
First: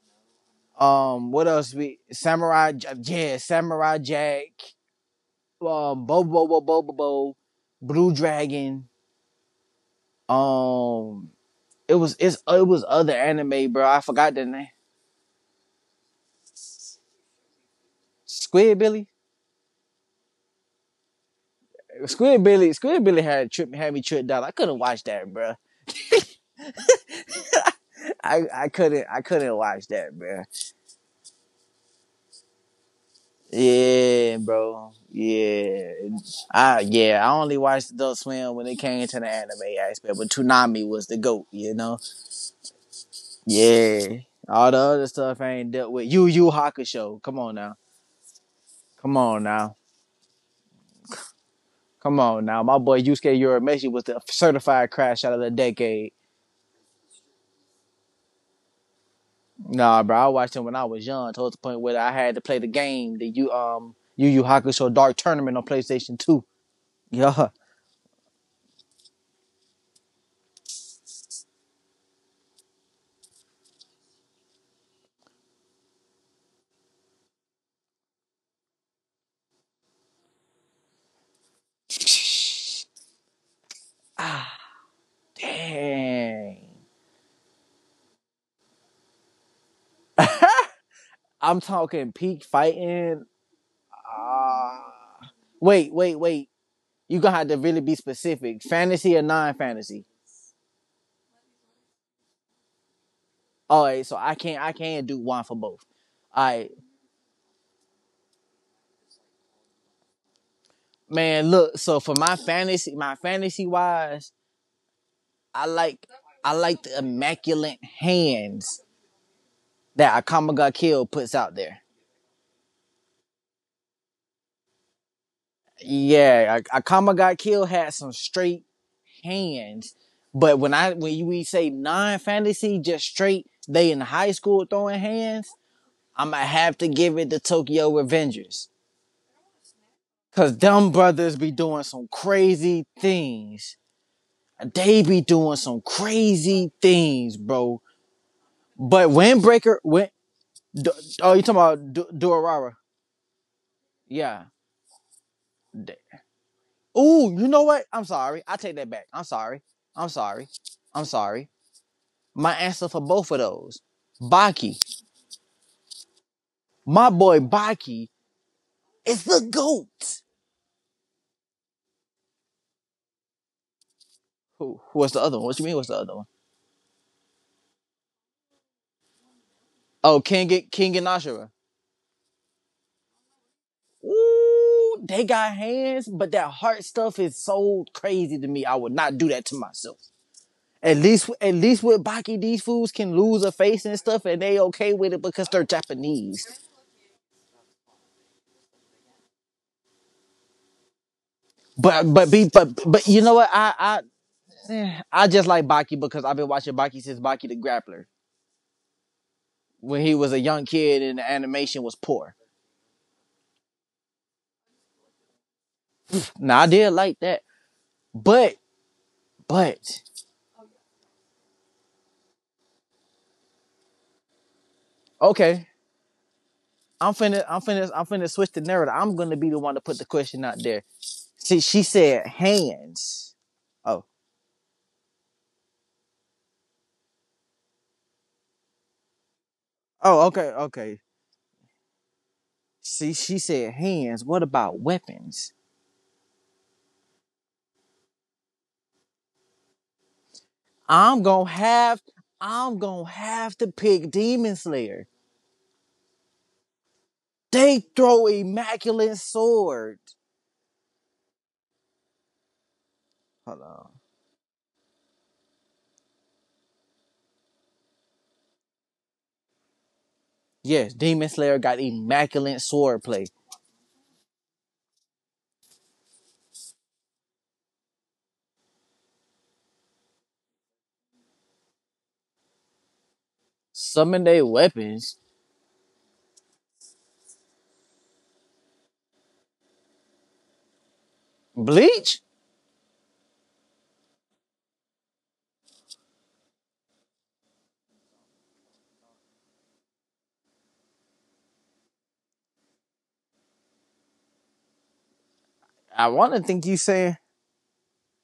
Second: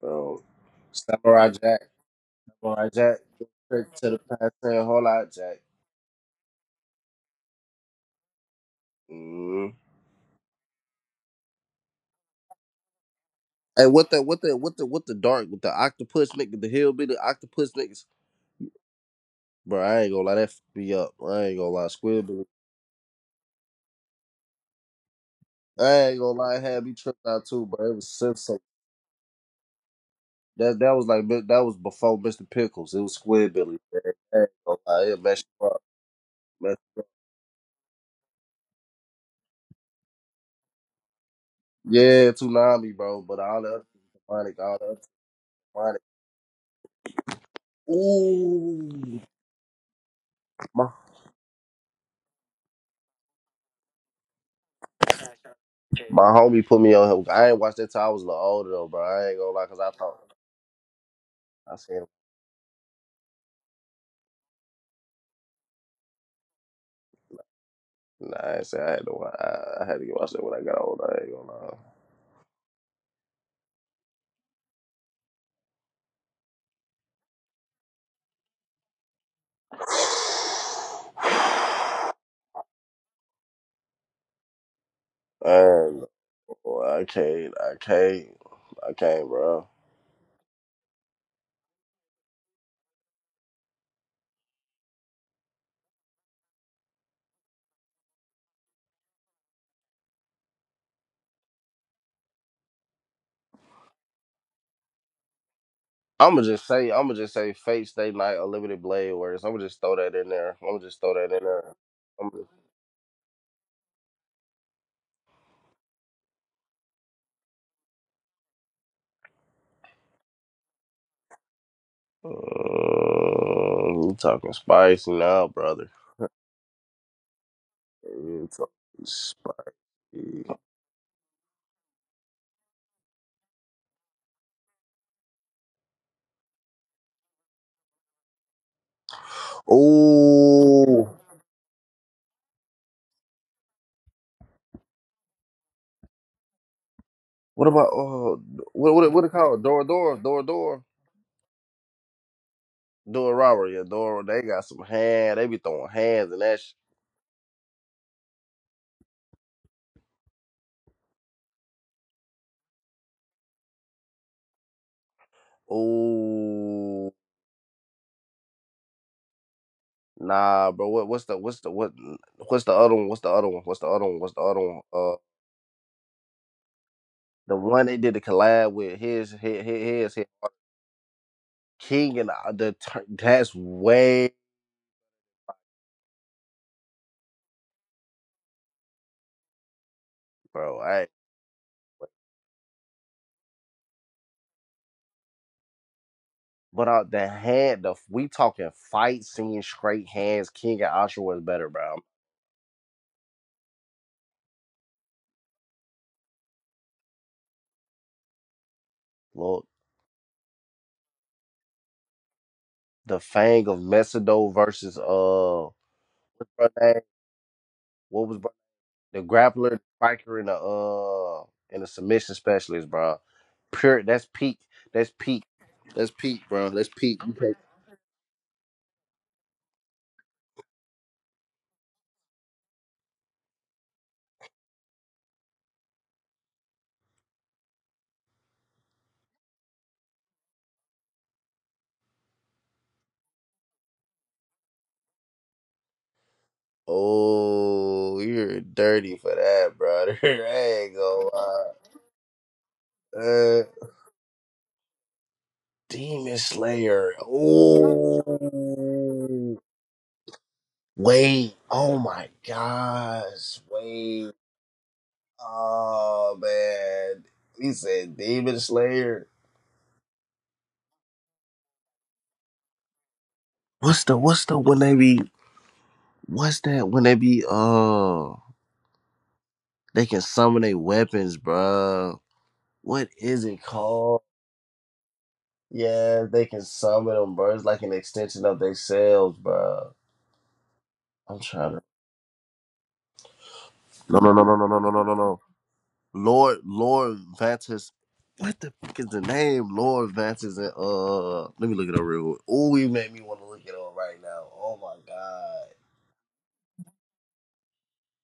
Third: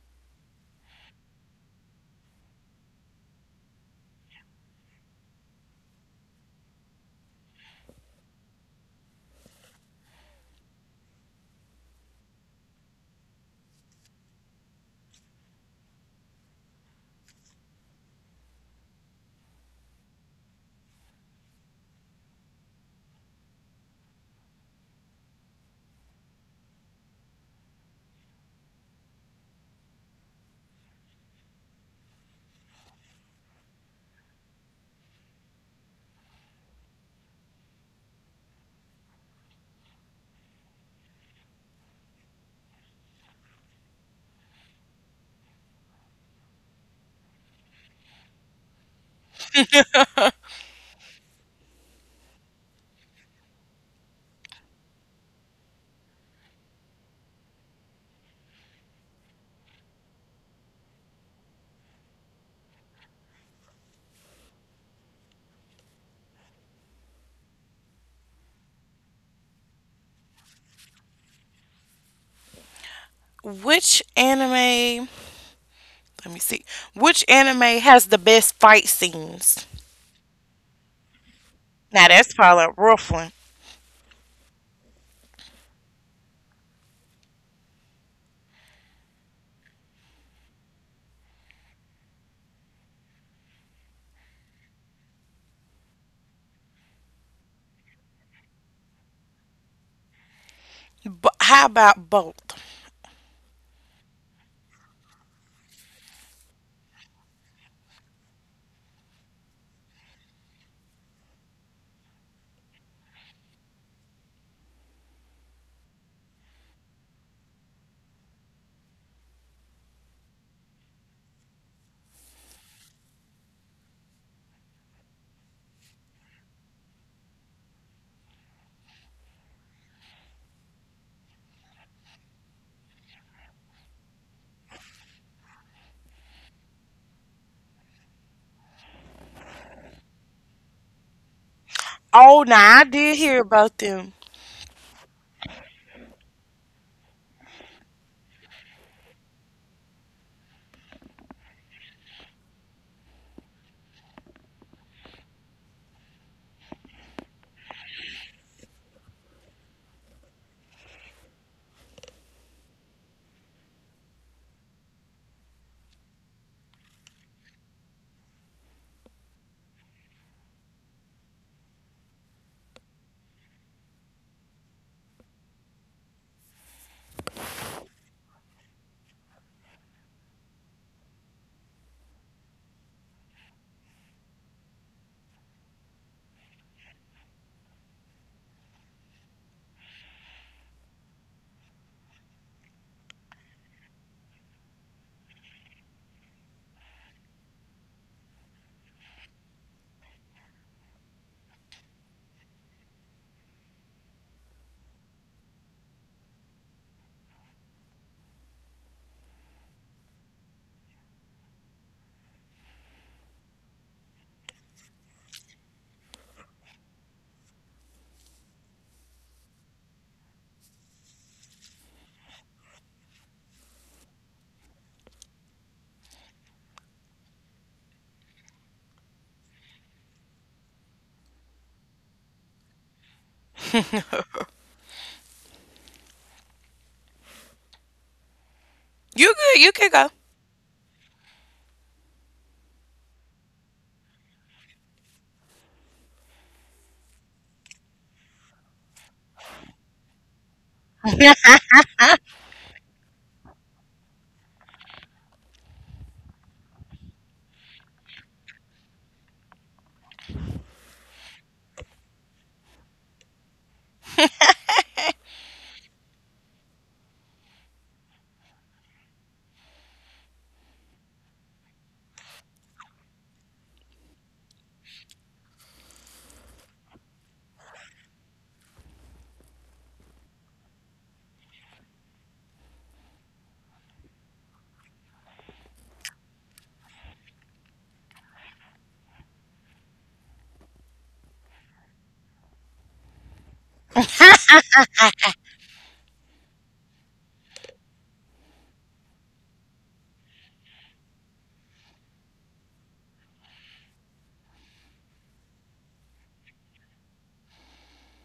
S3: bro.
S2: What
S3: Samurai
S2: else?
S3: Jack, Samurai Jack,
S2: Yeah,
S3: trick
S2: Samurai
S3: to the
S2: Jack,
S3: past, whole lot, Jack.
S2: Bobo, Bobo, Bobo, Bobo, Blue Dragon.
S3: Mm.
S2: Um, it was other anime,
S3: Hey,
S2: bro. I
S3: what the
S2: forgot
S3: what
S2: the
S3: the
S2: name.
S3: what the what the dark with the octopus nigga, the hillbilly octopus niggas,
S2: Squid Billy.
S3: bro. I ain't gonna lie, that be up. I ain't gonna lie,
S2: Squid
S3: Squidbilly.
S2: Billy, Squid Billy had me tripped out. I couldn't watch that, bro.
S3: I ain't gonna lie, it had me tripped out too, bro. It was
S2: I,
S3: Simpson.
S2: I couldn't I couldn't watch that, bro.
S3: That was like that was before Mr. Pickles. It was Squidbilly. Man. I
S2: Yeah,
S3: ain't gonna
S2: bro.
S3: lie, it messed you up. Man.
S2: Yeah. I only watched Adult Swim when it came to the anime aspect, but Toonami was the goat.
S3: Yeah, Toonami, bro. But all the other
S2: Yeah,
S3: demonic,
S2: all
S3: all
S2: the
S3: the other
S2: other stuff I ain't dealt
S3: demonic.
S2: with. Yu Yu Hakusho. Come on now.
S3: Ooh,
S2: Come on now.
S3: my
S2: Come on now. My boy Yusuke Urameshi was the certified crash out of the decade.
S3: my homie put me on him. I ain't watched that till I was a little older though, bro. I ain't gonna lie, cause I
S2: Nah, bro, I
S3: thought.
S2: watched him when I was young. Towards the
S3: I
S2: point where
S3: seen.
S2: I had to play the game that you Yu Yu Hakusho Dark Tournament on PlayStation 2. Yeah.
S3: Nah, I said I had to. I had to get watched it when I got older. I ain't gonna lie.
S1: Which anime let me see. Which anime has the best fight scenes? Now that's probably a rough one.
S2: Ah,
S3: And
S2: dang.
S3: well, I can't, bro.
S2: I'm talking peak fighting. Ah. Uh, wait, you gonna have to really be specific. Fantasy or non-fantasy?
S1: But how about both?
S2: All right, so I can't. I can't do one for both.
S3: I'ma
S2: All
S3: just
S2: right,
S3: say, I'ma just say, Fate Stay Night, Unlimited Blade Works. I'ma just throw that in there. I'ma just throw that in
S2: man.
S3: there.
S2: Look, so for
S3: I'm just,
S2: my fantasy wise, I like. I like the immaculate hands that Akama Got Killed puts out there.
S3: Mm, you talking spicy now, brother?
S2: Yeah, Akama Got Killed had some
S3: You
S2: straight
S3: talking spicy?
S2: hands, but when I when you we say non fantasy, just straight they in high school throwing hands, I'ma have to give it to Tokyo Revengers. Cause them
S3: Oh,
S2: brothers be doing some
S1: Oh now I
S2: crazy
S1: did hear about
S2: things.
S1: them.
S2: They be doing some crazy things,
S3: what
S2: bro.
S3: about what
S2: But
S3: what it called?
S2: Windbreaker,
S3: Door door door door.
S2: oh, you talking about Durarara?
S3: Doing robbery, yeah, doing. They
S2: Yeah.
S3: got some hand. They be throwing hands and that.
S2: Ooh, you know what? I'm sorry. I take that back. I'm sorry. I'm sorry. I'm sorry. My answer for both of those, Baki.
S3: Ooh,
S2: My boy Baki is the goat.
S3: nah, bro. What? What's the other one? What's the other one? What's the other one? What's the other one?
S2: Who? What's the other one? What you mean? What's the other one?
S3: The one they did the collab with his his his,
S2: Oh,
S3: his
S2: King and Ashura.
S3: King and the that's way,
S2: Ooh, they got hands, but that heart stuff is so crazy to me. I would not do that to myself.
S3: bro. I
S2: At least with Baki, these fools can lose a face and stuff, and they okay with it because they're Japanese.
S3: But the hand, the, we talking fight scene, straight hands. King and Osher was better, bro.
S2: But be but you know what? I just like Baki because I've been watching Baki since Baki the Grappler
S3: Look,
S2: when he was a young kid and the animation was poor.
S3: the Fang of Mesido versus what's
S2: Now I
S3: her
S2: did
S3: name?
S2: like that,
S3: What was
S2: but
S3: the grappler, the
S2: but
S3: striker, and the and the submission specialist, bro. Pure. That's peak. That's peak.
S2: okay,
S3: That's peak, bro. That's
S2: I'm
S3: peak. You
S2: finna
S3: can't-
S2: I'm finna I'm finna switch the narrative. I'm gonna be the one to put the question out there. See, she said hands. Oh
S1: You good, you can go.
S2: oh okay. See, she said hands. What about weapons?
S3: Oh, you're dirty for that, bro. There ain't
S2: I'm
S3: go.
S2: gonna have I'm gonna have
S3: Uh,
S2: to
S3: uh,
S2: pick Demon Slayer.
S3: Demon Slayer.
S2: They throw immaculate
S3: Oh,
S2: sword.
S3: wait. Oh my gosh.
S2: Hold on.
S3: Wait. Oh man. He said Demon Slayer.
S2: Yes, Demon Slayer got immaculate swordplay.
S3: What's the? When they be? What's that when they be they can summon their weapons, bruh. What is it called?
S2: Summon their weapons.
S3: Yeah, they can summon them, bruh. It's like an extension of themselves, bro. I'm trying to
S2: Bleach?
S3: No, no, no, no, no, no, no, no, no, no. Lord Vantis, what the fuck is the name? Lord Vantis, and let me look it up real quick. Ooh, you made me want to look it up right now. Oh my god.
S2: I want to think you saying.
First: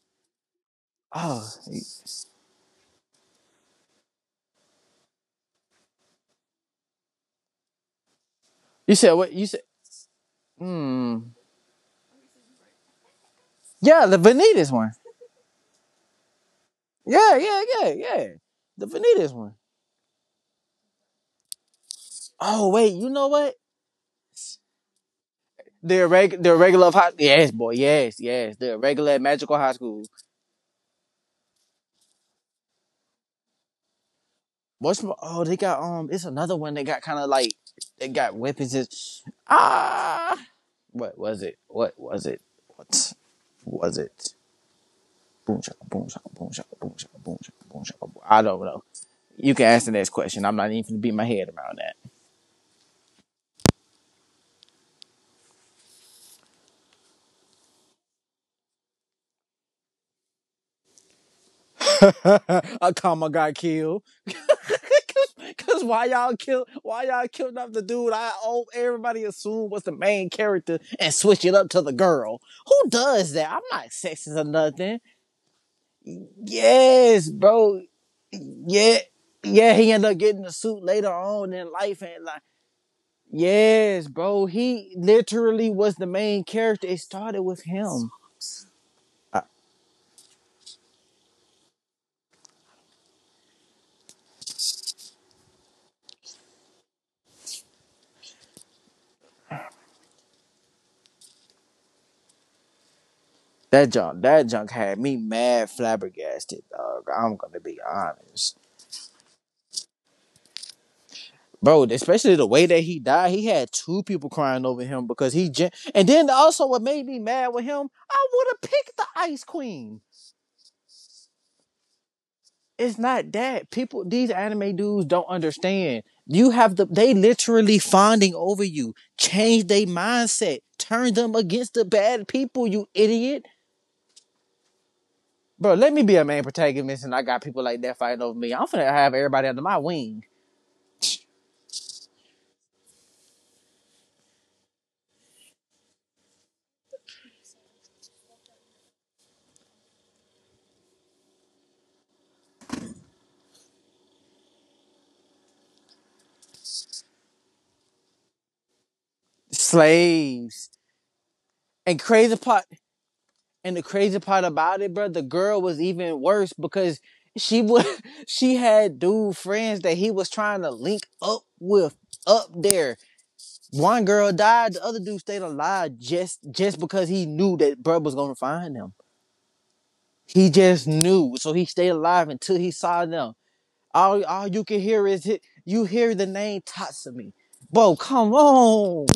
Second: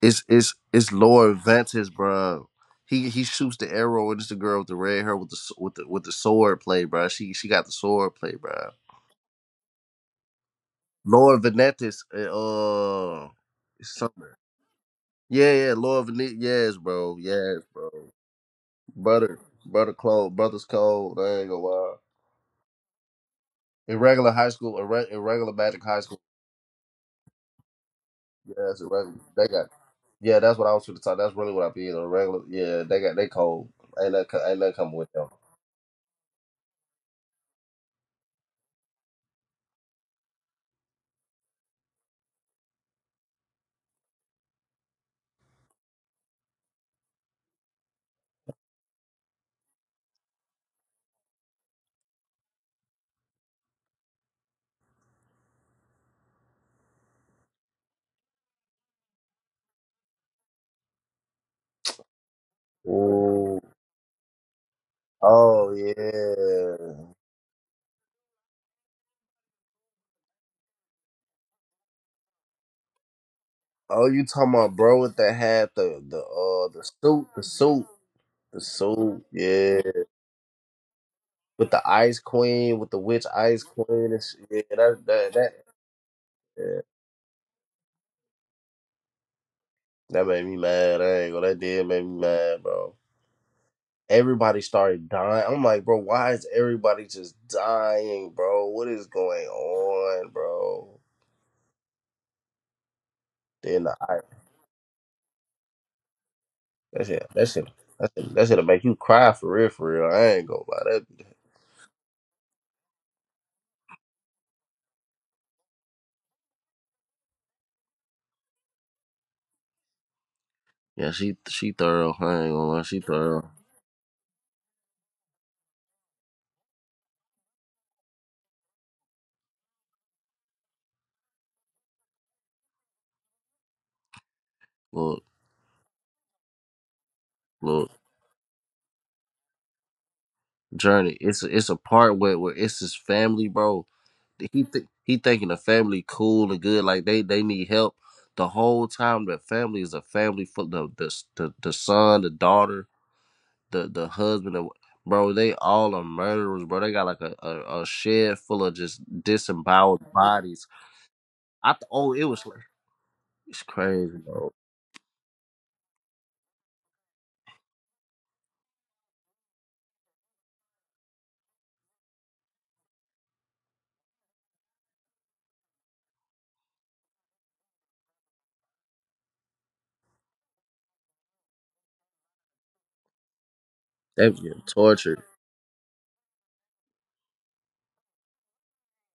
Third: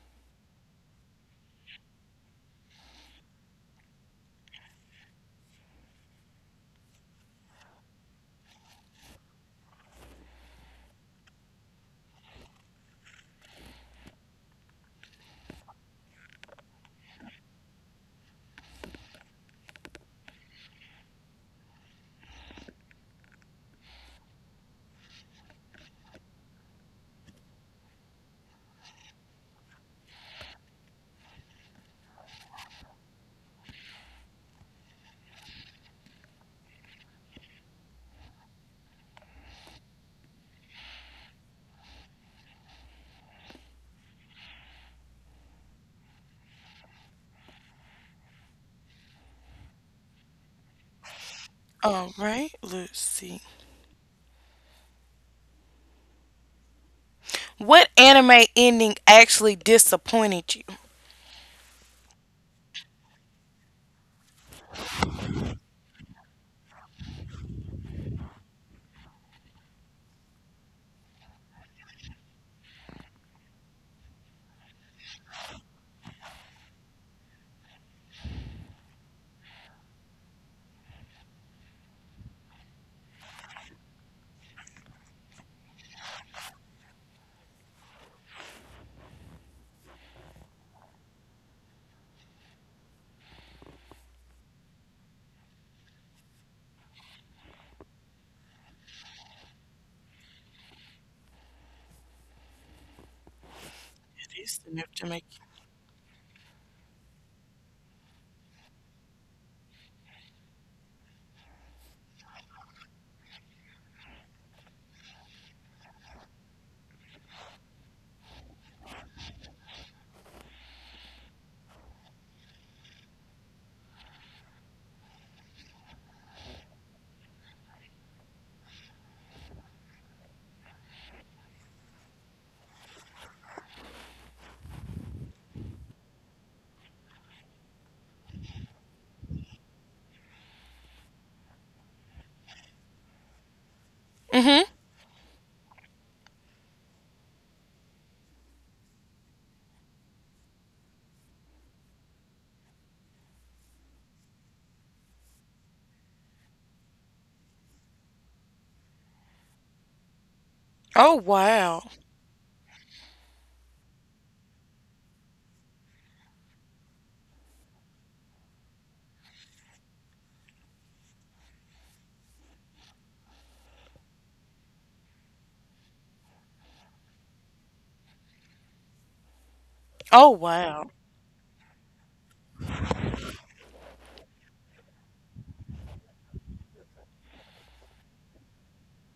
S3: It's Lord
S2: Oh,
S3: Ventus, bro. He shoots the arrow, and it's the girl with the red hair with the with the with the sword play, bro. She got the sword play, bro.
S2: you said what? You said. Hmm.
S3: Lord Ventus,
S2: Yeah, the
S3: summer.
S2: Vanitas one.
S3: Yeah, Lord Ventus. Yes, bro.
S2: Yeah,
S3: Yes,
S2: yeah, yeah,
S3: bro.
S2: yeah. The Vanitas
S3: Brother,
S2: one.
S3: brother, cold. Brother's cold, I ain't gonna lie.
S2: Oh wait, you know what?
S3: Irregular high school, irregular magic high school.
S2: The regular of high. Yes, boy. Yes, yes. The
S3: Yes, irregular.
S2: regular
S3: They
S2: magical
S3: got,
S2: high school.
S3: yeah, that's what I was trying to talk. That's really what I be in a regular. Yeah, they got, they cold. Ain't that coming with them.
S2: Oh they got it's another one they got kind of like they got weapons. Ah, what was it? What was it? Boom shaka, boom shaka, boom shaka, boom shaka, boom shaka, boom shaka. I don't know. You can ask the next question. I'm not even gonna beat my head around
S1: Alright, let's see. What anime ending actually disappointed you?
S2: that. A comma got killed. Cause
S3: Oh
S2: Cause why y'all kill? Why
S3: yeah.
S2: y'all killed off the dude? I oh everybody assumed was the main character and switch it up to the girl. Who does that? I'm not
S3: Oh, you
S2: sexist
S3: talking
S2: or
S3: about bro
S2: nothing.
S3: with the hat, the the suit,
S2: Yes,
S3: the suit,
S2: bro.
S3: the
S2: Yeah,
S3: suit.
S2: yeah. He
S3: Yeah,
S2: ended up getting the suit later on
S3: with
S2: in
S3: the
S2: life,
S3: ice
S2: and like
S3: queen, with the witch ice
S2: Yes,
S3: queen. And
S2: bro.
S3: shit. Yeah,
S2: He
S3: that
S2: literally was the main
S3: yeah.
S2: character. It started with him. Uh,
S3: That made me mad. I ain't gonna. That did make me mad, bro. Everybody started dying. I'm like, bro, why is everybody just dying, bro? What is going on, bro? Then
S2: that
S3: the ice.
S2: junk,
S1: It
S2: that
S1: is
S2: junk
S1: enough
S2: had
S1: to
S2: me
S1: make.
S2: mad flabbergasted,
S3: That
S2: dog.
S3: shit.
S2: I'm
S3: That
S2: gonna
S3: shit.
S2: be
S3: That shit. That
S2: honest,
S3: shit'll make you cry for real, for real. I ain't gonna lie. That.
S2: bro. Especially the way that he died. He had two people crying over him because he. And then also, what made me mad with him, I would have picked the Ice Queen.
S3: Yeah, she thorough. I ain't gonna lie,
S2: It's
S3: she
S2: not
S3: thorough.
S2: that people. These anime dudes don't understand. You have the they literally fawning over you. Change their mindset. Turn them against the bad people. You idiot.
S3: Look,
S2: Bro, let me be a main protagonist and I got people like
S3: look,
S2: that fighting over me. I'm finna have everybody under my wing.
S3: journey. It's a part where it's his family, bro.
S1: Mm-hmm.
S3: He thinking the family cool and good, like they need help. The whole time, the family is a family for the son, the daughter, the husband, and bro. They all are murderers, bro. They got like a shed full of just disemboweled bodies.
S2: Slaves.
S1: Oh
S3: I
S1: wow.
S3: th-
S2: And
S3: oh, it
S2: crazy
S3: was like
S2: part
S3: It's
S2: and the
S3: crazy,
S2: crazy part
S3: bro.
S2: about it, bro, the girl was even worse because she was she had dude friends that he was trying to link up with up there. One girl died, the other dude stayed alive just because he knew that bro was gonna find them.
S1: Oh
S2: He just
S1: wow.
S2: knew. So he stayed alive until he saw them. All,
S3: They was
S2: all
S3: getting
S2: you can hear
S3: tortured.
S2: is it. You hear the name Tatsumi. Bro, come on,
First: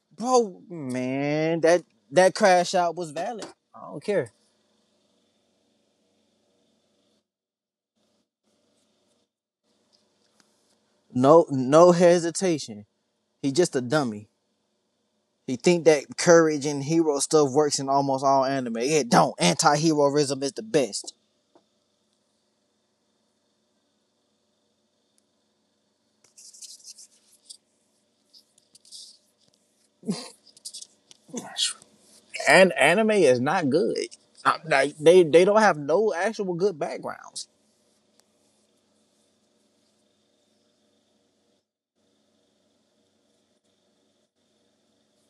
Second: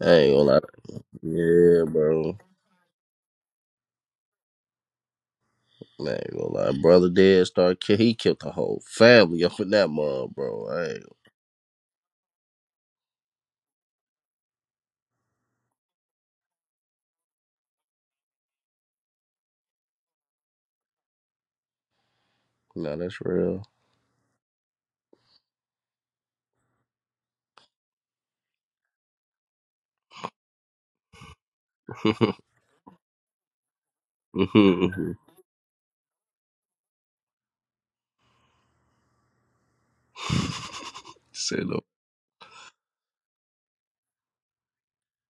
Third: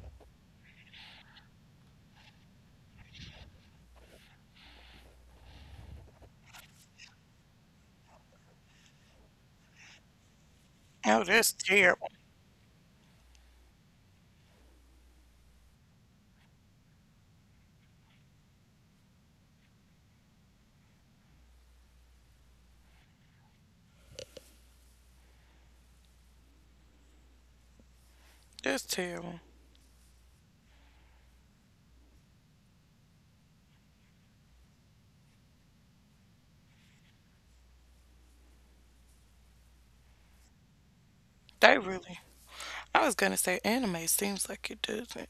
S3: I ain't gonna
S2: bro,
S3: lie.
S2: man.
S3: Yeah,
S2: That
S3: bro.
S2: crash out was valid. I don't care.
S3: I ain't gonna lie, brother dead start kill. He killed the whole family up in that mud, bro. I ain't.
S1: Oh,
S2: No,
S1: that's
S2: no
S1: terrible.
S2: hesitation. He just a dummy. He think that courage and hero stuff works in almost all anime. It don't. Anti-heroism is the best.
S3: Nah, that's real.
S1: That's terrible.
S2: And anime is not good, like they don't have no actual good backgrounds.
S3: Say
S1: They
S3: no.
S1: really I was gonna say anime seems like it doesn't.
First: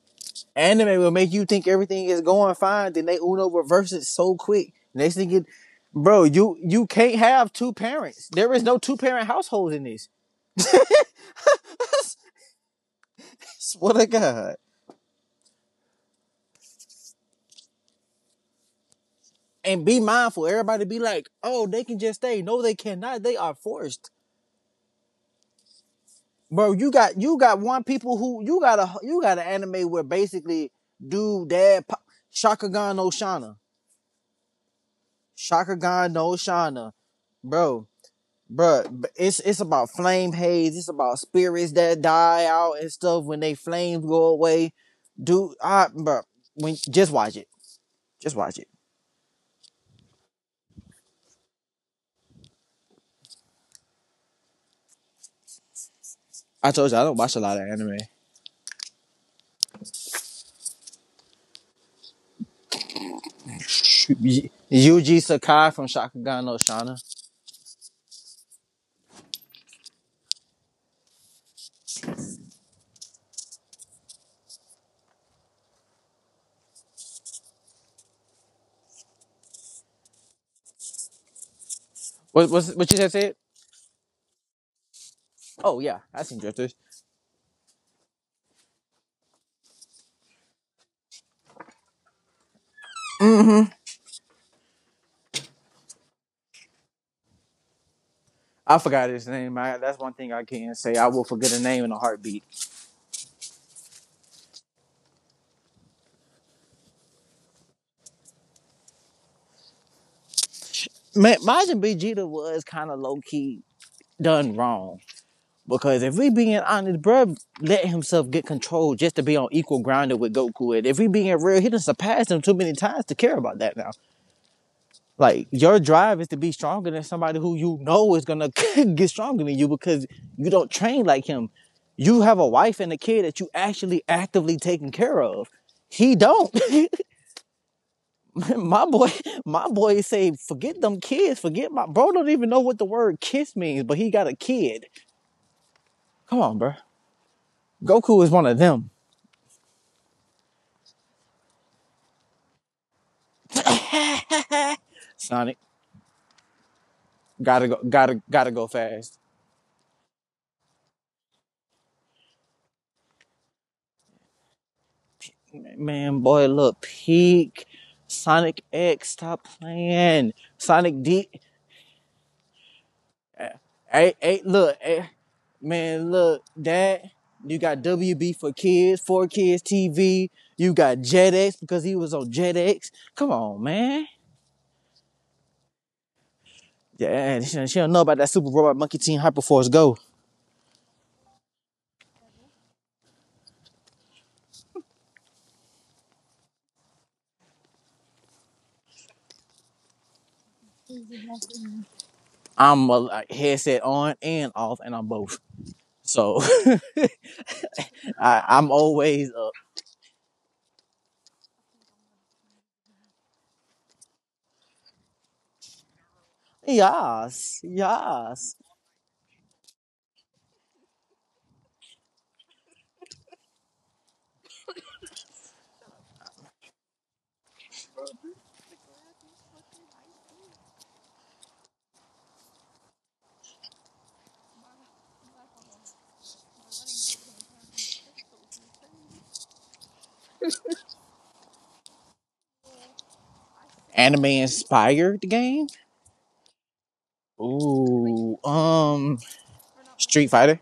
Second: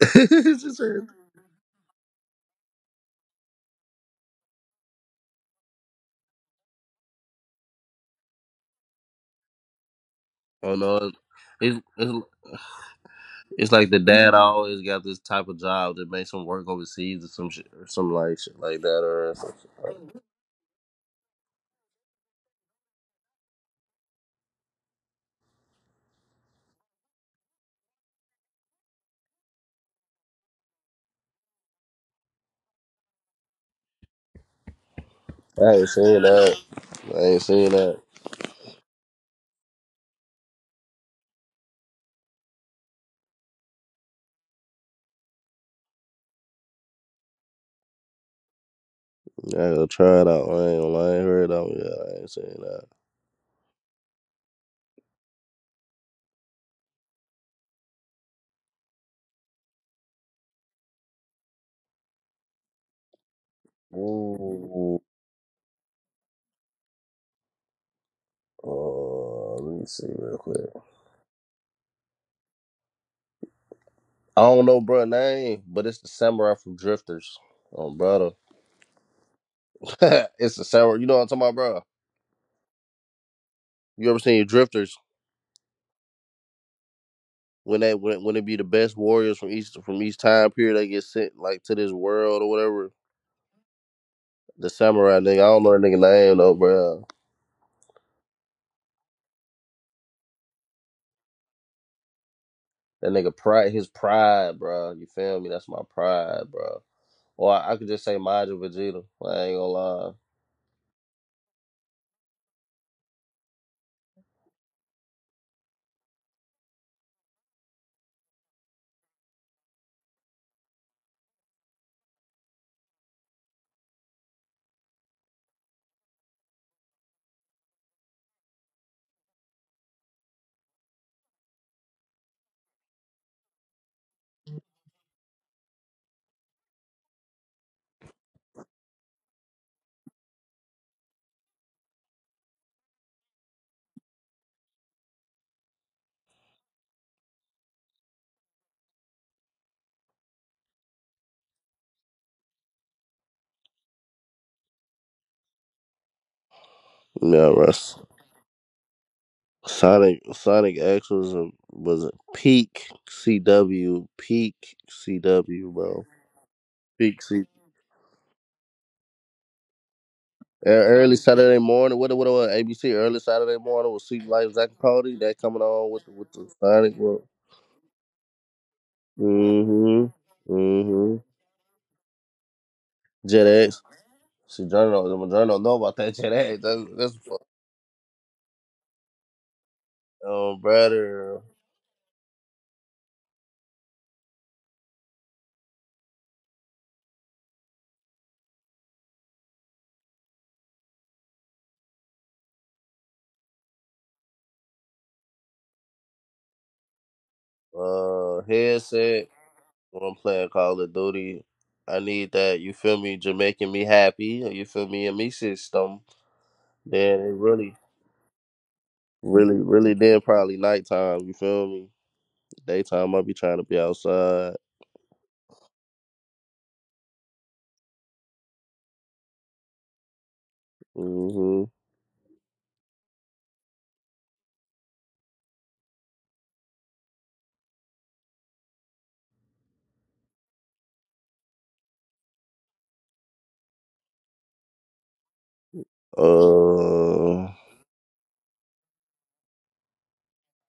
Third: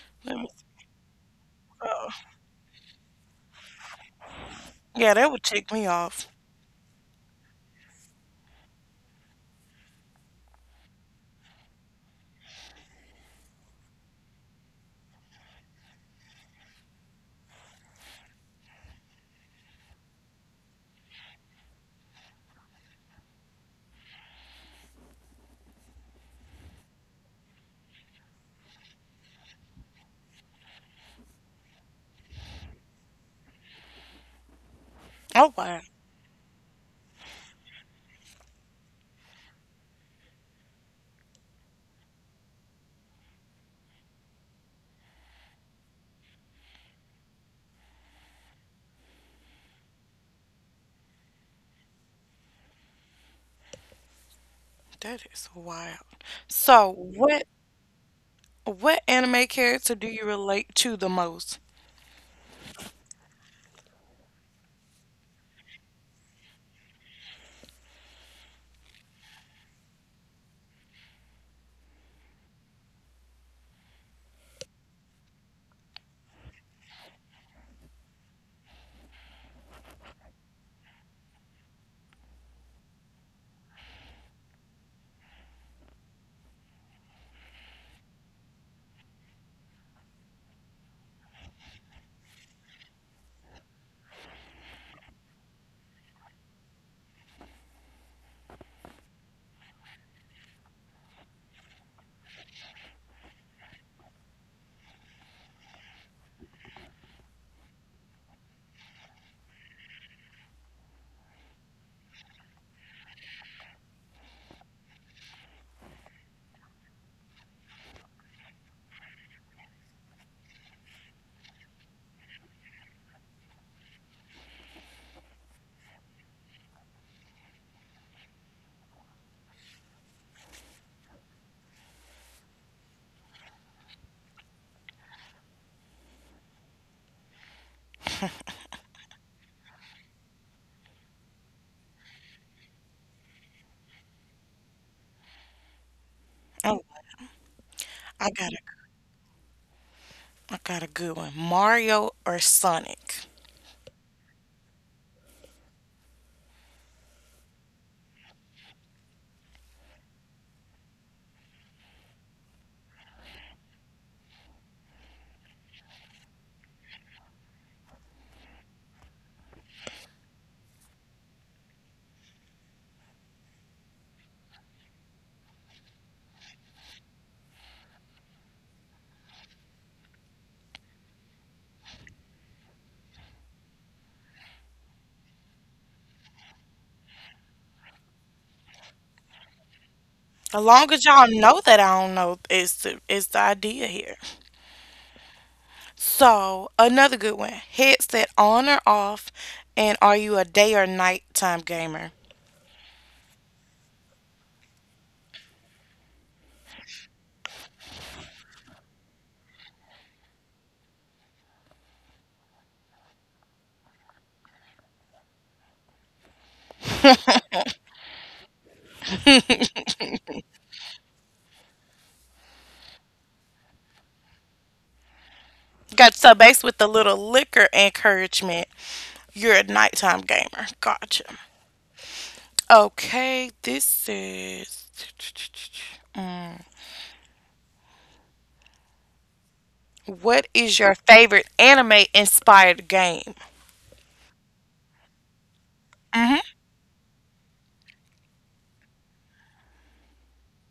S1: Let me
S3: Just
S2: Anime
S3: saying.
S2: will make you think everything
S1: Oh.
S2: is going fine, then they uno reverse it so quick.
S1: Yeah,
S2: Next thing,
S1: that would
S2: you,
S1: tick me
S2: bro,
S1: off.
S2: you can't have two parents. There is no two parent household in this.
S3: Oh no, it's, it's it's like
S2: Swear
S3: the
S2: to
S3: dad
S2: God.
S3: always got this type of job that makes him work overseas or some shit, or some like shit like that, or some
S2: And be
S3: shit.
S2: mindful. Everybody be like, oh, they can just stay. No, they cannot. They are forced, bro. You got one people who you got an anime where basically dude dad Shakagan no Shana,
S1: Oh
S3: I
S1: wow.
S3: ain't
S2: Shakagan
S3: seen
S2: no
S3: that.
S2: Shana,
S3: I ain't seen
S2: bro.
S3: that.
S2: Bruh, it's about flame haze. It's about spirits that die out and stuff when they flames go away. Dude, I bruh, when just watch it. Just watch it.
S3: I gotta try it out. I ain't gonna lie, I ain't heard of it yet. I ain't seen that.
S1: That is wild.
S2: I
S1: So
S2: told you I don't watch a
S1: what
S2: lot of anime.
S1: anime character do you relate to the most?
S3: Ooh,
S2: Yuji Sakai from Shakugan no Shana.
S3: let me see real quick. I don't know, bro, name, but it's the samurai from Drifters. Oh, brother, it's the samurai. You know what I'm talking about, bro?
S2: What you just said?
S3: You ever seen Drifters?
S2: Oh yeah, I seen Drifters.
S3: When they when, it be the best warriors from each time period, they get sent like to this world or whatever.
S2: Mm-hmm.
S3: The samurai nigga, I don't know that nigga name though, bro.
S2: I forgot his name. That's one thing I can't say. I will forget a name in a heartbeat.
S3: That nigga pride, his pride, bro. You feel me? That's my pride, bro. Or I could just say Majin Vegeta. I ain't gonna lie.
S2: Majin Vegeta was kind of low key done wrong. Because if we being honest, bruh let himself get controlled just to be on equal grounded with Goku. And if we being real, he done surpassed him too many times to care about that now. Like your drive is to be stronger than somebody who you know is gonna get stronger than you because you don't train like him. You have a wife and a kid that you actually actively taking care of. He don't. my boy, my boy say, forget them kids, forget my bro. Don't even know what the word kiss means, but he got a kid. Come on, bro.
S1: Oh
S2: Goku
S1: I
S2: is
S1: got
S2: one
S1: a
S2: of them.
S1: I got a good one. Mario or Sonic?
S2: Sonic,
S3: Yeah, bro.
S2: gotta go fast.
S3: Sonic X was a peak CW, peak CW, bro,
S2: Man, boy, look,
S3: peak C.
S2: peak. Sonic X, stop playing. Sonic
S3: Early
S2: D,
S3: Saturday morning, what, ABC early Saturday morning with
S2: hey,
S3: Sweet
S2: hey,
S3: Life Zach and
S2: look, hey,
S3: Cody, that coming on
S2: man,
S3: with
S2: look,
S3: the Sonic
S2: that
S3: work.
S2: you got WB for kids
S3: Mhm.
S2: TV. You got
S3: Mhm.
S2: Jetix because he was on Jetix. Come
S3: Jet
S2: on,
S3: X,
S2: man.
S3: see journal, the journal don't know about that Jet X. That's
S2: Yeah, she, don't know about that Super Robot Monkey Team Hyperforce Go.
S1: As long as y'all
S3: brother.
S1: know that I don't know is the idea here. So, another good one, headset on or off, and are you a day or nighttime gamer?
S2: I'm a like, headset on and off, and I'm both. So I'm
S3: Headset.
S2: always
S3: When I'm playing Call of Duty, I need that. You feel me? Jamaican me happy. You feel me? And me system. Then it really,
S2: yes, yes.
S3: really, really. Then probably nighttime. You feel me? Daytime, I be trying to be outside.
S1: Got so based with the little liquor encouragement, you're a nighttime gamer. Gotcha.
S3: Hmm.
S1: Okay, this is, what is your favorite anime inspired game?
S2: Anime inspired game?
S1: Hmm.
S3: Uh,
S2: Ooh, um, Street Fighter.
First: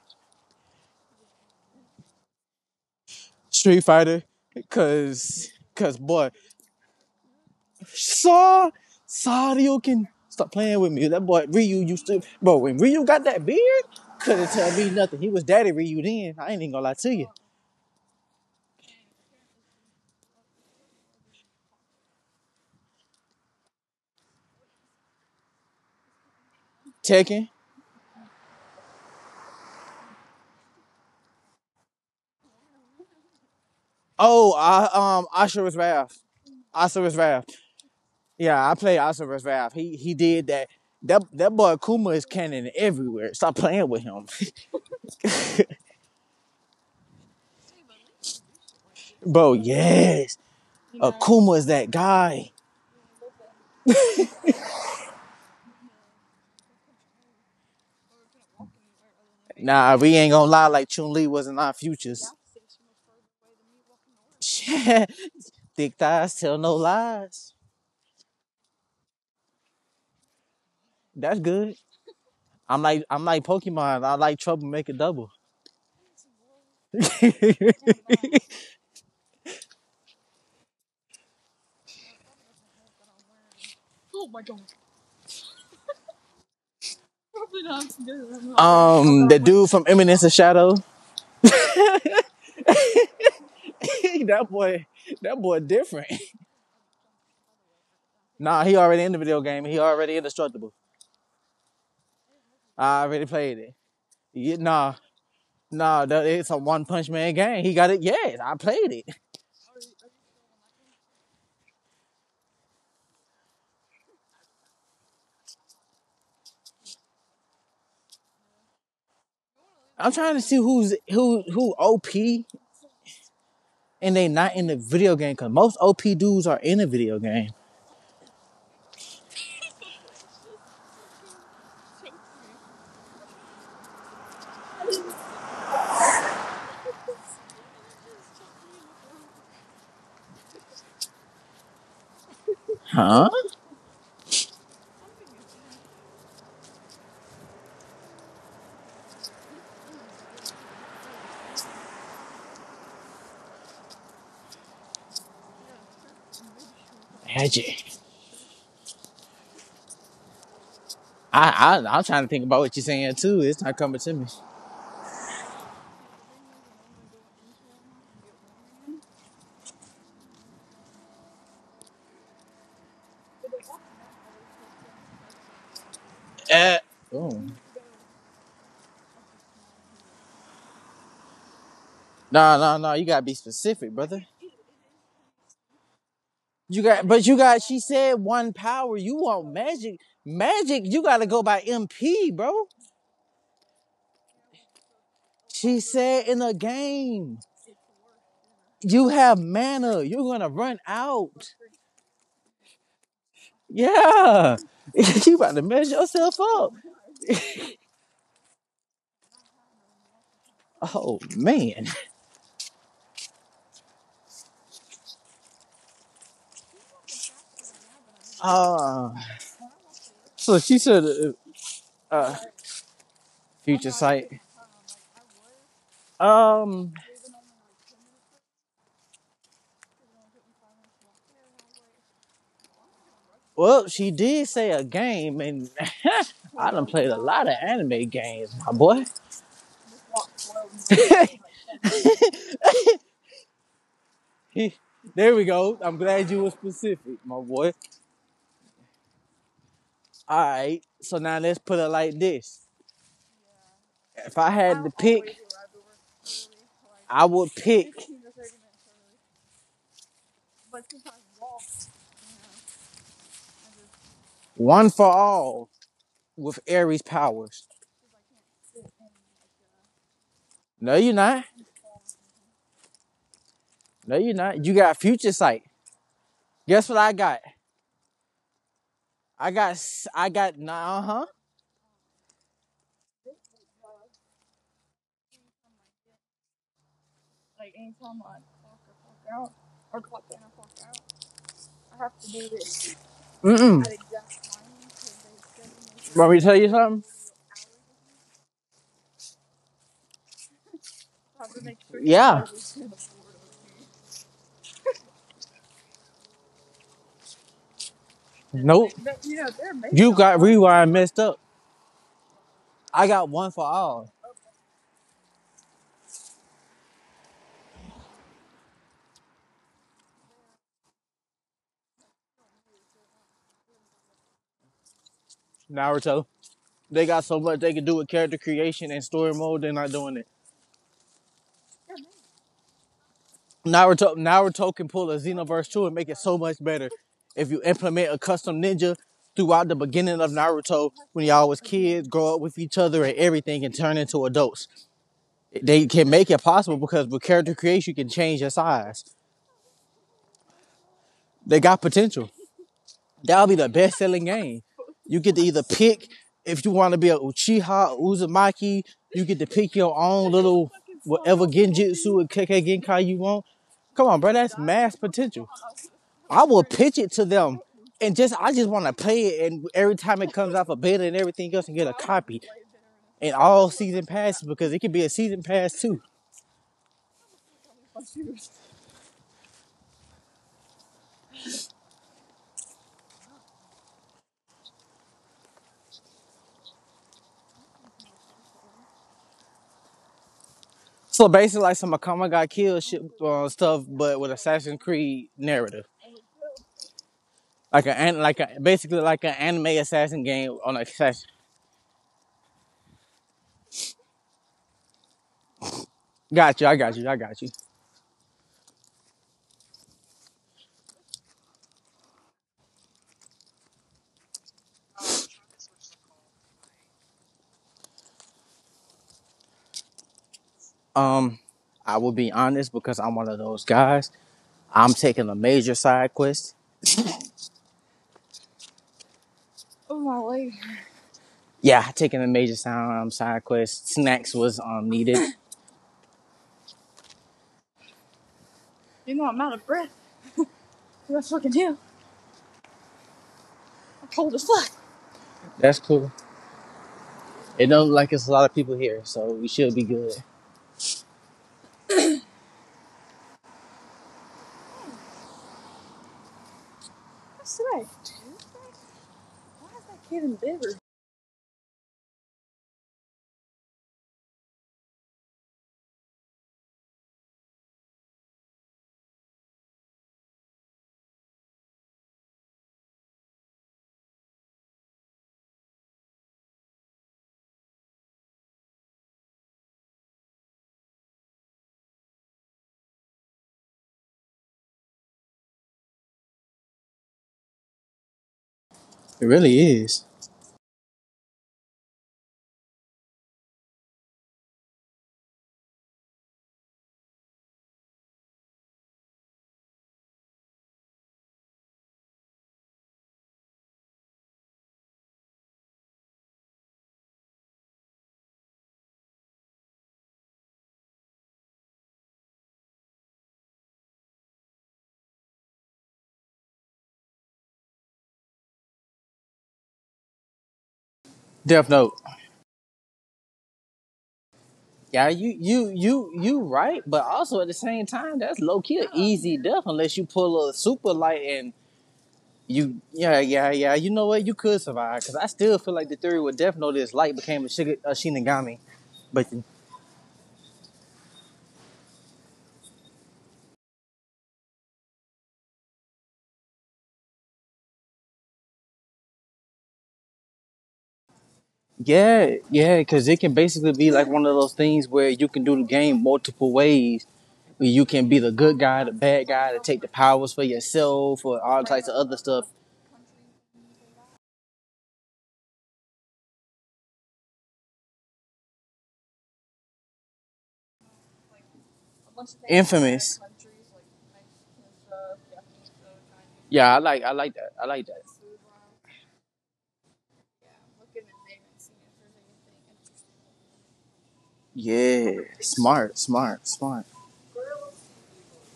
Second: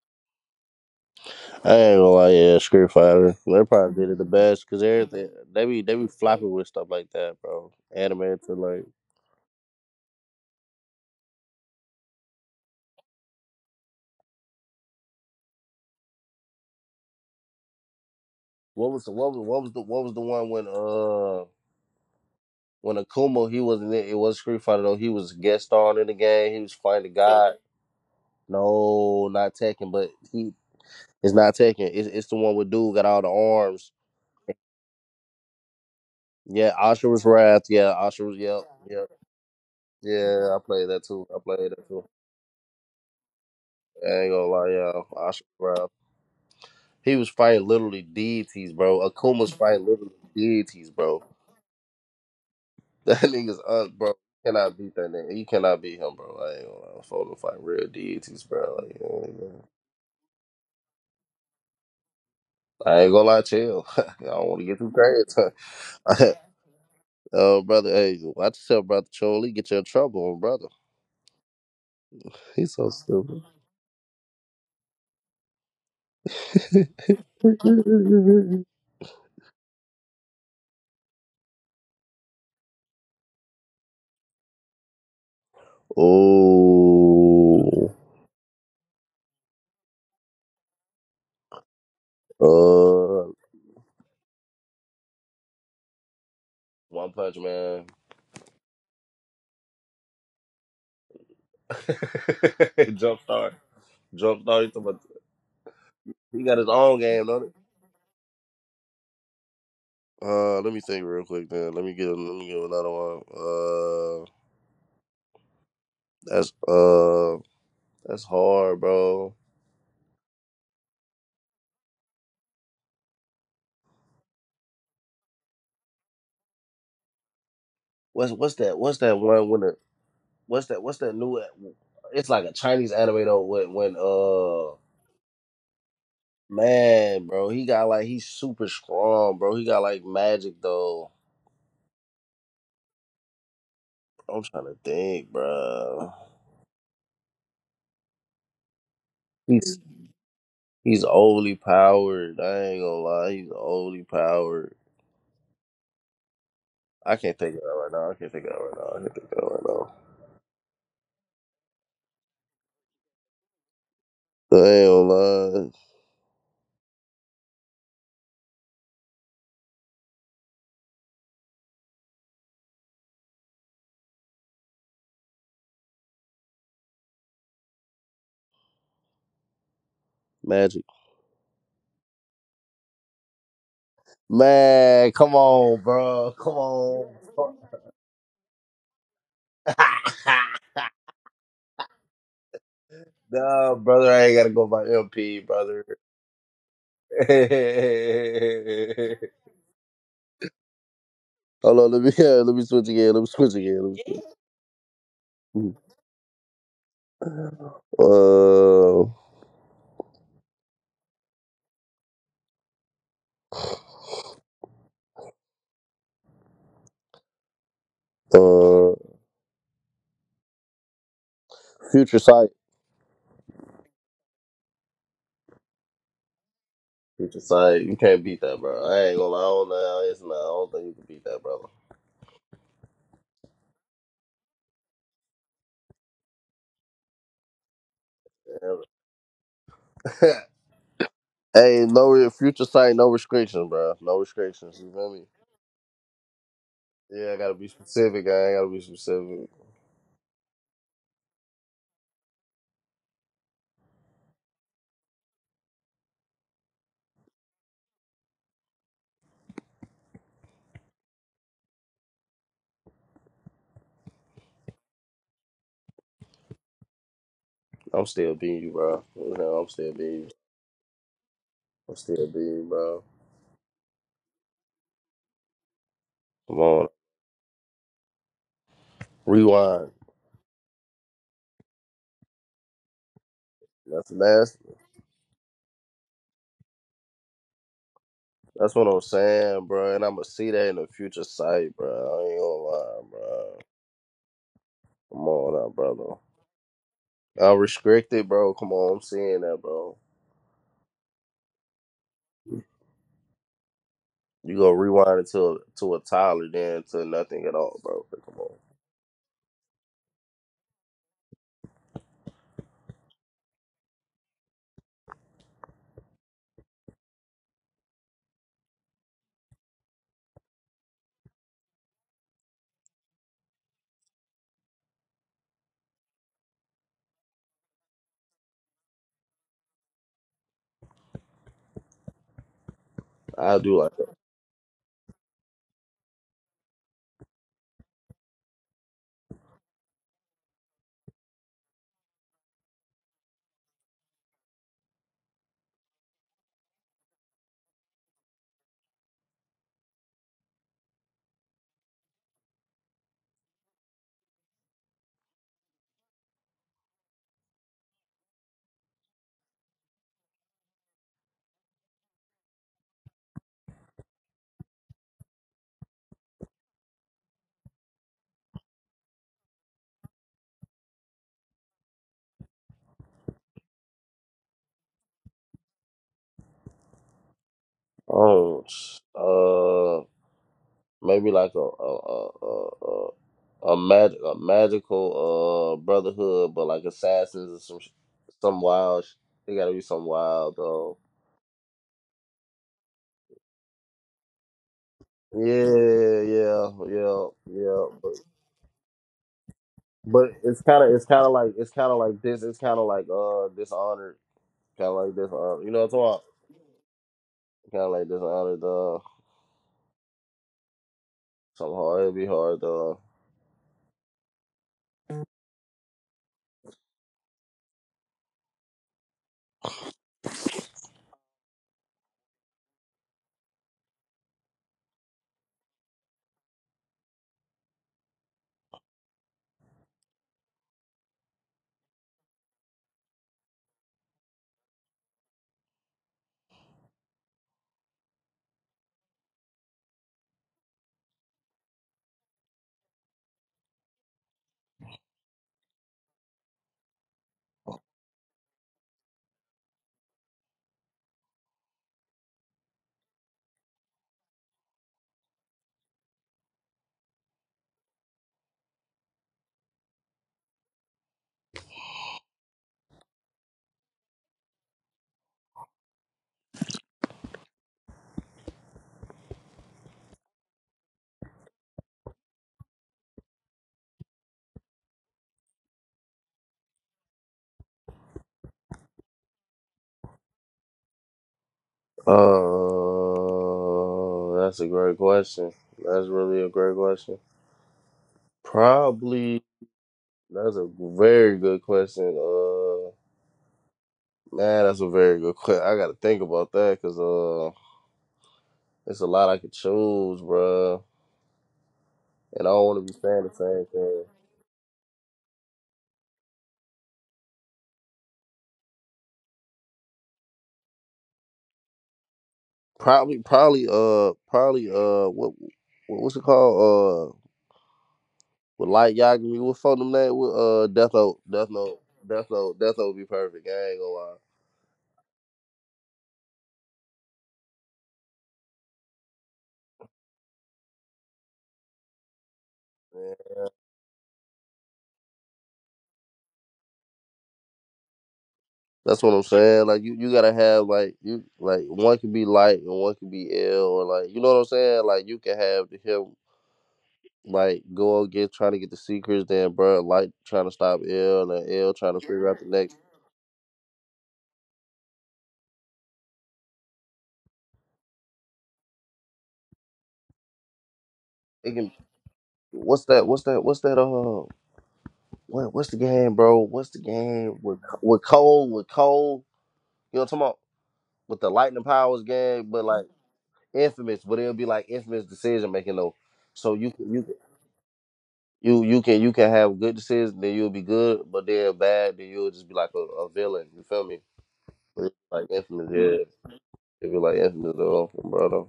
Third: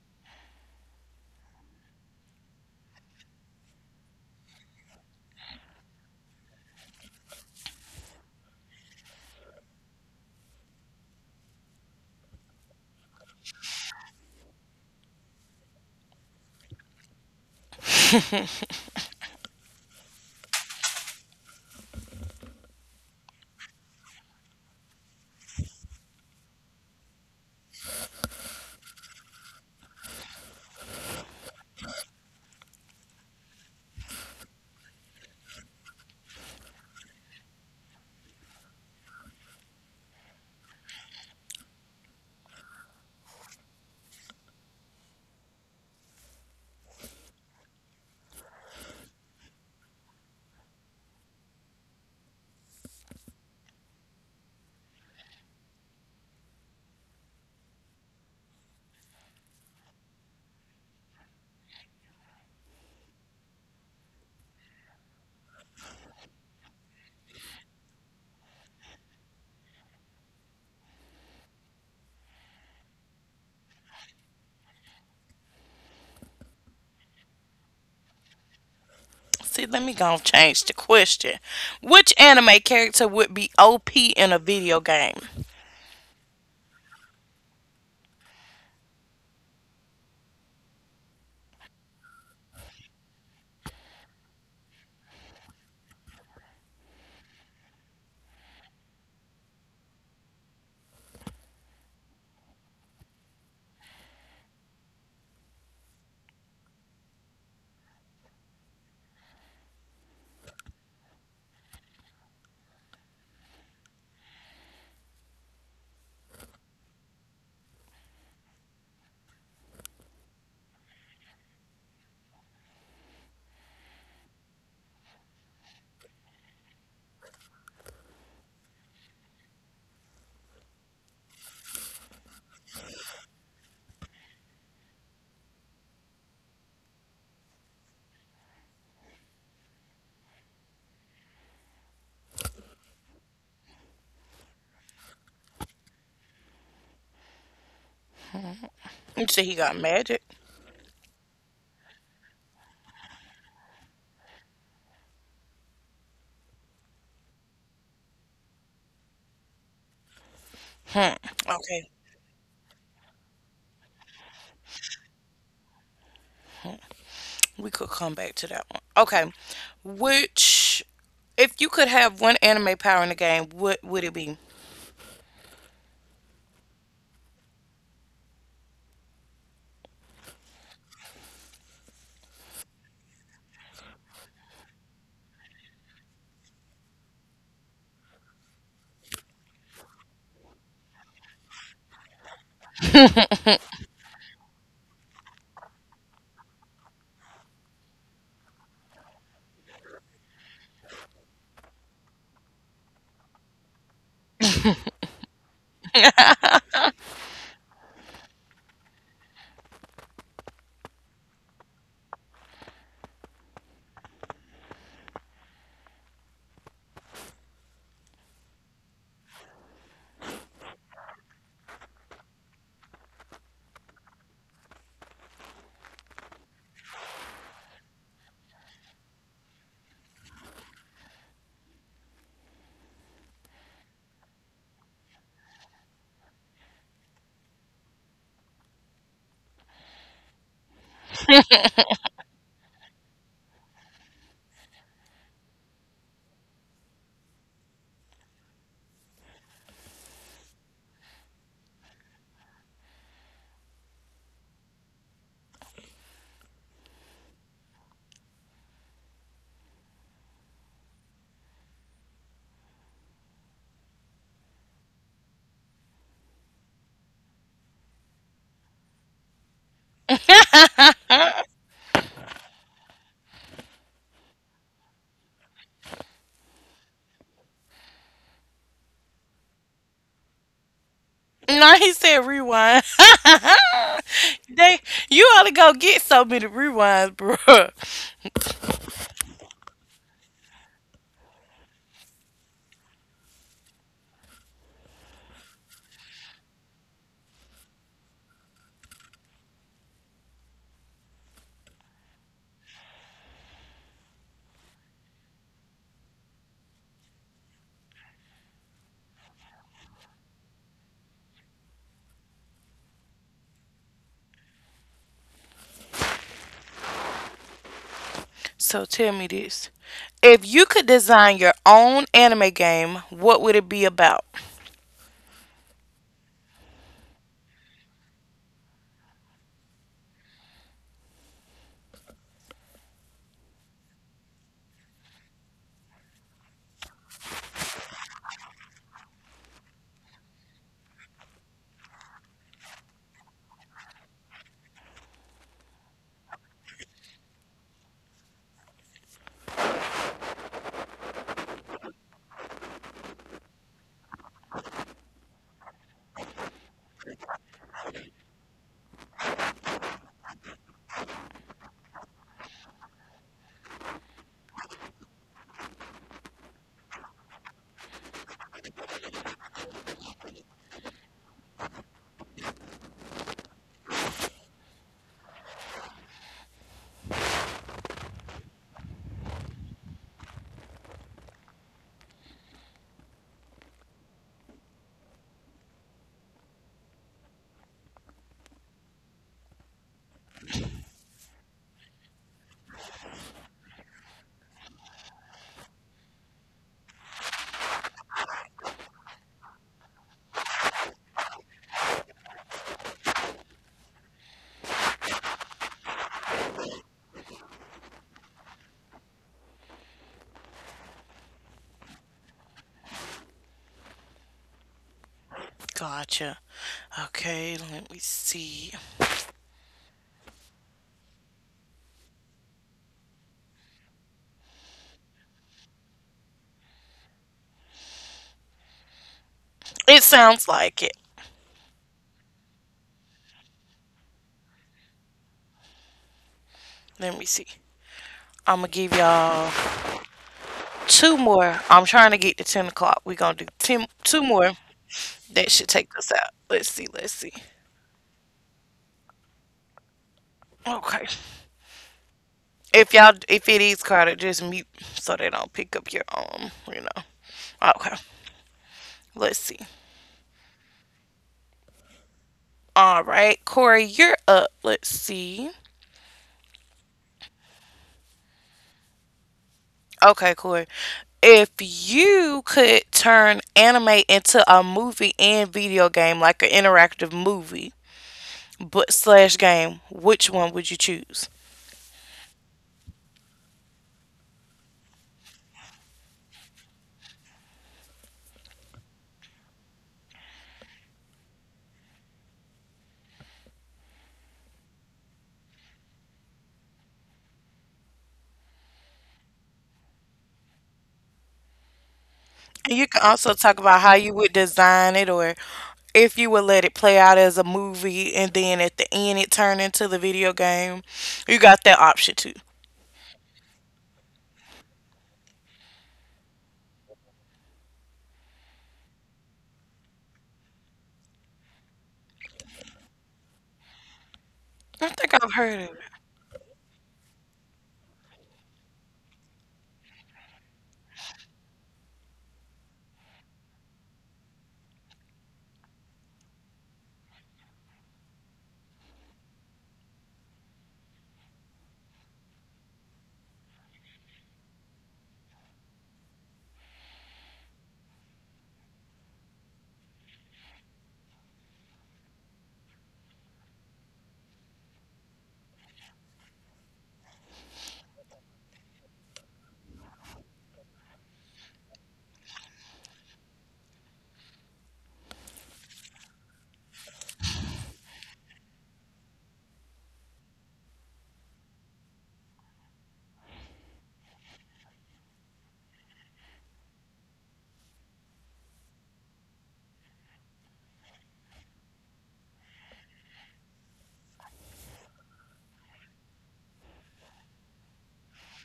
S3: I ain't gonna lie, yeah, Street Fighter. They
S2: Street
S3: probably did it
S2: Fighter.
S3: the best because everything
S2: Cause,
S3: they be, they
S2: cause
S3: be
S2: boy,
S3: flopping with stuff like that, bro. Animated to
S2: saw
S3: like,
S2: Sariokin. Stop playing with me. That boy Ryu used to, bro. When Ryu got that beard, couldn't tell me nothing. He was daddy Ryu then. I ain't even gonna lie to you.
S3: what was the? What was the? One when when Akuma, he wasn't it. It was Street Fighter though. He was a guest star in the game. He was fighting
S2: Tekken.
S3: God. No, not Tekken, but he, it's not Tekken. It's the one with dude got all the arms.
S2: Oh, I Asura's Wrath.
S3: Yeah,
S2: Asura's
S3: Ashura's
S2: Wrath.
S3: Wrath. Yeah, Ashura's. Yep,
S2: Yeah, I play
S3: yep.
S2: also versus Valve. He did
S3: Yeah, I
S2: that.
S3: played that
S2: That
S3: too. I
S2: that
S3: played
S2: boy
S3: that too.
S2: Akuma is cannon everywhere. Stop playing with
S3: I
S2: him,
S3: ain't gonna lie, yeah. Ashura's Wrath. He was fighting literally deities, bro.
S2: bro.
S3: Akuma's fighting literally
S2: Yes,
S3: deities,
S2: yeah.
S3: bro.
S2: Akuma is that guy.
S3: That nigga's un, bro. You cannot beat that nigga. You cannot beat him, bro. I ain't gonna lie. Fold him fight real deities, bro. Like, you know what I mean?
S2: Nah, we ain't gonna lie. Like Chun Li wasn't our futures.
S3: I ain't gonna lie to you. I don't want to get too
S2: Yeah.
S3: crazy.
S2: Thick thighs tell no lies.
S3: Oh, brother, hey, watch yourself, brother. Troll, he get you in trouble, brother.
S2: That's good.
S3: He's so
S2: I'm like
S3: stupid.
S2: Pokemon. I like trouble. Make it double.
S1: See, let me go and change the question. Which anime character would be OP in a video game?
S3: Oh,
S2: The dude from Eminence of Shadow.
S3: uh,
S2: that boy, that boy different.
S3: One Punch Man.
S2: Nah, he already in the video game. He already indestructible. I
S3: Jump
S2: already
S3: start.
S2: played it.
S3: Jump
S2: Yeah,
S3: start. He talking
S2: nah,
S3: about he
S2: it's a
S3: got his
S2: One
S3: own
S2: Punch
S3: game,
S2: Man
S3: don't he?
S2: game. He got it. Yes, I played it.
S3: Let me think real quick, then. Let me get, let me get another one. That's uh, that's hard, bro.
S2: I'm trying to see who OP and they not in the video game because most OP dudes are in the video game.
S3: What's that? What's that one? When, what's that? New, it's like a Chinese anime though, when man, bro, he got like, he's super strong, bro. He got like magic though.
S2: Huh?
S3: I'm trying to think, bro.
S1: You see, he got
S3: he's
S1: magic.
S3: he's overly powered, I ain't gonna lie. He's overly powered. I can't think of it right
S2: Magic.
S3: now. I can't think of it right now
S2: I,
S1: Okay.
S2: I I'm trying to think about what you're saying too. It's not coming to me.
S3: I ain't gonna lie.
S1: We could come back to that one. Okay. Which, if you could have one anime power in the game, what would it be?
S2: Uh, boom.
S3: Magic.
S2: Nah, nah, nah. You gotta be specific, brother.
S3: Man, come on bro, come on.
S2: You got. She said one power. You want magic? Magic? You gotta go by MP, bro.
S3: Nah, brother, I ain't gotta go by MP,
S2: She
S3: brother.
S2: said in a game.
S3: Hold
S2: You have manna. You're gonna run out.
S3: on, let me yeah, let me switch again. Let me switch again.
S2: Yeah. You about to
S3: Let me
S2: mess
S3: switch.
S2: yourself up.
S3: Uh,
S2: Oh man.
S3: uh,
S2: Uh so she said
S3: future
S2: uh
S3: sight.
S2: future sight. Um
S3: Future sight. You can't beat that, bro. I ain't gonna lie. I don't know. It's not, I don't think you can beat that, brother.
S2: well she did say a game and I done played a lot of anime games, my boy.
S3: Ever. Hey, no future sight. No restrictions, bro. No restrictions. You feel me?
S2: There we go. I'm glad you were specific,
S3: Yeah,
S2: my
S3: I gotta be
S2: boy.
S3: specific. I ain't gotta be specific.
S2: Alright, so now let's put it like this. If I had to pick, I would pick one for all with Aries powers.
S3: I'm still being you, bro. You know, I'm still being you.
S2: No, you're not.
S3: I'm still being you, bro.
S2: No, you're not. You got future sight.
S3: Come
S2: Guess
S3: on.
S2: what I got? I got.
S3: Rewind.
S2: I got. Nah, uh huh.
S1: No, he said rewind.
S3: That's nasty.
S1: They, you only go get so many rewinds, bruh.
S3: That's what I'm saying, bro. And I'ma see that in the future sight, bro. I ain't gonna lie,
S2: Mm
S3: bro.
S2: mm.
S3: Come on now, brother.
S2: Want me to tell you something?
S3: I'm restricted, bro. Come on, I'm seeing that, bro.
S2: Yeah.
S3: You gonna rewind it to a toddler, then to nothing at all, bro. But come on,
S2: Nope. You got rewind messed up. I got one for all.
S1: So tell me this. If you could design your own anime game, what would it be about?
S2: Naruto. They got so much they can do with character creation and story mode. They're not doing it.
S3: I do
S2: Now we're
S3: like that.
S2: talking. Naruto can pull a Xenoverse 2 and make it so much better if you implement a custom ninja throughout the beginning of Naruto when y'all was kids, grow up with each other and everything and turn into adults. They can make it possible because with character creation, you can change your size. They got potential. That'll be the best selling game. You get to either pick if you want to be a Uchiha, Uzumaki, you get to pick your own little whatever Genjutsu and Kekkei Genkai you want. Come on, bro, that's mass potential. I will pitch it to them and just I just want to play it and every time it comes off a beta and everything else and get a copy and all season passes because it could be a season pass too.
S3: Oh, uh, maybe like a magical brotherhood, but like assassins or some some wild. They gotta be some wild though.
S2: So basically like some Akama got killed shit stuff but with Assassin's Creed narrative.
S3: Yeah,
S2: Like
S3: yeah.
S2: an like a basically like an anime assassin
S3: But
S2: game
S3: it's
S2: on a
S3: kind of,
S2: assassin.
S3: it's kind of like this. It's kind of like Dishonored. Kind of like this. You know what I'm talking about?
S2: Got you, I got you, I got you.
S3: Kind of like Dishonored. Something hard. It'd be hard.
S1: Gotcha. Okay, let me see.
S2: Um I will be honest because I'm one of those guys. I'm taking a major side quest.
S1: It sounds like it.
S2: Yeah, taking a major side quest. Snacks was needed.
S1: Let me see. I'm gonna give y'all two more. I'm trying to get to 10 o'clock. We're gonna do 10, two more. That should
S2: That's
S1: take
S2: cool.
S1: us out. Let's see. Let's see.
S2: It don't like it's a lot of people here, so we should be good.
S1: Okay. If y'all, if it is crowded, just mute so they don't pick up your You know. Okay. Let's see. All right, Corey, you're up. Let's see. Okay, Corey. If you could turn anime into a movie and video game, like an interactive movie, but slash game, which one would you choose?
S3: That's a great question. That's really a great question.
S2: It
S3: Probably.
S2: really is.
S3: That's a very good question. Man, that's a very good question. I gotta think about that because it's a lot I could choose, bruh. And I don't
S1: And
S3: want
S1: you
S3: to be
S1: can
S3: saying the
S1: also talk
S3: same
S1: about how
S3: thing.
S1: you would design it, or if you would let it play out as a movie and then at the end it turn into the video game. You got that option too.
S3: Probably, what what's it called? With Light Yagami, what phone them that? With
S2: Death Note.
S3: Death Note. Death Note be perfect. I ain't gonna lie.
S1: I
S2: Yeah,
S1: think
S2: you
S1: I've heard
S2: you
S1: of it.
S2: you you right, but also at the same time, that's low key a easy death unless you pull a super light and you
S3: Man.
S2: yeah. You know what? You could survive because I still feel like the theory with Death Note is light became a Shinigami,
S3: That's what I'm
S2: but
S3: saying. Like you gotta have like you, like one can be Light and one can be Ill, or like you know what I'm saying. Like you can have him go get, trying to get the secrets, then bro, Light trying to stop Ill and Ill trying to figure
S2: yeah
S3: out the
S2: yeah
S3: next.
S2: because it can basically be like one of those things where you can do the game multiple ways. You can be the good guy, the bad guy, to take the powers for yourself, or
S3: It
S2: all
S3: can.
S2: types of other stuff.
S3: What's that? What, what's the game, bro? What's the game with Cole? With Cole, you know what I'm talking about? With the Lightning Powers game, but like
S2: Infamous.
S3: Infamous, but it'll be like Infamous decision making though. So
S2: Yeah,
S3: you
S2: I
S3: can
S2: like I like that. I like that.
S3: you can you can have good decisions, then you'll be good, but then bad, then you'll just be like a villain. You feel me? But it's
S2: Yeah.
S3: like Infamous, yeah.
S2: Smart.
S3: It'd be like Infamous though, bro. Though.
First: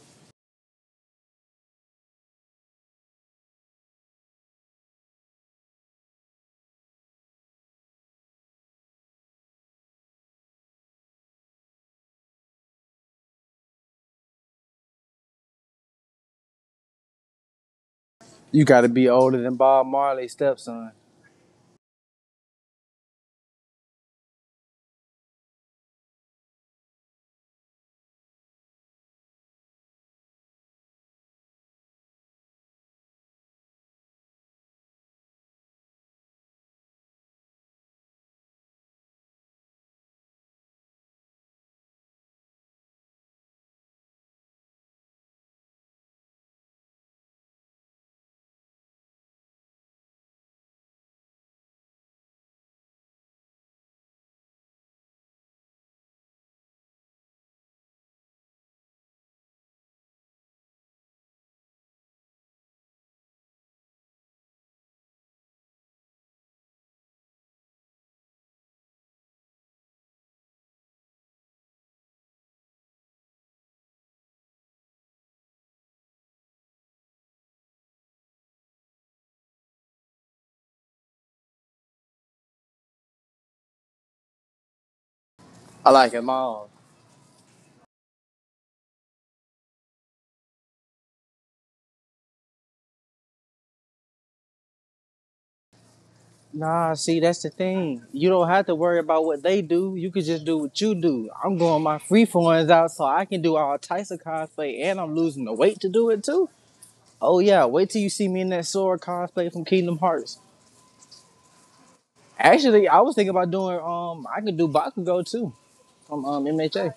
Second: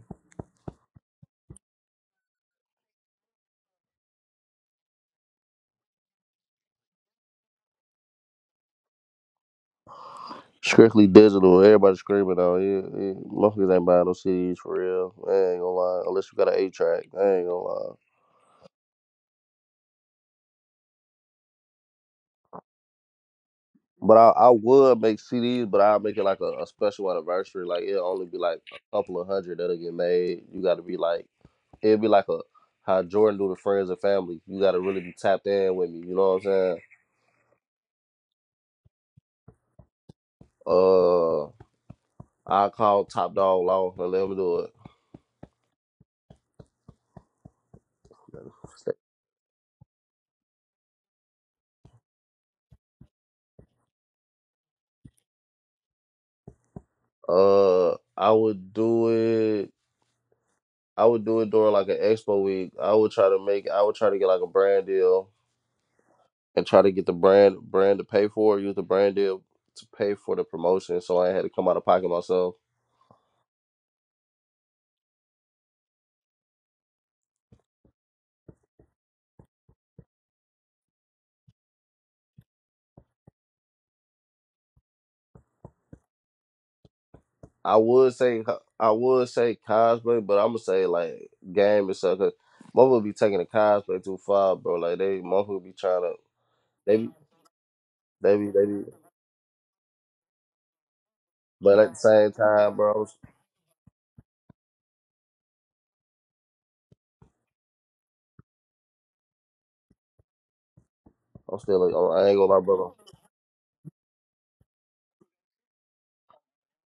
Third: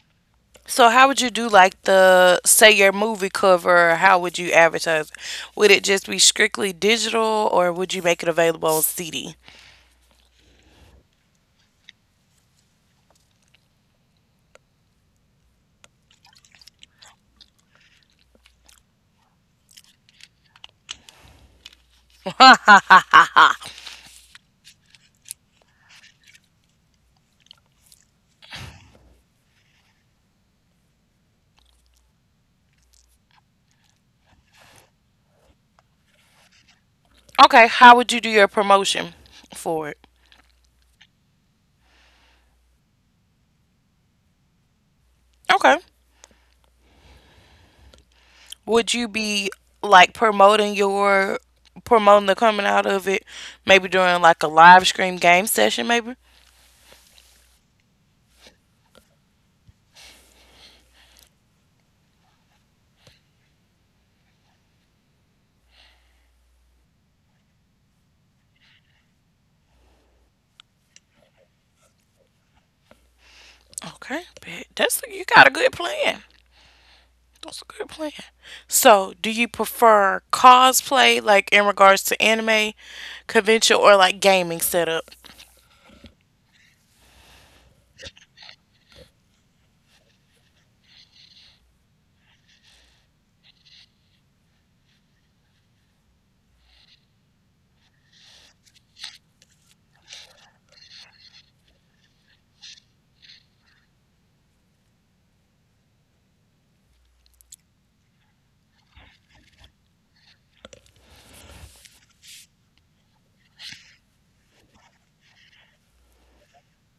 S1: So how would you do, like, the say your movie cover, or how would you advertise it? Would it just be strictly digital or would you make it available on CD?
S3: Strictly digital, everybody screaming though. Yeah, yeah. Motherfuckers ain't buying no CDs for real. I ain't gonna lie, unless you got an A track. I ain't gonna lie.
S2: You gotta be older than Bob Marley's stepson.
S3: But I would make CDs, but I'll make it like a special anniversary. Like it'll only be like a couple of hundred that'll get made. You gotta be like, it'll be like a how Jordan do the friends and family. You gotta really be tapped in with me, you know what I'm saying?
S1: Okay, how would you do your promotion for it?
S3: Uh I'll call Top Dog Law and let him do
S1: Okay.
S3: it.
S1: Would you be like promoting your promoting the coming out of it, maybe during like a live stream game session maybe?
S3: I would do it I would do it during like an expo week. I would try to get like a brand deal and try to get the brand to pay for it, use the brand deal to pay for the promotion, so I had to come out of pocket myself.
S1: Okay, bet. That's, you got a good plan. That's a good plan. So do you prefer cosplay like in regards to anime convention or like gaming setup?
S2: I like him all.
S3: I would say Cosplay, but I'm gonna say like Game and stuff. Cause motherfuckers be taking the Cosplay too far, bro. Like they motherfuckers be trying to
S2: Nah,
S3: they be
S2: see, that's the thing. You
S3: they
S2: don't
S3: be they
S2: have to
S3: be.
S2: worry about what they do. You could just do what you do. I'm
S3: But
S2: going
S3: at the
S2: my free
S3: same
S2: forms
S3: time,
S2: out
S3: bro,
S2: so I
S3: I'm,
S2: can do all types of cosplay and I'm losing the weight to do it too. Oh yeah, wait till you see me in that sword cosplay from Kingdom Hearts.
S3: I'm still. I ain't gonna lie,
S2: Actually,
S3: brother.
S2: I was thinking about doing I could do Bakugo too, from MHA.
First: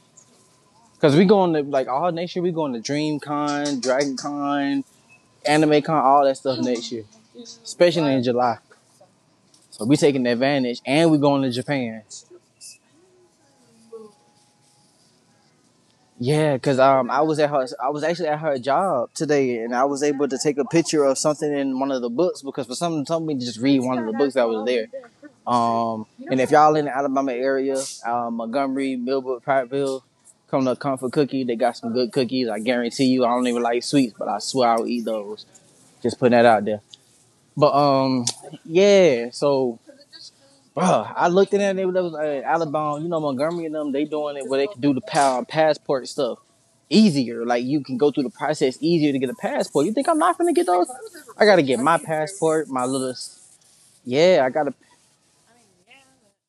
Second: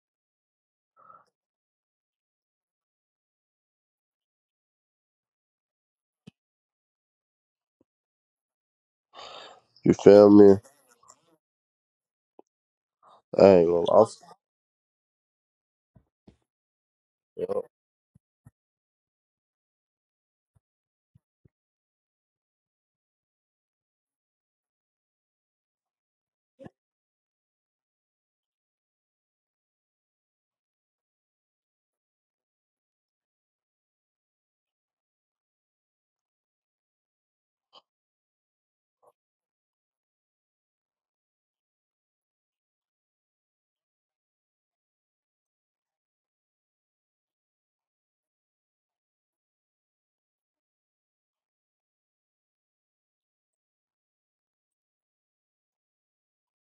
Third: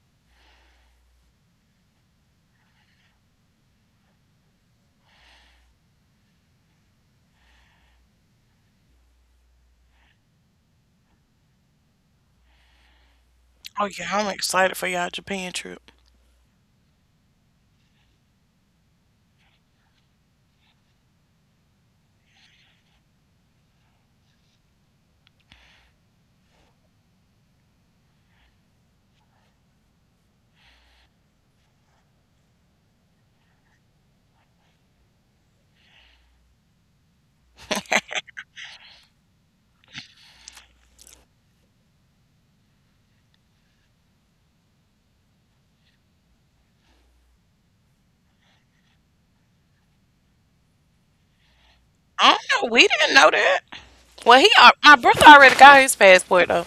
S2: Cause we going to like all next year. We going to DreamCon, DragonCon, AnimeCon, all that stuff next year, especially in July. So
S3: You
S2: we taking
S3: feel me?
S2: advantage, and we going to Japan.
S3: I ain't
S1: Oh
S3: gonna lie.
S1: yeah, I'm excited for y'all Japan trip.
S2: Yeah, cause I was at
S3: I'm,
S2: her. I was actually at her job today, and I was able to take a picture of something in one of the books because for some told me to just read one of the books that was there. And if y'all in the Alabama area, Montgomery, Millbrook, Prattville, come to Comfort Cookie. They got some good cookies, I guarantee you. I don't even like sweets, but I swear I'll eat those. Just putting that out there. But um, yeah. So, Bruh, I looked in there, and they was Alabama. You know, Montgomery and them, they doing it where they can do the power passport stuff easier. Like you can go through the process easier to get a passport. You think I'm not gonna get those? I gotta get my
S1: I don't know, we
S2: passport, my
S1: didn't know
S2: little
S1: that. Well,
S2: yeah. I gotta
S1: my brother already got his passport though,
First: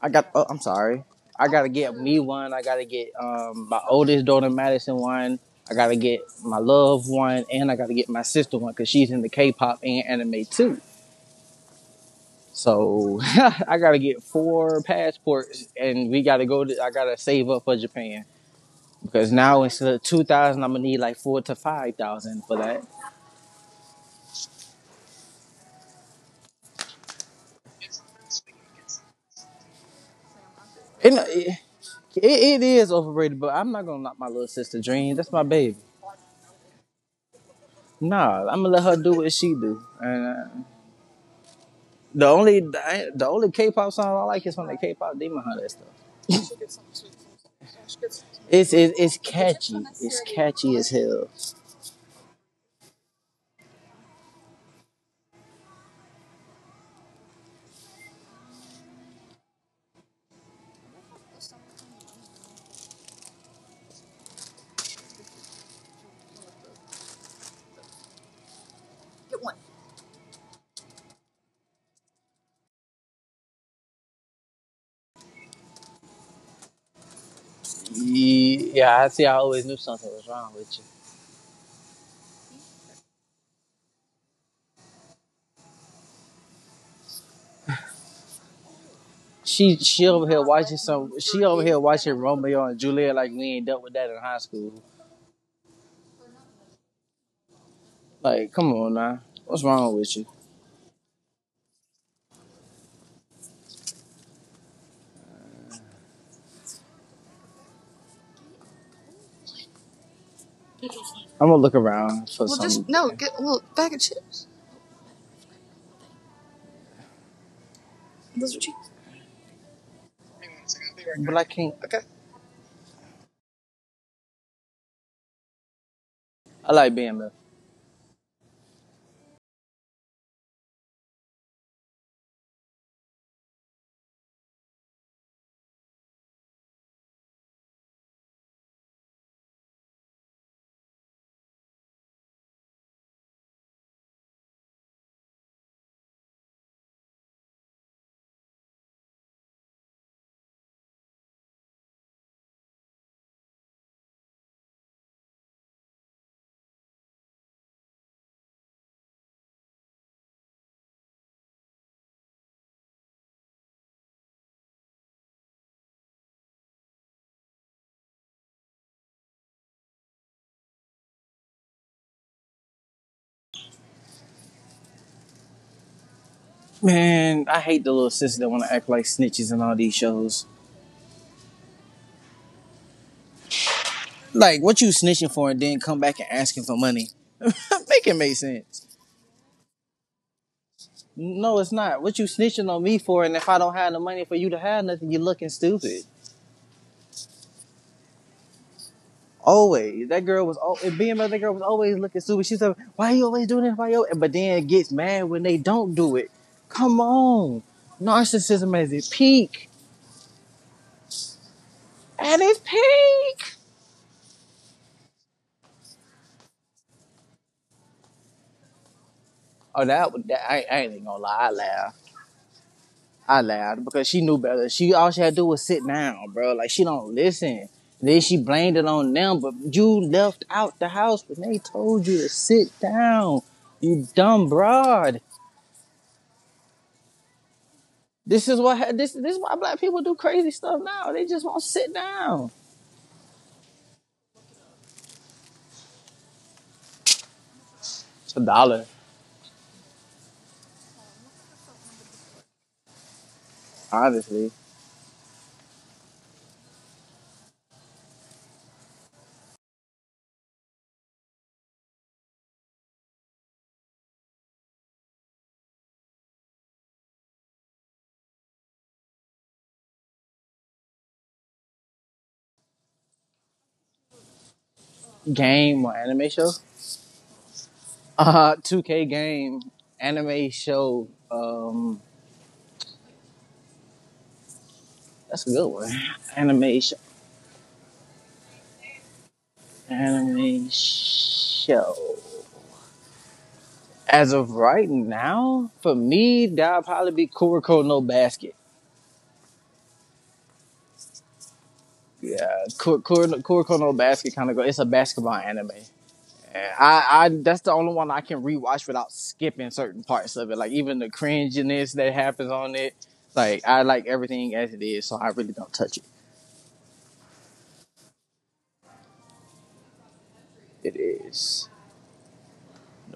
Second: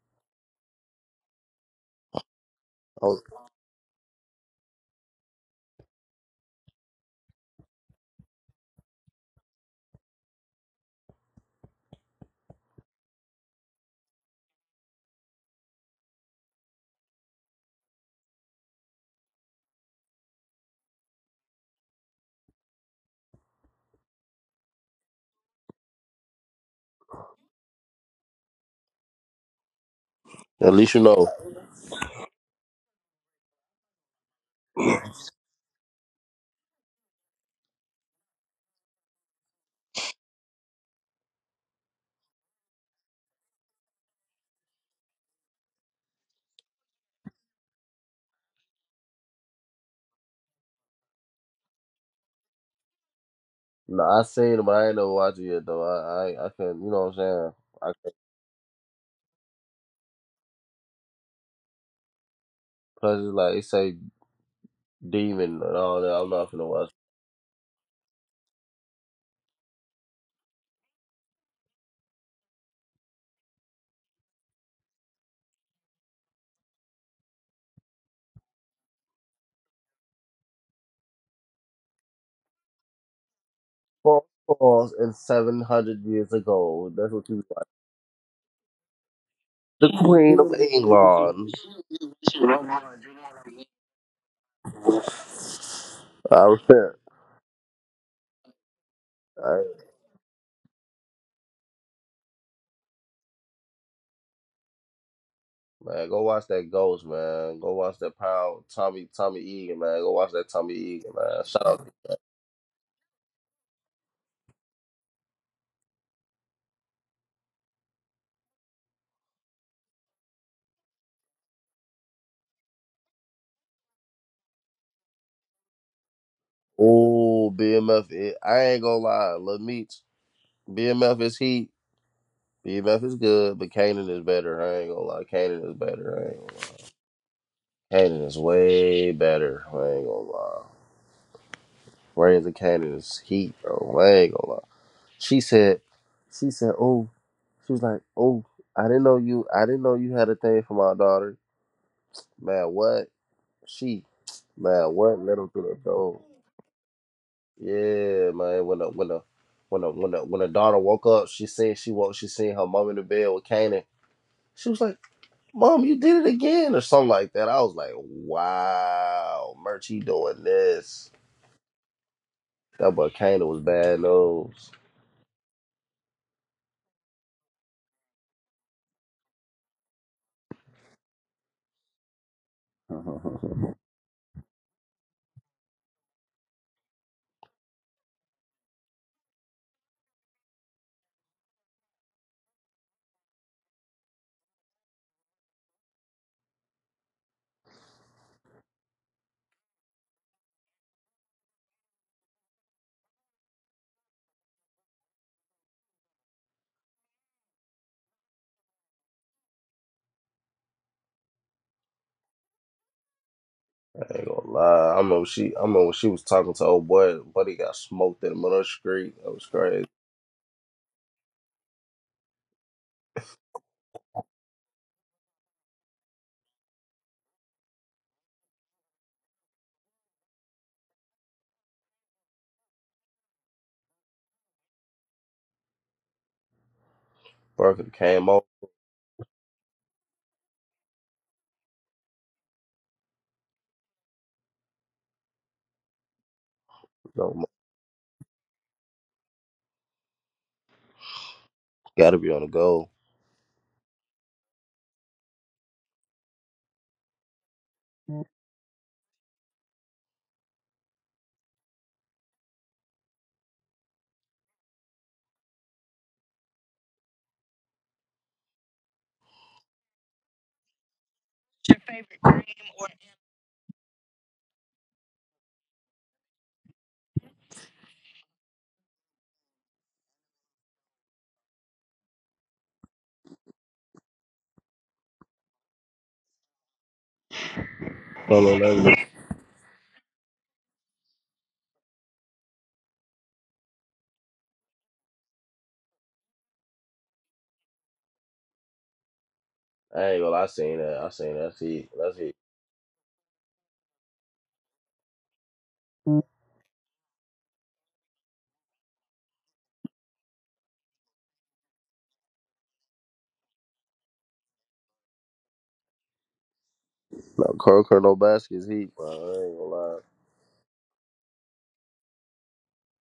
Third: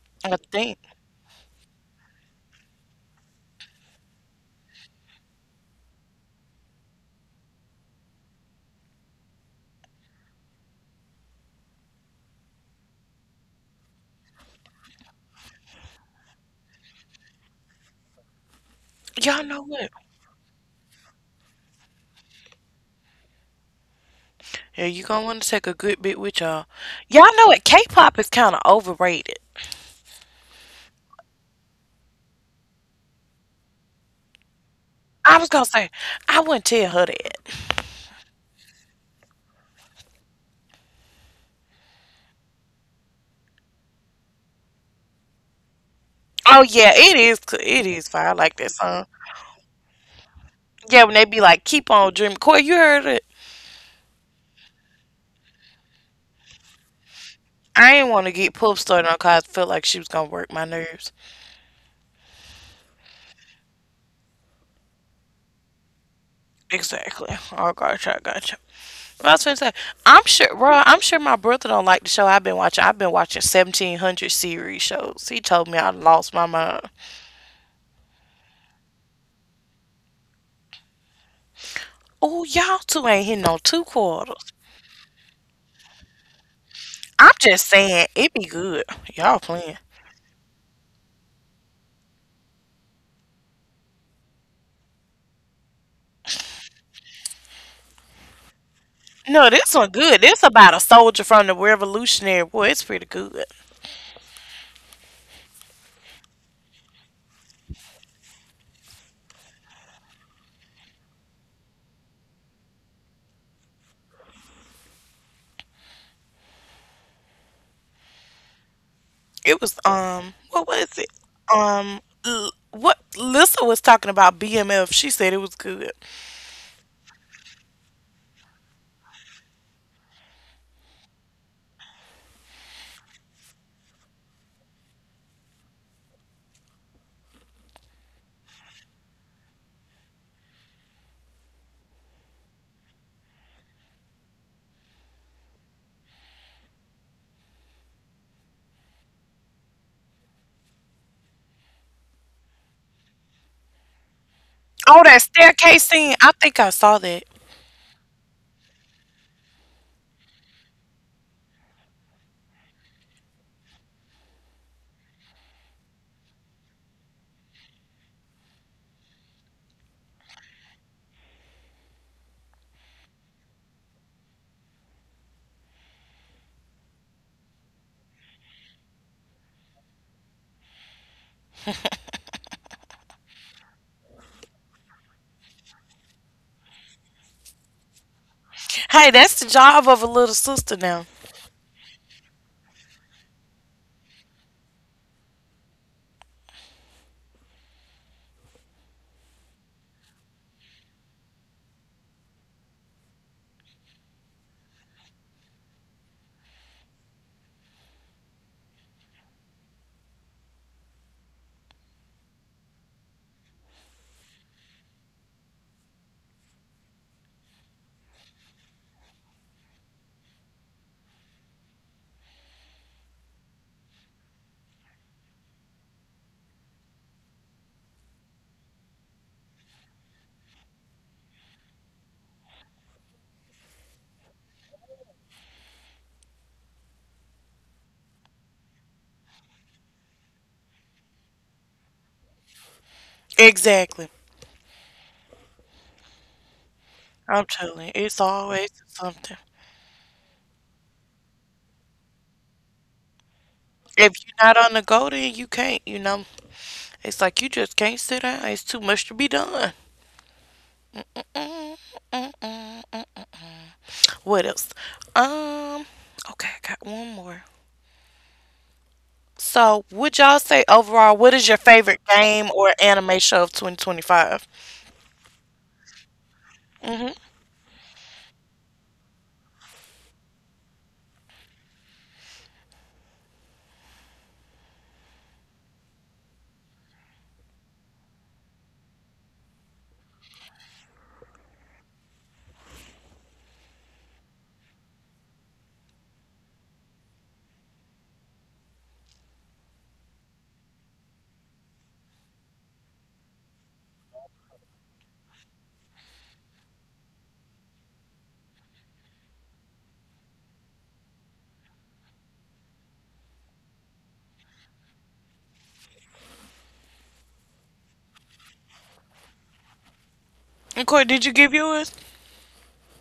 S2: I got.
S1: I
S2: Oh, I'm
S1: think.
S2: sorry. I gotta get me one. I gotta get
S3: I'm,
S2: my oldest daughter Madison one. I gotta get my love one, and I gotta get my sister one because she's into K-pop and anime too. So I gotta get four passports, and we gotta go to, I gotta save up for Japan because
S1: Y'all
S2: now
S1: know
S2: instead
S1: what?
S2: of 2,000, I'm gonna need like four to five thousand for that.
S1: Yeah, you gonna want to take a good bit with y'all. Y'all know it. K-pop is kind of overrated.
S3: at least you
S2: And
S3: know.
S2: it is overrated, but I'm not gonna knock my little sister dream. That's my
S1: I was gonna
S2: baby.
S1: say, I wouldn't tell her that.
S2: Nah, I'm gonna let her do what she do, and uh, The only the only K-pop song I like is from the K-pop Demon Hunter stuff.
S1: Oh yeah, it is. It is fire. I like that song.
S2: It's catchy. It's catchy as
S1: Yeah, when they
S2: hell.
S1: be like, "Keep on dreaming." Corey, you heard it.
S3: No, I seen it, but I ain't never watched it yet though. I couldn't. You know what I'm saying? I
S1: I ain't
S3: couldn't.
S1: want to get pulled started on cause I felt like she was gonna work my nerves.
S3: Plus, it's like it say demon. No, no, I'm not gonna watch.
S1: Exactly. Oh gotcha, I gotcha. Well, I was gonna say, I'm sure, bro. I'm sure my brother don't like the show I've been watching. I've been watching 1700 series shows. He told me I lost my mind.
S2: Yeah, I see. I always knew something was wrong with you.
S1: Oh, y'all two ain't hitting on two
S3: False
S1: quarters.
S3: Falls and 700 Years Ago. That's what
S1: I'm
S3: you
S1: just
S3: watch.
S1: saying, it be good. Y'all playing.
S3: The
S2: She
S3: Queen
S2: over
S3: of
S2: here watching some.
S3: England.
S2: She over here watching Romeo and Juliet like we ain't dealt with that in high school.
S3: I repent.
S2: Like, come on now,
S1: No,
S2: what's
S1: this
S3: Alright,
S1: one
S2: wrong
S1: good.
S2: with you?
S1: This about a soldier from the Revolutionary War. It's pretty good.
S3: man, go watch that Ghost, man. Go watch that Pound Tommy Egan, man. Go watch that Tommy Egan, man.
S2: I'm gonna
S3: Shout
S2: look
S3: out.
S2: around for something.
S1: It was what was it?
S2: But I can't.
S1: What Lissa was talking about BMF. She said it was good.
S2: I like being left.
S3: Oh, BMF. It, I ain't gonna lie, Lil Meech. BMF is heat. BMF is good, but Kanan is better. I ain't gonna lie. Kanan is better. I ain't gonna lie. Kanan is way better. I ain't gonna lie. Raising Canaan is heat, bro. I ain't gonna lie. She said, oh, oh, I didn't know you had a thing for my daughter. Man, what? She, man,
S1: Oh,
S3: what?
S1: that
S3: Let him through the
S1: staircase scene.
S3: door.
S1: I think I saw that.
S3: Yeah, man. When the when the when the when the when the daughter woke up, she seen her mom in the bed with Canaan. She was like, Mom, you did it again, or something like that. I was like, wow, Merchie doing this. That boy Canaan was bad nose.
S2: Man, I hate the little sisters that want to act like snitches in all these shows. Like, what you snitching for and then come back and asking for money? Make it make sense.
S1: Hey, that's the job of a little sister now.
S2: No, it's not. What you snitching on me for? And if I don't have the money for you to have nothing, you looking stupid. Always. That girl was. Al- And being mother, That girl was always looking stupid. She said, "Why you always doing this? Why you?" But then it gets mad when they don't do it. Come on, narcissism is at its peak. At its peak.
S3: I ain't gonna lie. I remember when she was talking to old boy. Buddy got smoked in the middle of the street. That was
S2: Oh,
S3: crazy.
S2: that. that I, I ain't even gonna lie. I laughed. I laughed because she knew better. She all she had to do was sit down, bro. Like she don't listen. Then she blamed it on them, but you left out the house when they told you to sit down. You dumb broad.
S3: Parker came
S2: This
S3: over.
S2: is what this this is why black people do crazy stuff now. They just won't sit down.
S1: Exactly. I'm
S3: So
S1: telling you, it's
S2: It's a
S1: always
S2: dollar,
S1: something.
S3: got to be on the go.
S1: If you're
S2: obviously.
S1: not on the go, then you can't. You know, it's like you just can't sit down. It's too much to be done. What else? Um, okay, I got one more. So, would y'all say overall, what is your favorite game or anime show of 2025?
S2: Game or anime show?
S1: Mm-hmm.
S2: Two K game anime show. That's a good one. Anime show.
S3: Follow that.
S2: Anime show. As of right now, for me, that'll probably be Kuroko no Basket.
S3: I ain't gonna lie, I seen that. I seen that. That's heat. That's heat.
S2: Yeah, Kuroko no Basket kind of go. It's a basketball anime.
S3: No,
S2: And I that's the only one I can rewatch without skipping certain parts of it. Like even the cringiness that happens on it. Like I like everything as it is, so I really don't touch it.
S3: Carl no Baskets heat, bro. I ain't gonna lie.
S2: It
S1: And Court, did you
S2: is
S1: give yours?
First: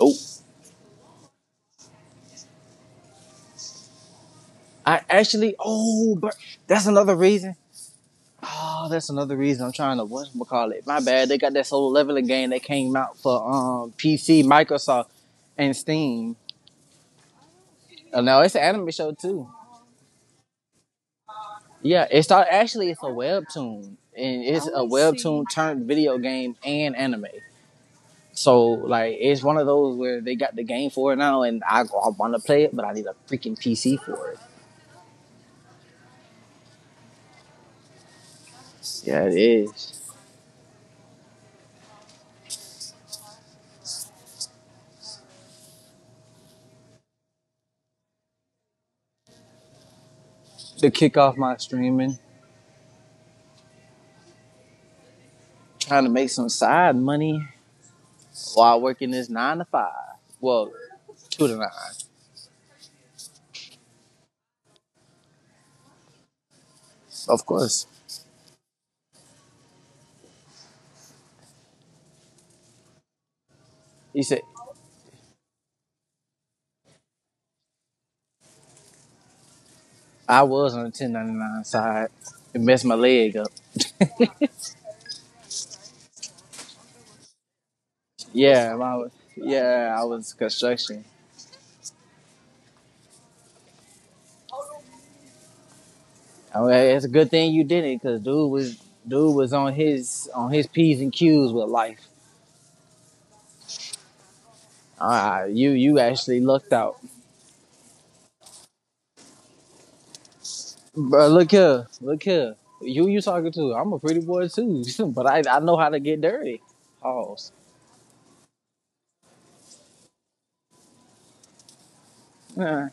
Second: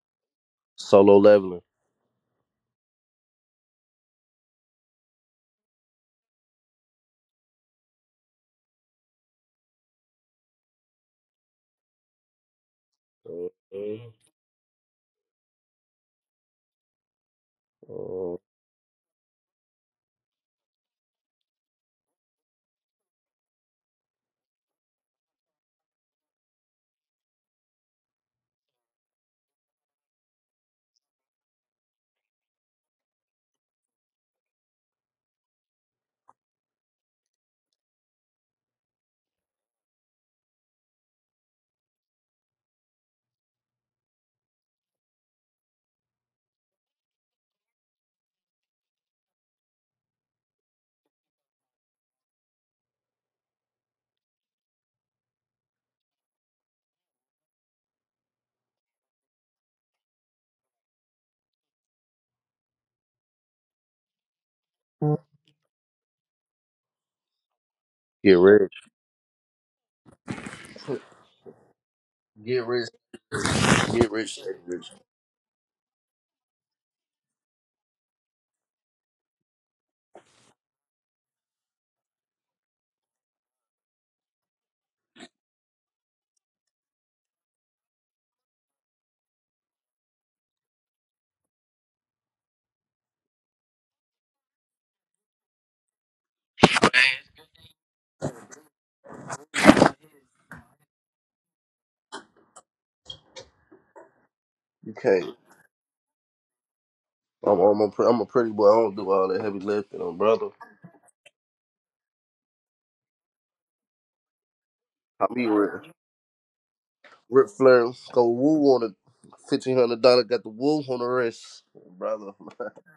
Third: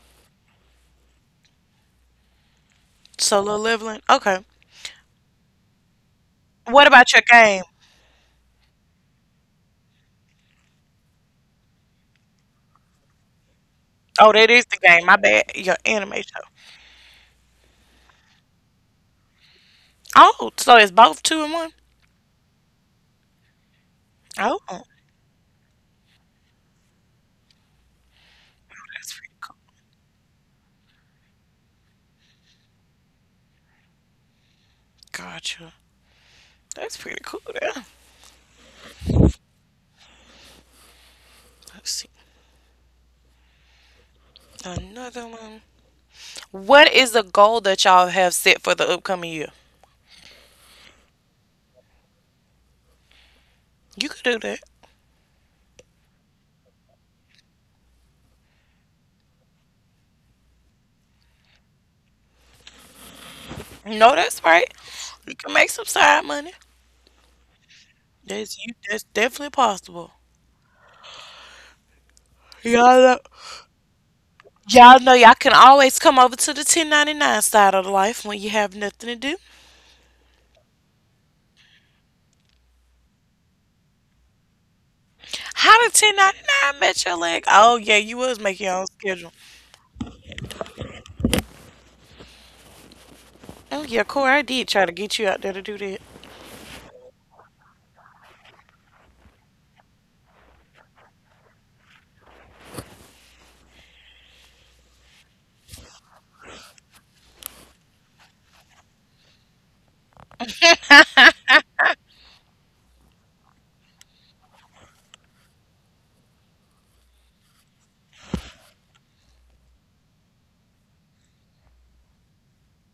S2: nope.
S3: Solo leveling.
S1: Solo Leveling? Okay.
S2: I actually oh, but that's
S1: What about
S2: another
S1: your
S2: reason
S1: game?
S2: Oh, that's another reason I'm trying to what's call it. My bad. They got that solo leveling game that came out for
S3: Mhm.
S1: Oh,
S2: PC,
S1: that is the game.
S2: Microsoft,
S1: My bad. Your
S2: and
S1: anime
S2: Steam.
S1: show.
S2: Oh,
S3: Mhm.
S2: no, it's an anime show too.
S1: Oh, so it's both two and one?
S2: Yeah, it started actually it's a webtoon. And
S1: Oh,
S2: it's
S1: that's
S2: a webtoon turned video game and anime. So like
S1: pretty
S2: it's
S1: cool.
S2: one of those where they got the game for it now and I wanna play it, but I need a freaking PC for it.
S1: Gotcha. That's pretty cool. Yeah.
S2: Yeah, it is.
S1: Let's see. Another one. What is the goal that y'all have set for the upcoming year?
S2: To kick off my streaming,
S1: You could do that.
S2: trying to make some side money while working this nine to five. Well, two to nine,
S1: No, that's right. You can make some side money.
S2: of course.
S3: Get
S1: That's you.
S3: rich.
S1: That's definitely possible.
S3: Get rich.
S1: Y'all know,
S3: Get
S2: He
S3: rich.
S2: said
S3: Stay rich.
S1: y'all know y'all can always come over to the 1099 side of life when you have nothing to do.
S2: I was on the 1099 side. It messed my leg up.
S1: How did 1099 met your leg? Oh, yeah, you was making your
S2: Yeah,
S1: own
S2: my,
S1: schedule.
S2: yeah, I was construction.
S1: Oh, yeah, Corey, I did try to get you out there to do that.
S2: I mean, it's a good thing you did it, cause dude was on his p's and q's with life.
S3: You can't.
S2: Ah, you actually lucked out,
S3: I'm a pretty boy. I don't do all that heavy lifting, on brother.
S2: bro. Look here, look here. You talking to? I'm a pretty boy too,
S3: I
S2: but
S3: be
S2: I know
S3: rich.
S2: how to get dirty. Oh,
S3: Rip Flair go woo on it. $1,500 got the woo on the wrist, brother.
S2: nah.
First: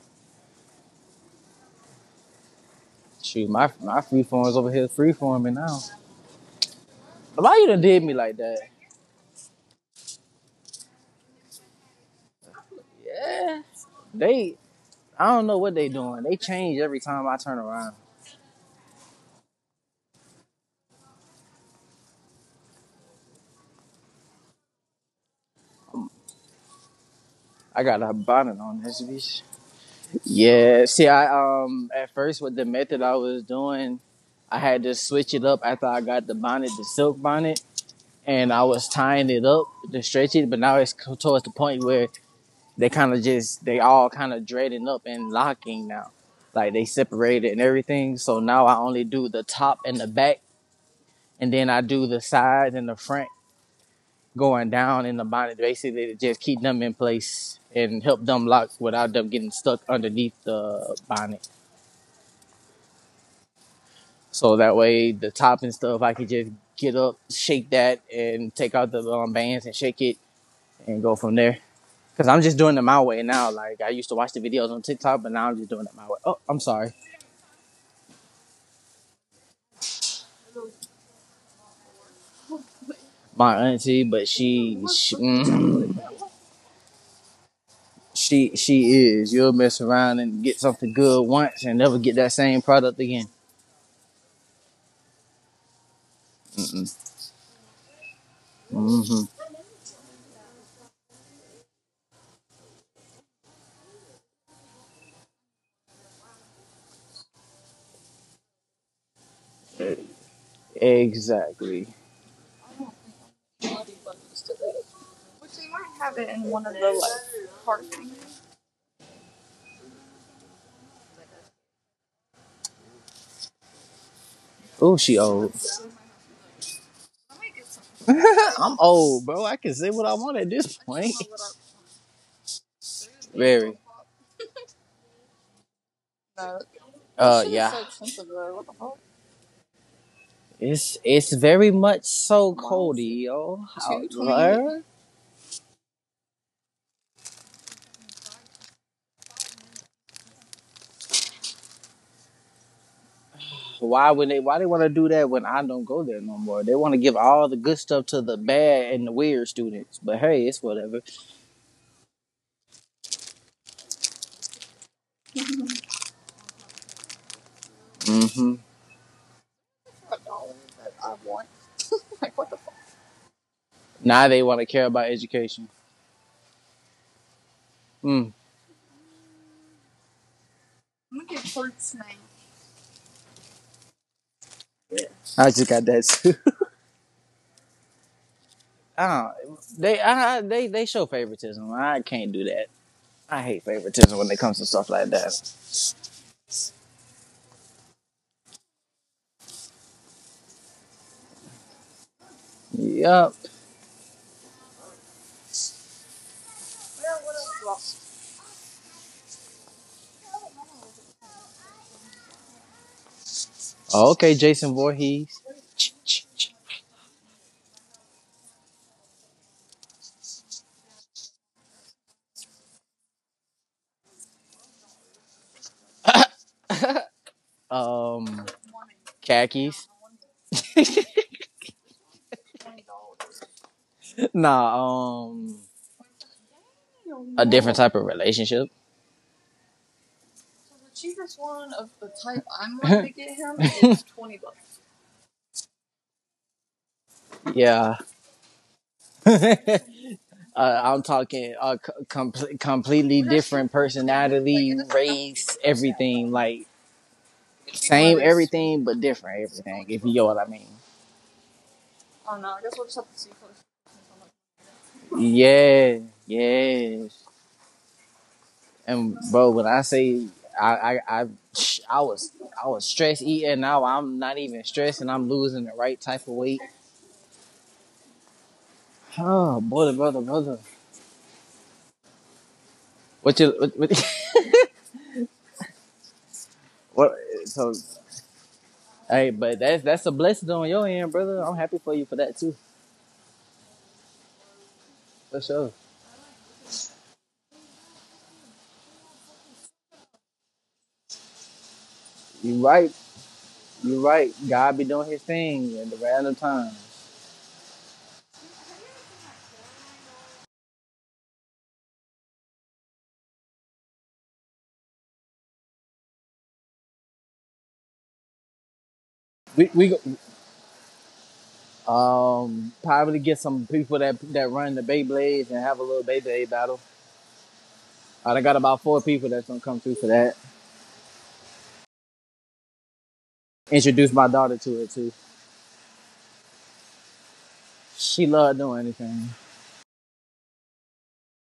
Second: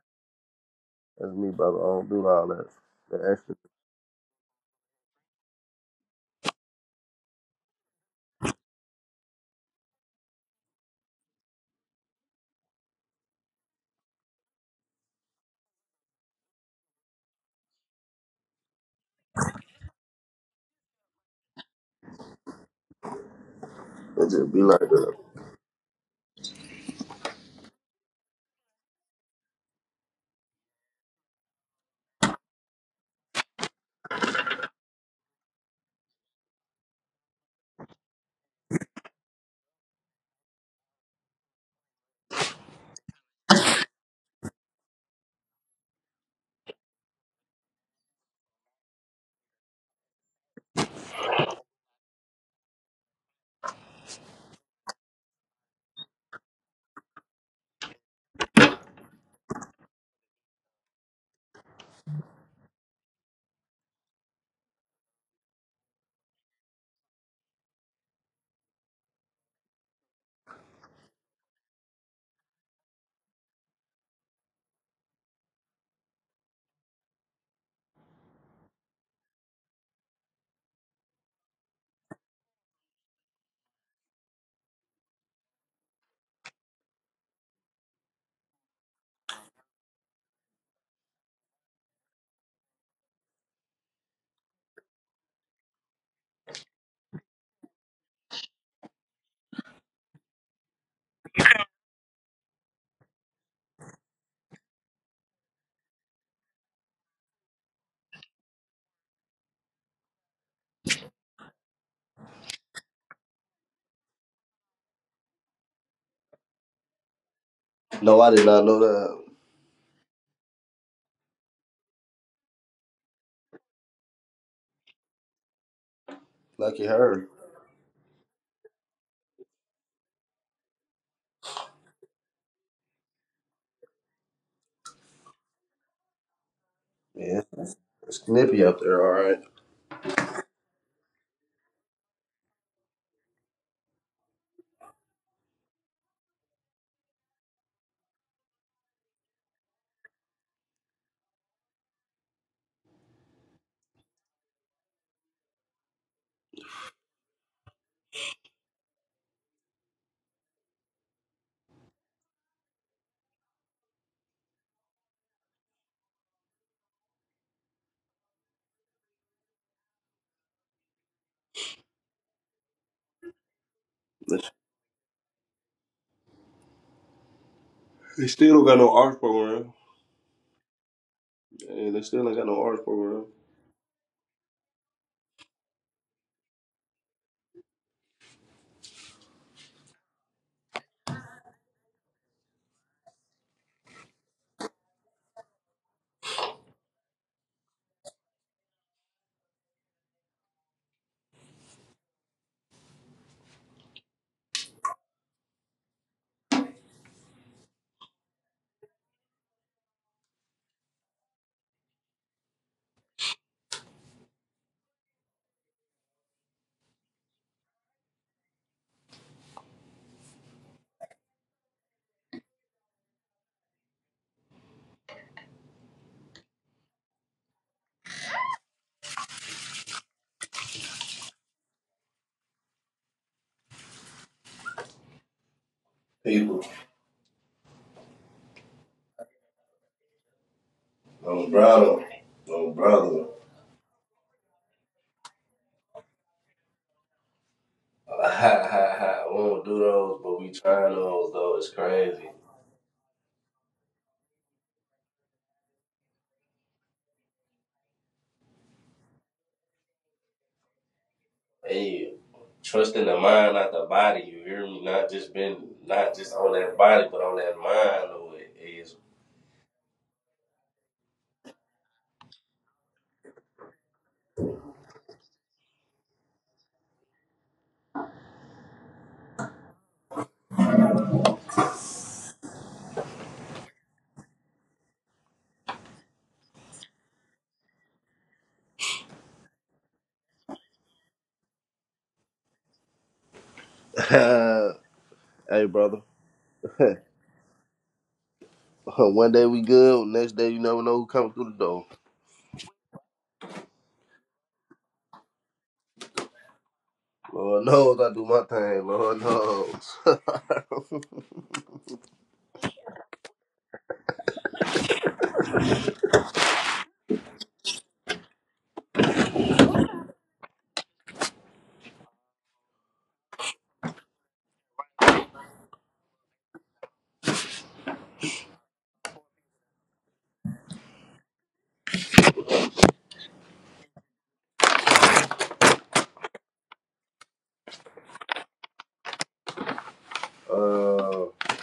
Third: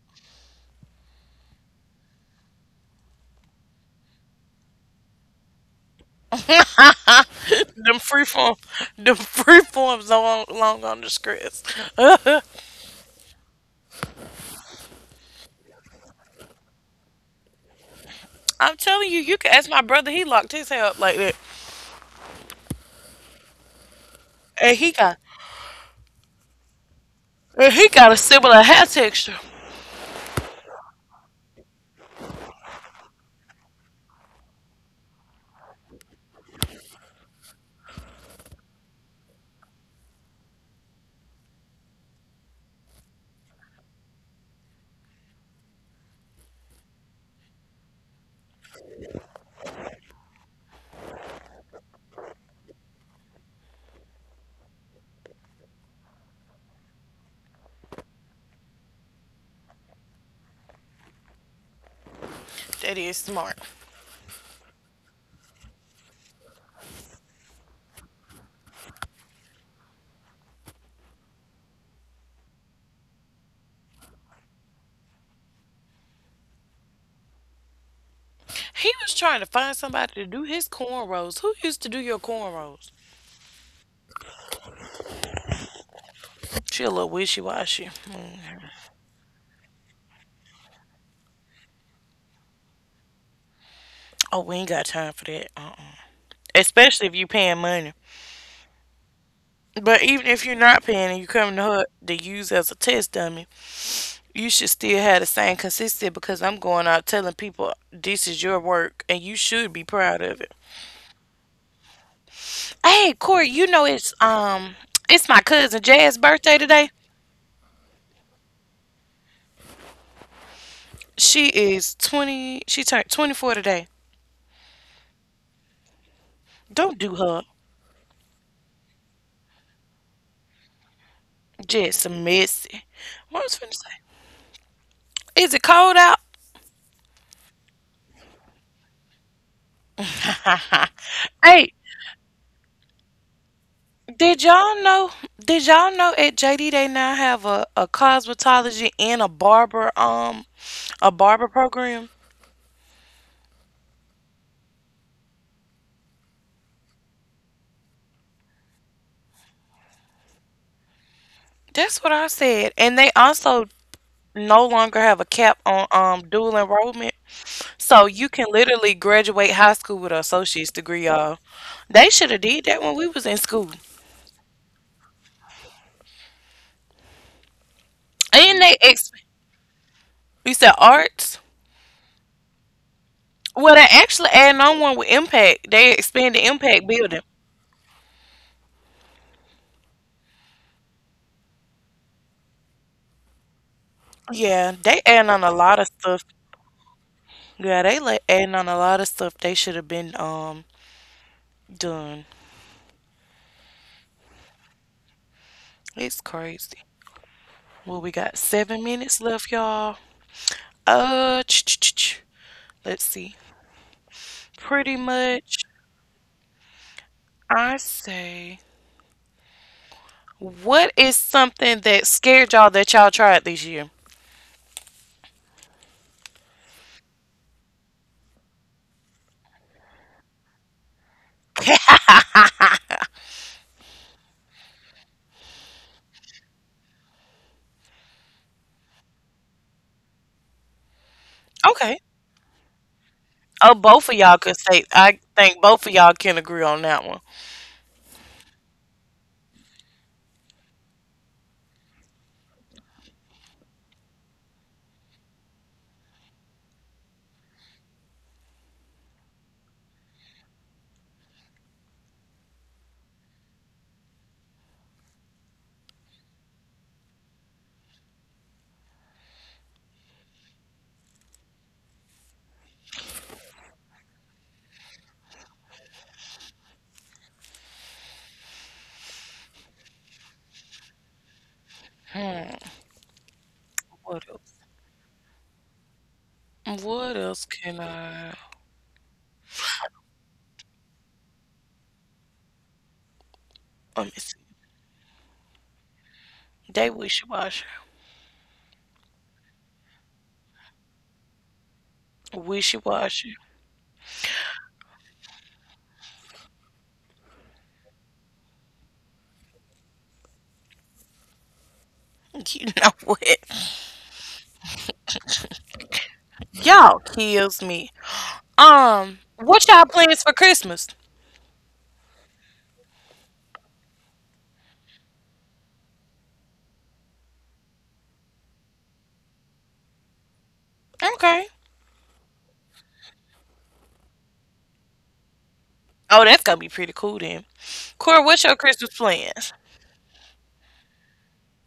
S3: That's me, brother. I don't do all that. The
S2: Shoot,
S3: extra.
S2: my free forms over here free forming now. But why you done
S1: Them
S2: did me
S1: free
S2: like
S1: form,
S2: that?
S1: them free forms no long on the scripts.
S2: They I don't know what they doing. They change every time I turn around.
S1: I'm telling you, you can ask my brother. He locked his hair up like that,
S3: It just be
S1: and
S3: like
S1: he
S3: that.
S1: got, and
S2: I
S1: he
S2: got
S1: got
S2: a
S1: a
S2: bonnet
S1: similar
S2: on
S1: hair
S2: this
S1: texture.
S2: bitch. Yeah. See, I at first with the method I was doing, I had to switch it up after I got the bonnet, the silk bonnet, and I was tying it up to stretch it. But now it's towards the point where they all kind of dreading up and locking now, like they separated and everything. So now I only do the top and the back, and then I do the sides and the front going down in the bottom, basically to just keep them in place and help them lock without them getting stuck underneath the bonnet.
S1: That is smart.
S2: So that way, the top and stuff, I could just get up, shake that, and take out the bands and shake it and go from there. Cause I'm just doing it my way now. Like I used to watch the videos on TikTok, but now I'm just doing it my way. Oh, I'm sorry,
S1: He was trying to find somebody to do his cornrows. Who used to do your cornrows?
S2: my auntie, but
S1: She a little wishy washy.
S2: she is. You'll mess around and get something good once and never get that same product again.
S1: Oh, we ain't got time for that. Uh-uh. Especially if you paying money.
S2: Mm-hmm.
S1: But even if you're not paying and you come to her to use as a test dummy, you should still have the same consistency because I'm going out telling people this is your work and you should be proud of it.
S2: Exactly.
S1: Hey, Corey, you know it's my cousin Jazz's birthday today.
S3: No, I did not know that.
S1: She turned 24 today.
S2: Oh, she old.
S3: Lucky
S1: Don't do
S3: her.
S1: her.
S2: I'm old, bro. I can say what I want at this point.
S1: Just messy. What I was finna
S2: Very.
S1: say? Is it cold out?
S3: Yeah,
S2: Yeah.
S3: it's snippy up there. All right.
S2: It's
S1: hey,
S2: very much so Cody, yo. Out
S1: did y'all know? Did y'all know at JD they now have a cosmetology and a barber program?
S2: why would they? Why they want to do that when I don't go there no more? They want to give all the good stuff to the bad and the weird students. But hey, it's whatever.
S1: That's what I said. And they also no longer have a cap on dual enrollment. So you can
S2: Hmm.
S1: literally graduate high school with an associate's degree, y'all. They should have did that when we was in school.
S2: Now they want to care about education.
S3: They
S2: Mm.
S1: And
S3: still don't
S1: they
S3: got no
S1: ex
S3: arts program.
S1: you said arts?
S3: Yeah, they still ain't got no arts program.
S1: Well, they actually adding on one with Impact. They
S2: I just
S1: expand
S2: got
S1: the
S2: that too.
S1: Impact building.
S2: I don't, they I, they show favoritism. I can't do that. I hate
S1: Yeah, they
S2: favoritism when
S1: adding
S2: it
S1: on a
S2: comes to
S1: lot of
S2: stuff like
S1: stuff.
S2: that.
S1: Yeah, they like adding on a lot of stuff they should have been done.
S2: Yep.
S1: It's crazy. Well, we got 7 minutes left, y'all. Uh, ch- ch- ch- ch- let's see. Pretty much,
S2: Okay, Jason Voorhees.
S1: I say, what is something that scared y'all that y'all tried this year?
S2: Um, Khakis. Nah.
S3: People,
S2: A different type of relationship.
S3: no
S1: Okay.
S3: brother, no brother.
S1: Oh, both of y'all could say. I think both of y'all can agree on that one.
S3: Ha ha
S2: Yeah.
S3: ha! We don't do those, but we trying
S2: uh,
S3: those though. It's
S2: I'm
S3: crazy.
S2: talking a com- completely different personality, race, everything. Like, same everything, but different everything, if you know what I mean.
S3: Hey, trusting the mind, not the body. You hear me? Not just on that
S2: Yeah,
S3: body, but on that
S2: yeah.
S3: mind. Though it is.
S2: And bro, when I say I I I, I was I was stress eating. Now I'm not even stressing. I'm losing the right type of weight. Oh, brother, brother, brother.
S1: Hmm.
S2: What you
S1: What
S2: what,
S1: else? What
S2: what
S1: else can
S2: so
S1: I?
S2: Hey, but that's a blessing on your end, brother. I'm happy for you for that too.
S1: Let me see.
S2: For
S3: Hey,
S2: sure.
S3: brother.
S1: They wishy washy,
S3: One day we good, next day you never know who coming through the door.
S1: wishy
S2: You right.
S1: washy.
S2: You right. God be doing his thing at the random time.
S3: Lord knows I do my thing. Lord knows.
S1: You know what? Y'all kills me. What
S2: We
S1: y'all
S2: we
S1: plans for Christmas?
S2: um probably get some people that run the Beyblades and have a little Beyblade battle. I got about 4 people that's gonna come through for that.
S1: Okay.
S2: Introduced my daughter to it too.
S1: Oh, that's gonna be pretty cool then. Cora,
S2: She
S1: what's your
S2: loved doing
S1: Christmas
S2: anything.
S1: plans?
S3: I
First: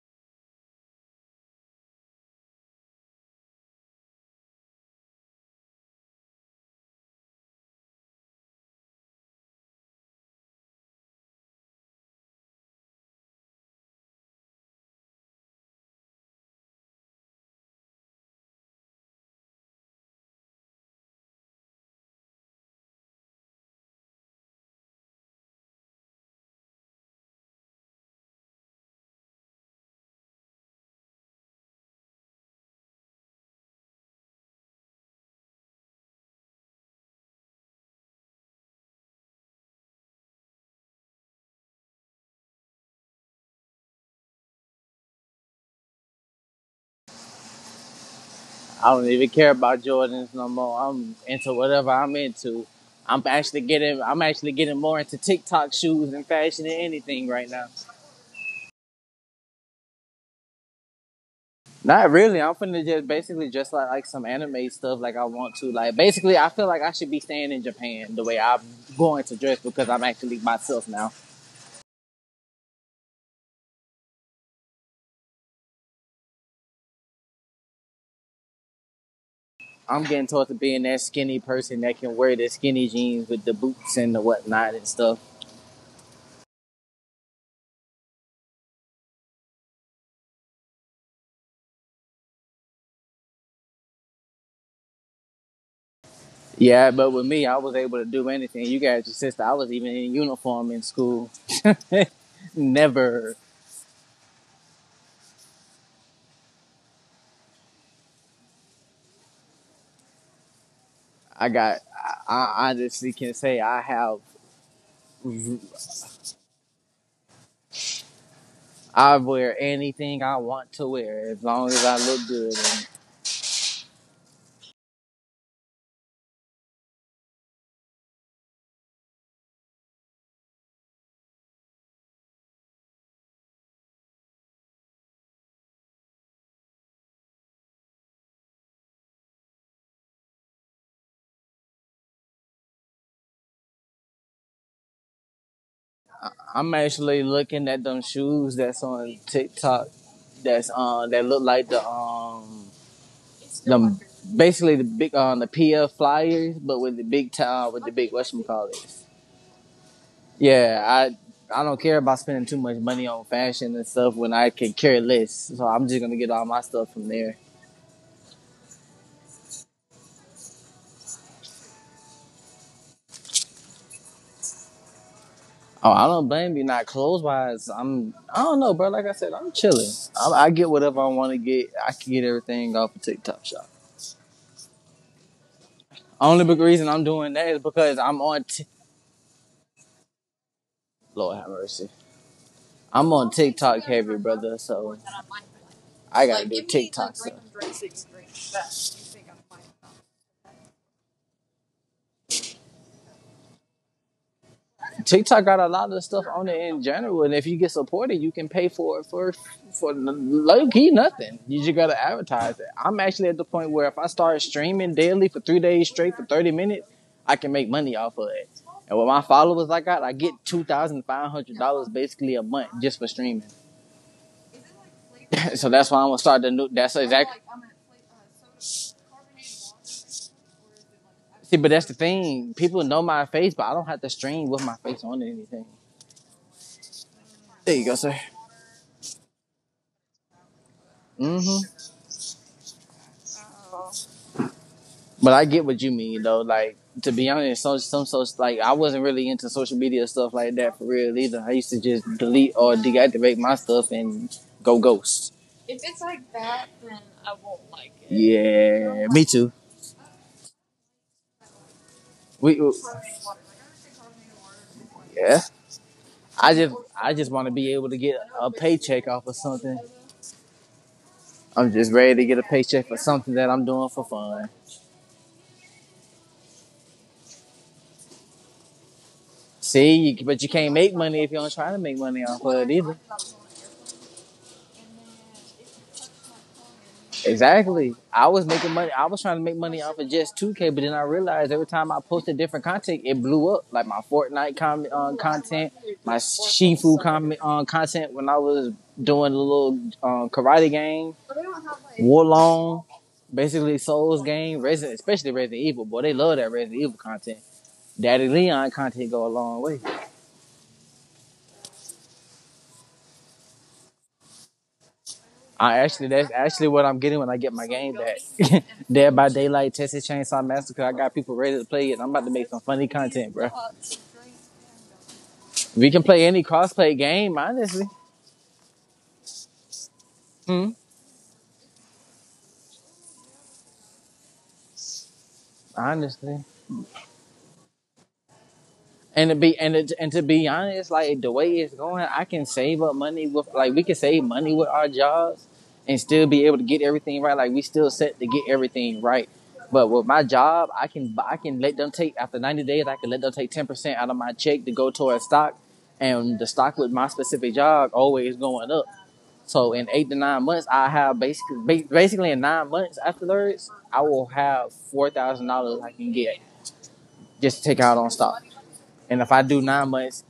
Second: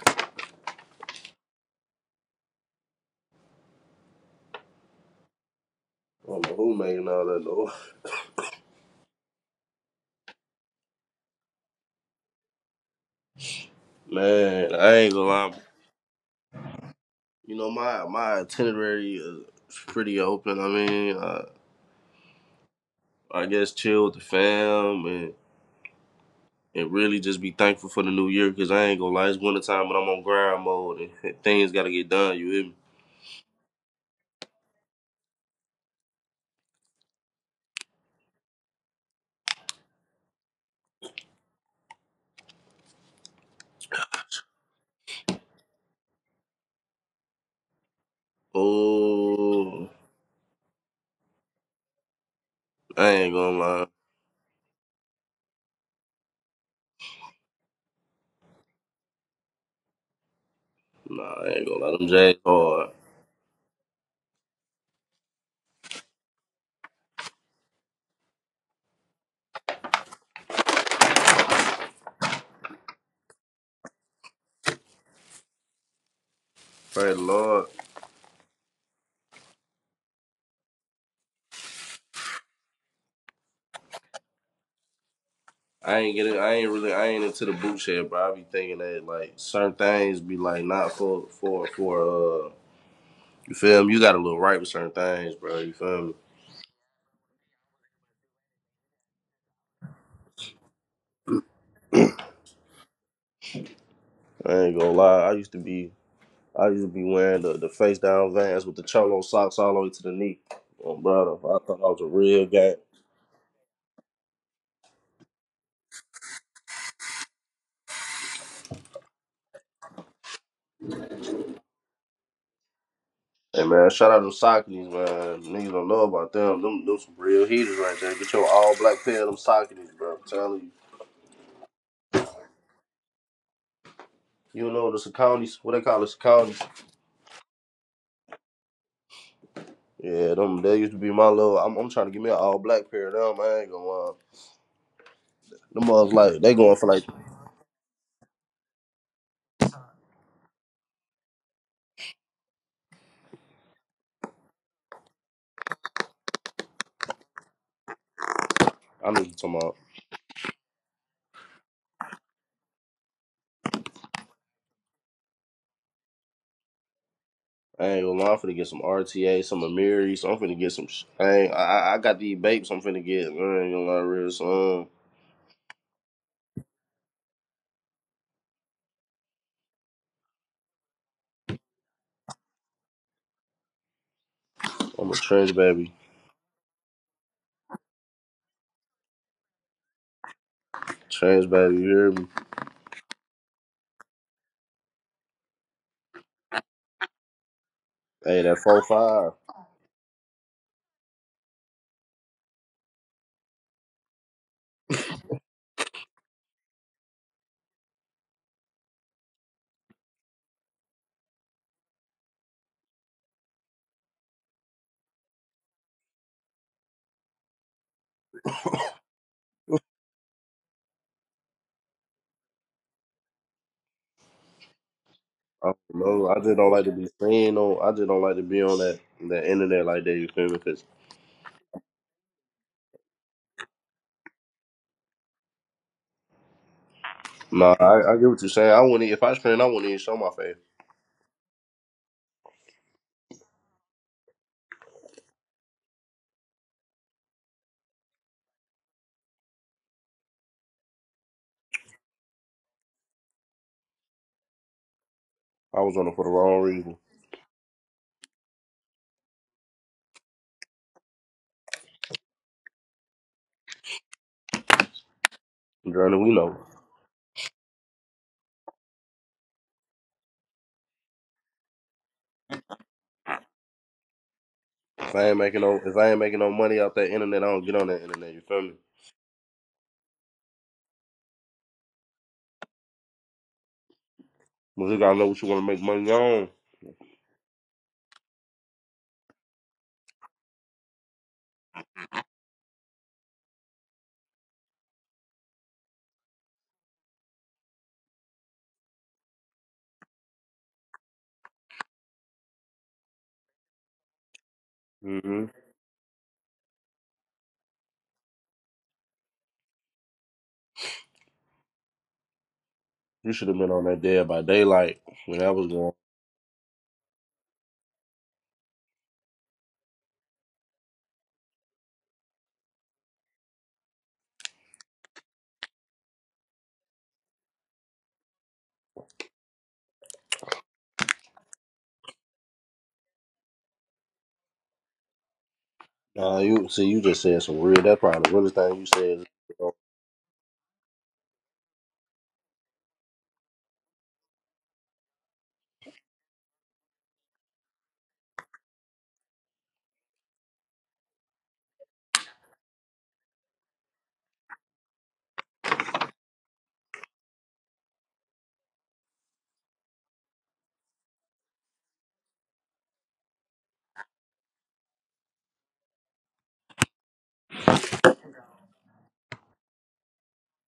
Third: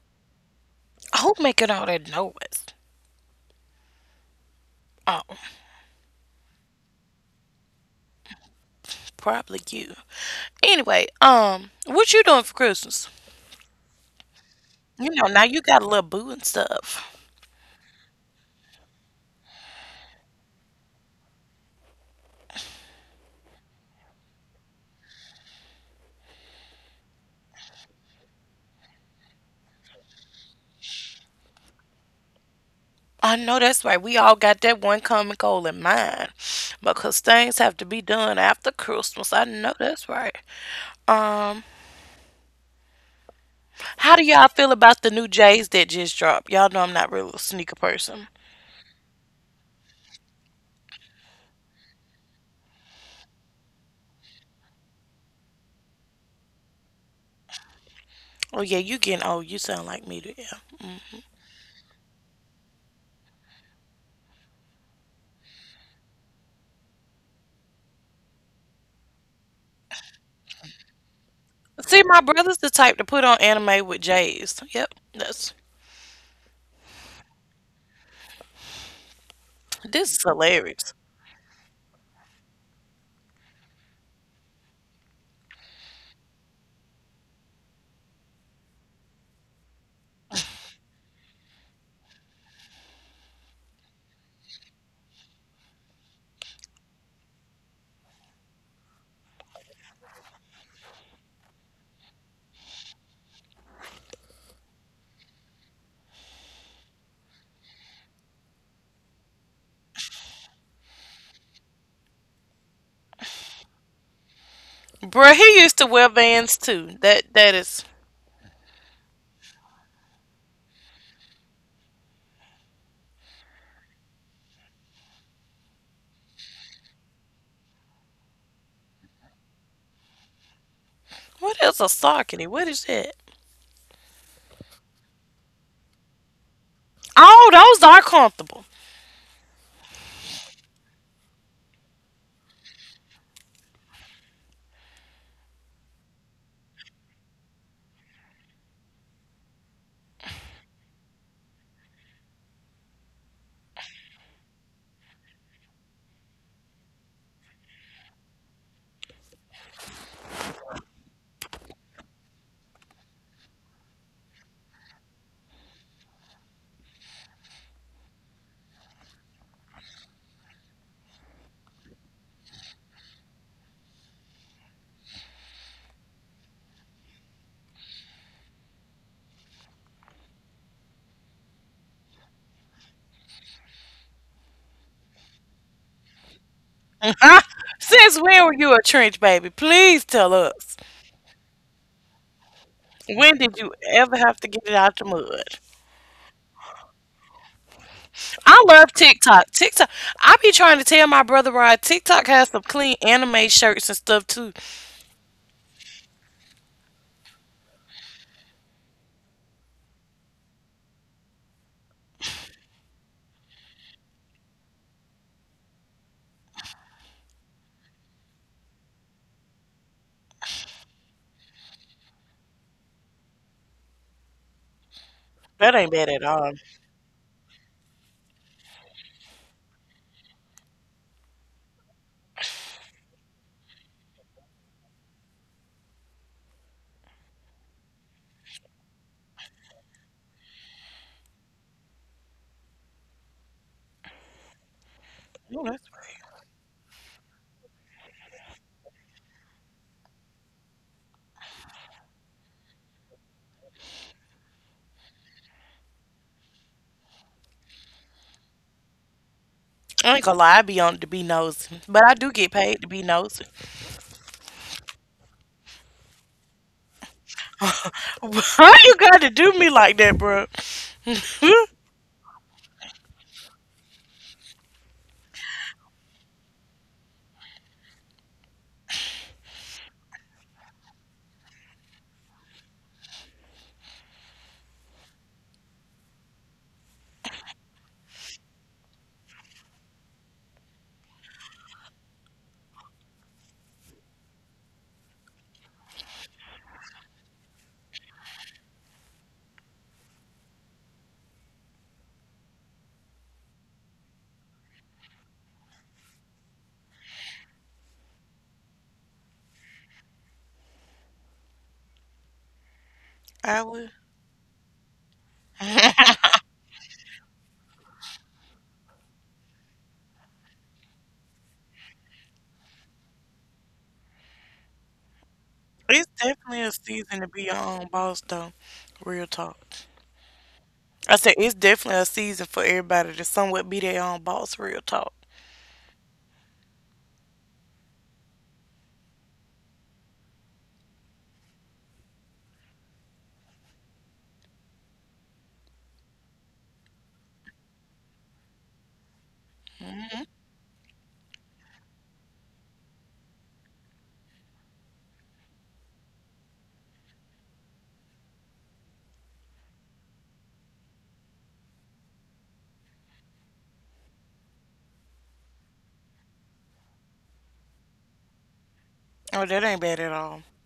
S1: Who making all that noise? Oh,
S3: don't know who making all that though.
S1: probably you. Anyway, what you doing for Christmas?
S3: Man, I
S1: You
S3: ain't
S1: know,
S3: gonna
S1: now you
S3: lie.
S1: got a little boo and stuff.
S3: You know my itinerary is pretty open. I guess chill with the fam and really just be thankful for the new year because I ain't gonna lie, it's winter time when I'm on grind mode and things gotta get done. You hear me?
S1: I know that's right. We all got that one common goal in mind because things have to be done after Christmas. I know that's right. Um, how do y'all feel about the new J's that just dropped? Y'all know I'm not really a sneaker person.
S2: I don't even care about
S3: Oh,
S2: Jordans no more. I'm into whatever I'm into.
S3: I ain't gonna lie.
S2: I'm actually getting more into TikTok shoes and fashion than anything right now.
S1: Oh yeah, you getting old. You sound like me, yeah.
S3: Nah, I ain't gonna lie.
S2: Not
S3: Them
S2: really.
S3: Jags
S2: I'm finna
S3: hard.
S2: just basically just like some anime stuff like I want to. Like basically I feel like I should be staying in Japan the way I'm going to dress because I'm actually myself now.
S1: See, my brother's the type to put on anime with J's. Yep, that's
S3: Pray the Lord.
S2: I'm
S1: this
S2: getting
S1: is
S2: towards to being
S1: hilarious.
S2: that skinny person that can wear the skinny jeans with the boots and the whatnot and stuff.
S3: I ain't getting. I ain't really. I ain't into the boot shed, bro. I be thinking that like certain things be like not for. You feel me? You got a little right with certain things, bro. You feel me?
S2: Yeah, but with me, I was able to do anything. You guys, your sister, I was even in uniform in school. Never.
S3: I ain't gonna lie. I used to be wearing the face down Vans with the cholo socks all the way to the knee. Oh, brother,
S2: I
S3: I
S2: got.
S3: thought I was
S2: I
S3: a real
S2: I
S3: guy.
S2: honestly can say I have.
S1: Bruh, he used to wear Vans too. That that is
S2: I wear anything I want to wear as long as I look good. And
S3: Hey man, shout out to Sockies, man. Niggas don't know about them. Them some real heaters right there. Get your all black pair of them Sockies, bro. I'm telling you.
S1: what is a Saucony? What is that?
S3: You know the Saconis, what they call the Saconis.
S1: Oh, those are comfortable.
S3: Yeah, them they used to be my little. I'm trying to get me an all black pair of them. I ain't gonna. Them mugs like they
S2: I'm
S3: going for like.
S2: actually looking at them shoes that's on TikTok. That look like the them basically the big on the PF flyers, but with the big tie with the big whatchamacallit.
S3: I know what you talking about.
S2: Yeah, I don't care about spending too much money on fashion and stuff when I can care less. So I'm just gonna get all my stuff from there.
S3: I ain't gonna lie, I'm finna get some RTA, some Amiri, so I'm finna get some. Sh- I, ain't, I got these vapes. I'm finna get. I ain't gonna lie, real son.
S2: Oh, I don't blame you. Not clothes wise, I'm I don't know, bro. Like I said, I'm chilling. I get whatever I want to get. I can get everything off of TikTok Shop.
S3: I'm a trans baby,
S2: Only big reason I'm doing that
S1: Ah,
S2: is because I'm
S1: since
S2: on.
S1: when were
S2: T-
S1: you a trench baby? Please tell us.
S2: Lord have
S3: Trans baby.
S2: mercy.
S3: You hear me?
S2: I'm on
S1: When did
S2: TikTok
S1: you
S2: heavy,
S1: ever have
S2: brother.
S1: to get it
S2: So
S1: out the mud?
S2: I gotta do TikTok
S3: Hey, that
S1: I
S3: four
S1: love
S3: five.
S1: TikTok.
S2: stuff.
S1: TikTok. I be trying to tell my brother Rod TikTok has some clean anime shirts and stuff too.
S2: TikTok got a lot of stuff on it in general, and if you get supported, you can pay for it for low key nothing. You just gotta advertise it. I'm actually at the point where if I start streaming daily for 3 days straight for 30 minutes, I can make money off of it. And with my followers I got, I get $2,500 basically a month just for streaming. so
S3: I
S2: that's
S1: That
S2: why
S1: ain't
S2: I'm
S3: don't
S2: gonna
S1: bad at
S2: start
S3: know. I
S2: the new.
S3: just
S1: all.
S3: don't
S2: That's
S3: like to be
S2: exactly.
S3: seen on. I just don't like to be on that internet like that. You feel me? Cause
S2: See, but that's the thing. People know my face, but I don't have to stream with my face on or anything. There you
S3: nah,
S2: go, sir.
S3: I get what you're saying. I wouldn't. E- If I screen, I wouldn't even show my face.
S2: hmm But I get
S1: Mm,
S2: what you
S1: that's-
S2: mean, though. Like to be honest, so, some social like I wasn't really into social media stuff like that for real either. I used to just delete or deactivate my stuff and go ghost.
S3: I was on it for the wrong reason.
S2: Yeah, me too.
S1: I ain't gonna lie, I be on to be nosy, but I do get
S2: We
S1: paid to be nosy.
S2: yeah.
S3: Journey, we
S2: I
S3: know.
S2: just I just want to be able to get a
S1: Why
S2: paycheck
S1: you
S2: off
S1: got
S2: of
S1: to do
S2: something.
S1: me like that, bro?
S2: I'm just ready to get a paycheck for something that I'm doing for fun.
S3: If I ain't making no money off that internet, I don't get on that internet. You feel me?
S2: See, but you can't make money if you don't try to make money off of it either.
S3: But you gotta know what you wanna make money on.
S2: Exactly. I was making money. I was trying to make money off of just 2K, but then I realized every time I posted different content, it blew up. Like my Fortnite content, my Shifu content when I was doing a little karate game, Warlong, basically Souls game, Resident, especially
S3: Mhm.
S2: Resident Evil. Boy, they love that Resident Evil content. Daddy Leon content go a long way.
S3: You should have
S1: I
S3: been on
S1: would.
S3: that Dead by Daylight when that was
S2: I
S3: going.
S2: actually that's actually what I'm getting when I get my game back. Dead by Daylight, Texas Chainsaw Massacre. I got people ready to play it. I'm about to make some funny content, bro. We can
S1: It's
S2: play any
S1: definitely a
S2: crossplay
S1: season
S2: game,
S1: to be your
S2: honestly.
S1: own boss, though. Real talk.
S2: Hmm.
S1: I said it's definitely a season for everybody to somewhat be their own boss. Real talk.
S2: Honestly,
S3: Nah, you see, you just said some real. That's probably the realest thing you said. You
S2: And to be honest, like the way it's going, I can save up money with like we can save money with our jobs and still be able to get everything right. Like we still set to get everything right. But with my job, I can let them take after 90 days. I can let them take 10% out of my check to go towards stock, and the stock with my specific job always going up. So in 8 to 9 months, I have basically in 9 months afterwards, I will have $4,000 I can get just to take out on stock.
S1: Oh,
S2: And if
S1: that
S2: I
S1: ain't
S2: do
S1: bad at
S2: nine
S1: all.
S2: months,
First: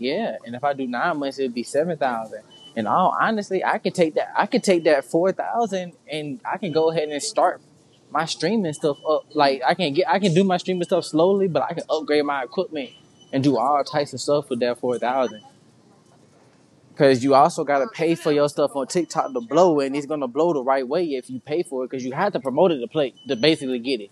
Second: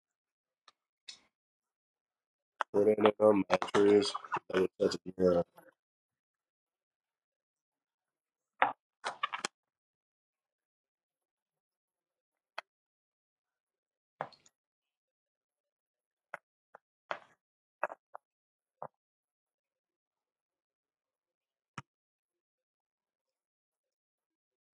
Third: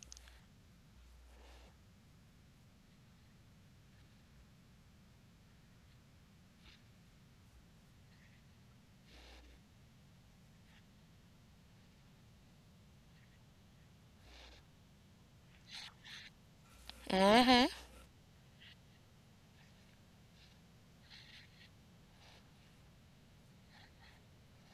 S2: yeah. And if I do 9 months, it'd be 7,000.
S3: know, it
S2: And
S3: ain't
S2: all honestly,
S3: no. That was
S2: I
S3: such
S2: could
S3: a
S2: take
S3: yeah.
S2: that 4,000, and I can go ahead and start my streaming stuff up. Like I can do my streaming stuff slowly, but I can upgrade my equipment and do all types of stuff with that 4,000.
S1: Mhm.
S2: Because you also gotta pay for your stuff on TikTok to blow, and it's gonna blow the right way if you pay for it. Because you have to promote it to play to basically get it.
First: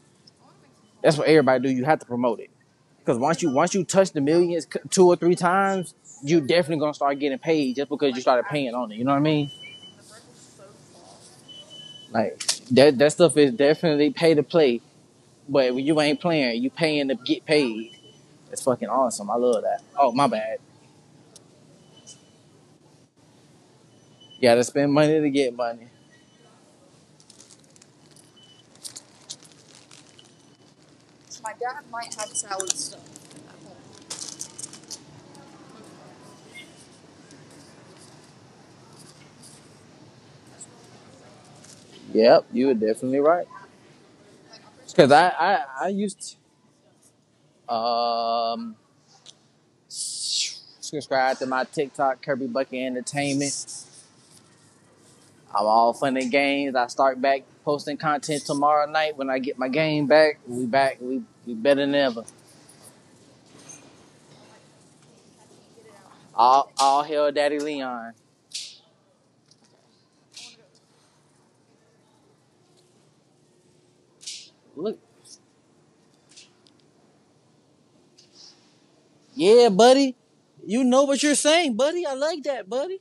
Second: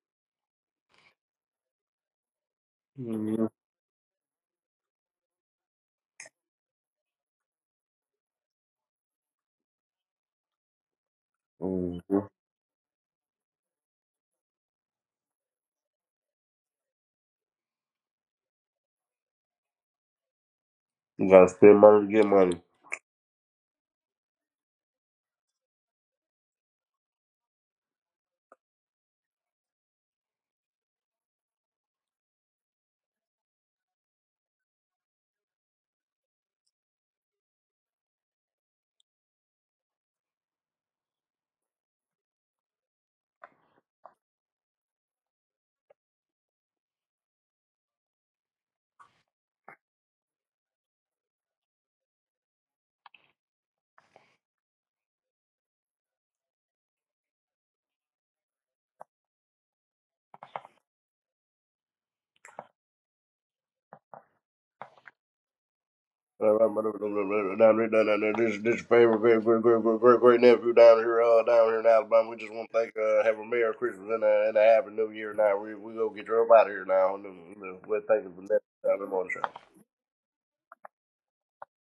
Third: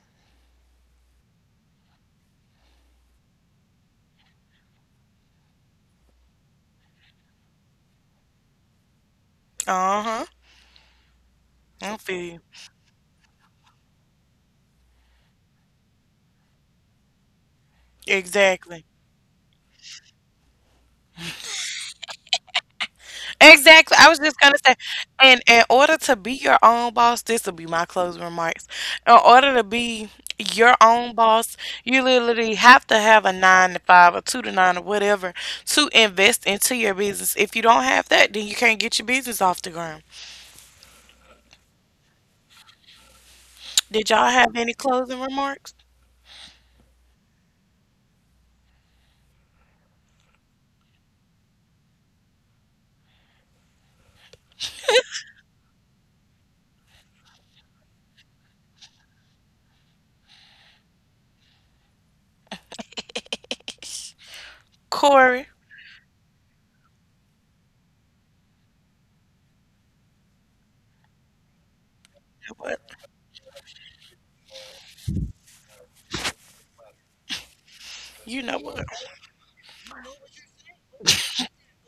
S2: That's what everybody do. You have to promote it because once you touch the millions two or three times, you definitely gonna start getting paid just because you started paying on it. You know what I mean?
S1: Uh huh. I
S2: Like
S1: feel
S3: Mm-hmm.
S1: you.
S2: that stuff is definitely pay to play. But when you ain't playing, you paying to get paid. That's fucking awesome.
S1: Exactly.
S2: I love that. Oh my bad.
S3: You gotta spend money to get money.
S2: You
S1: Exactly. I
S2: gotta
S1: was
S2: spend
S1: just gonna
S2: money
S1: say,
S2: to get money.
S1: and in order to be your own boss, this will be my closing remarks. In order to be your own boss, you literally have to have a 9 to 5 or 2 to 9 or whatever to invest into your business. If you don't have that, then you can't get your business off the ground.
S2: Yep, you were definitely right.
S1: Did
S2: Cause
S1: y'all have any
S2: I
S1: closing
S2: used
S1: remarks,
S2: to subscribe to my TikTok Kirby Bucket Entertainment. I'm all fun and games. I start back posting content tomorrow night when I get my game back. We back. We better than ever.
S1: Corey?
S2: All hell, Daddy Leon.
S3: Down there, this your favorite great great great great great great nephew down here in Alabama. We just want to thank, have a Merry
S2: Look,
S3: Christmas and and a Happy New Year. Now we go get you up out of here now. And, we are thanking
S1: You
S3: you
S2: yeah,
S1: know
S3: for
S1: what?
S2: buddy.
S3: that.
S2: You know what you're saying, buddy. I like that, buddy.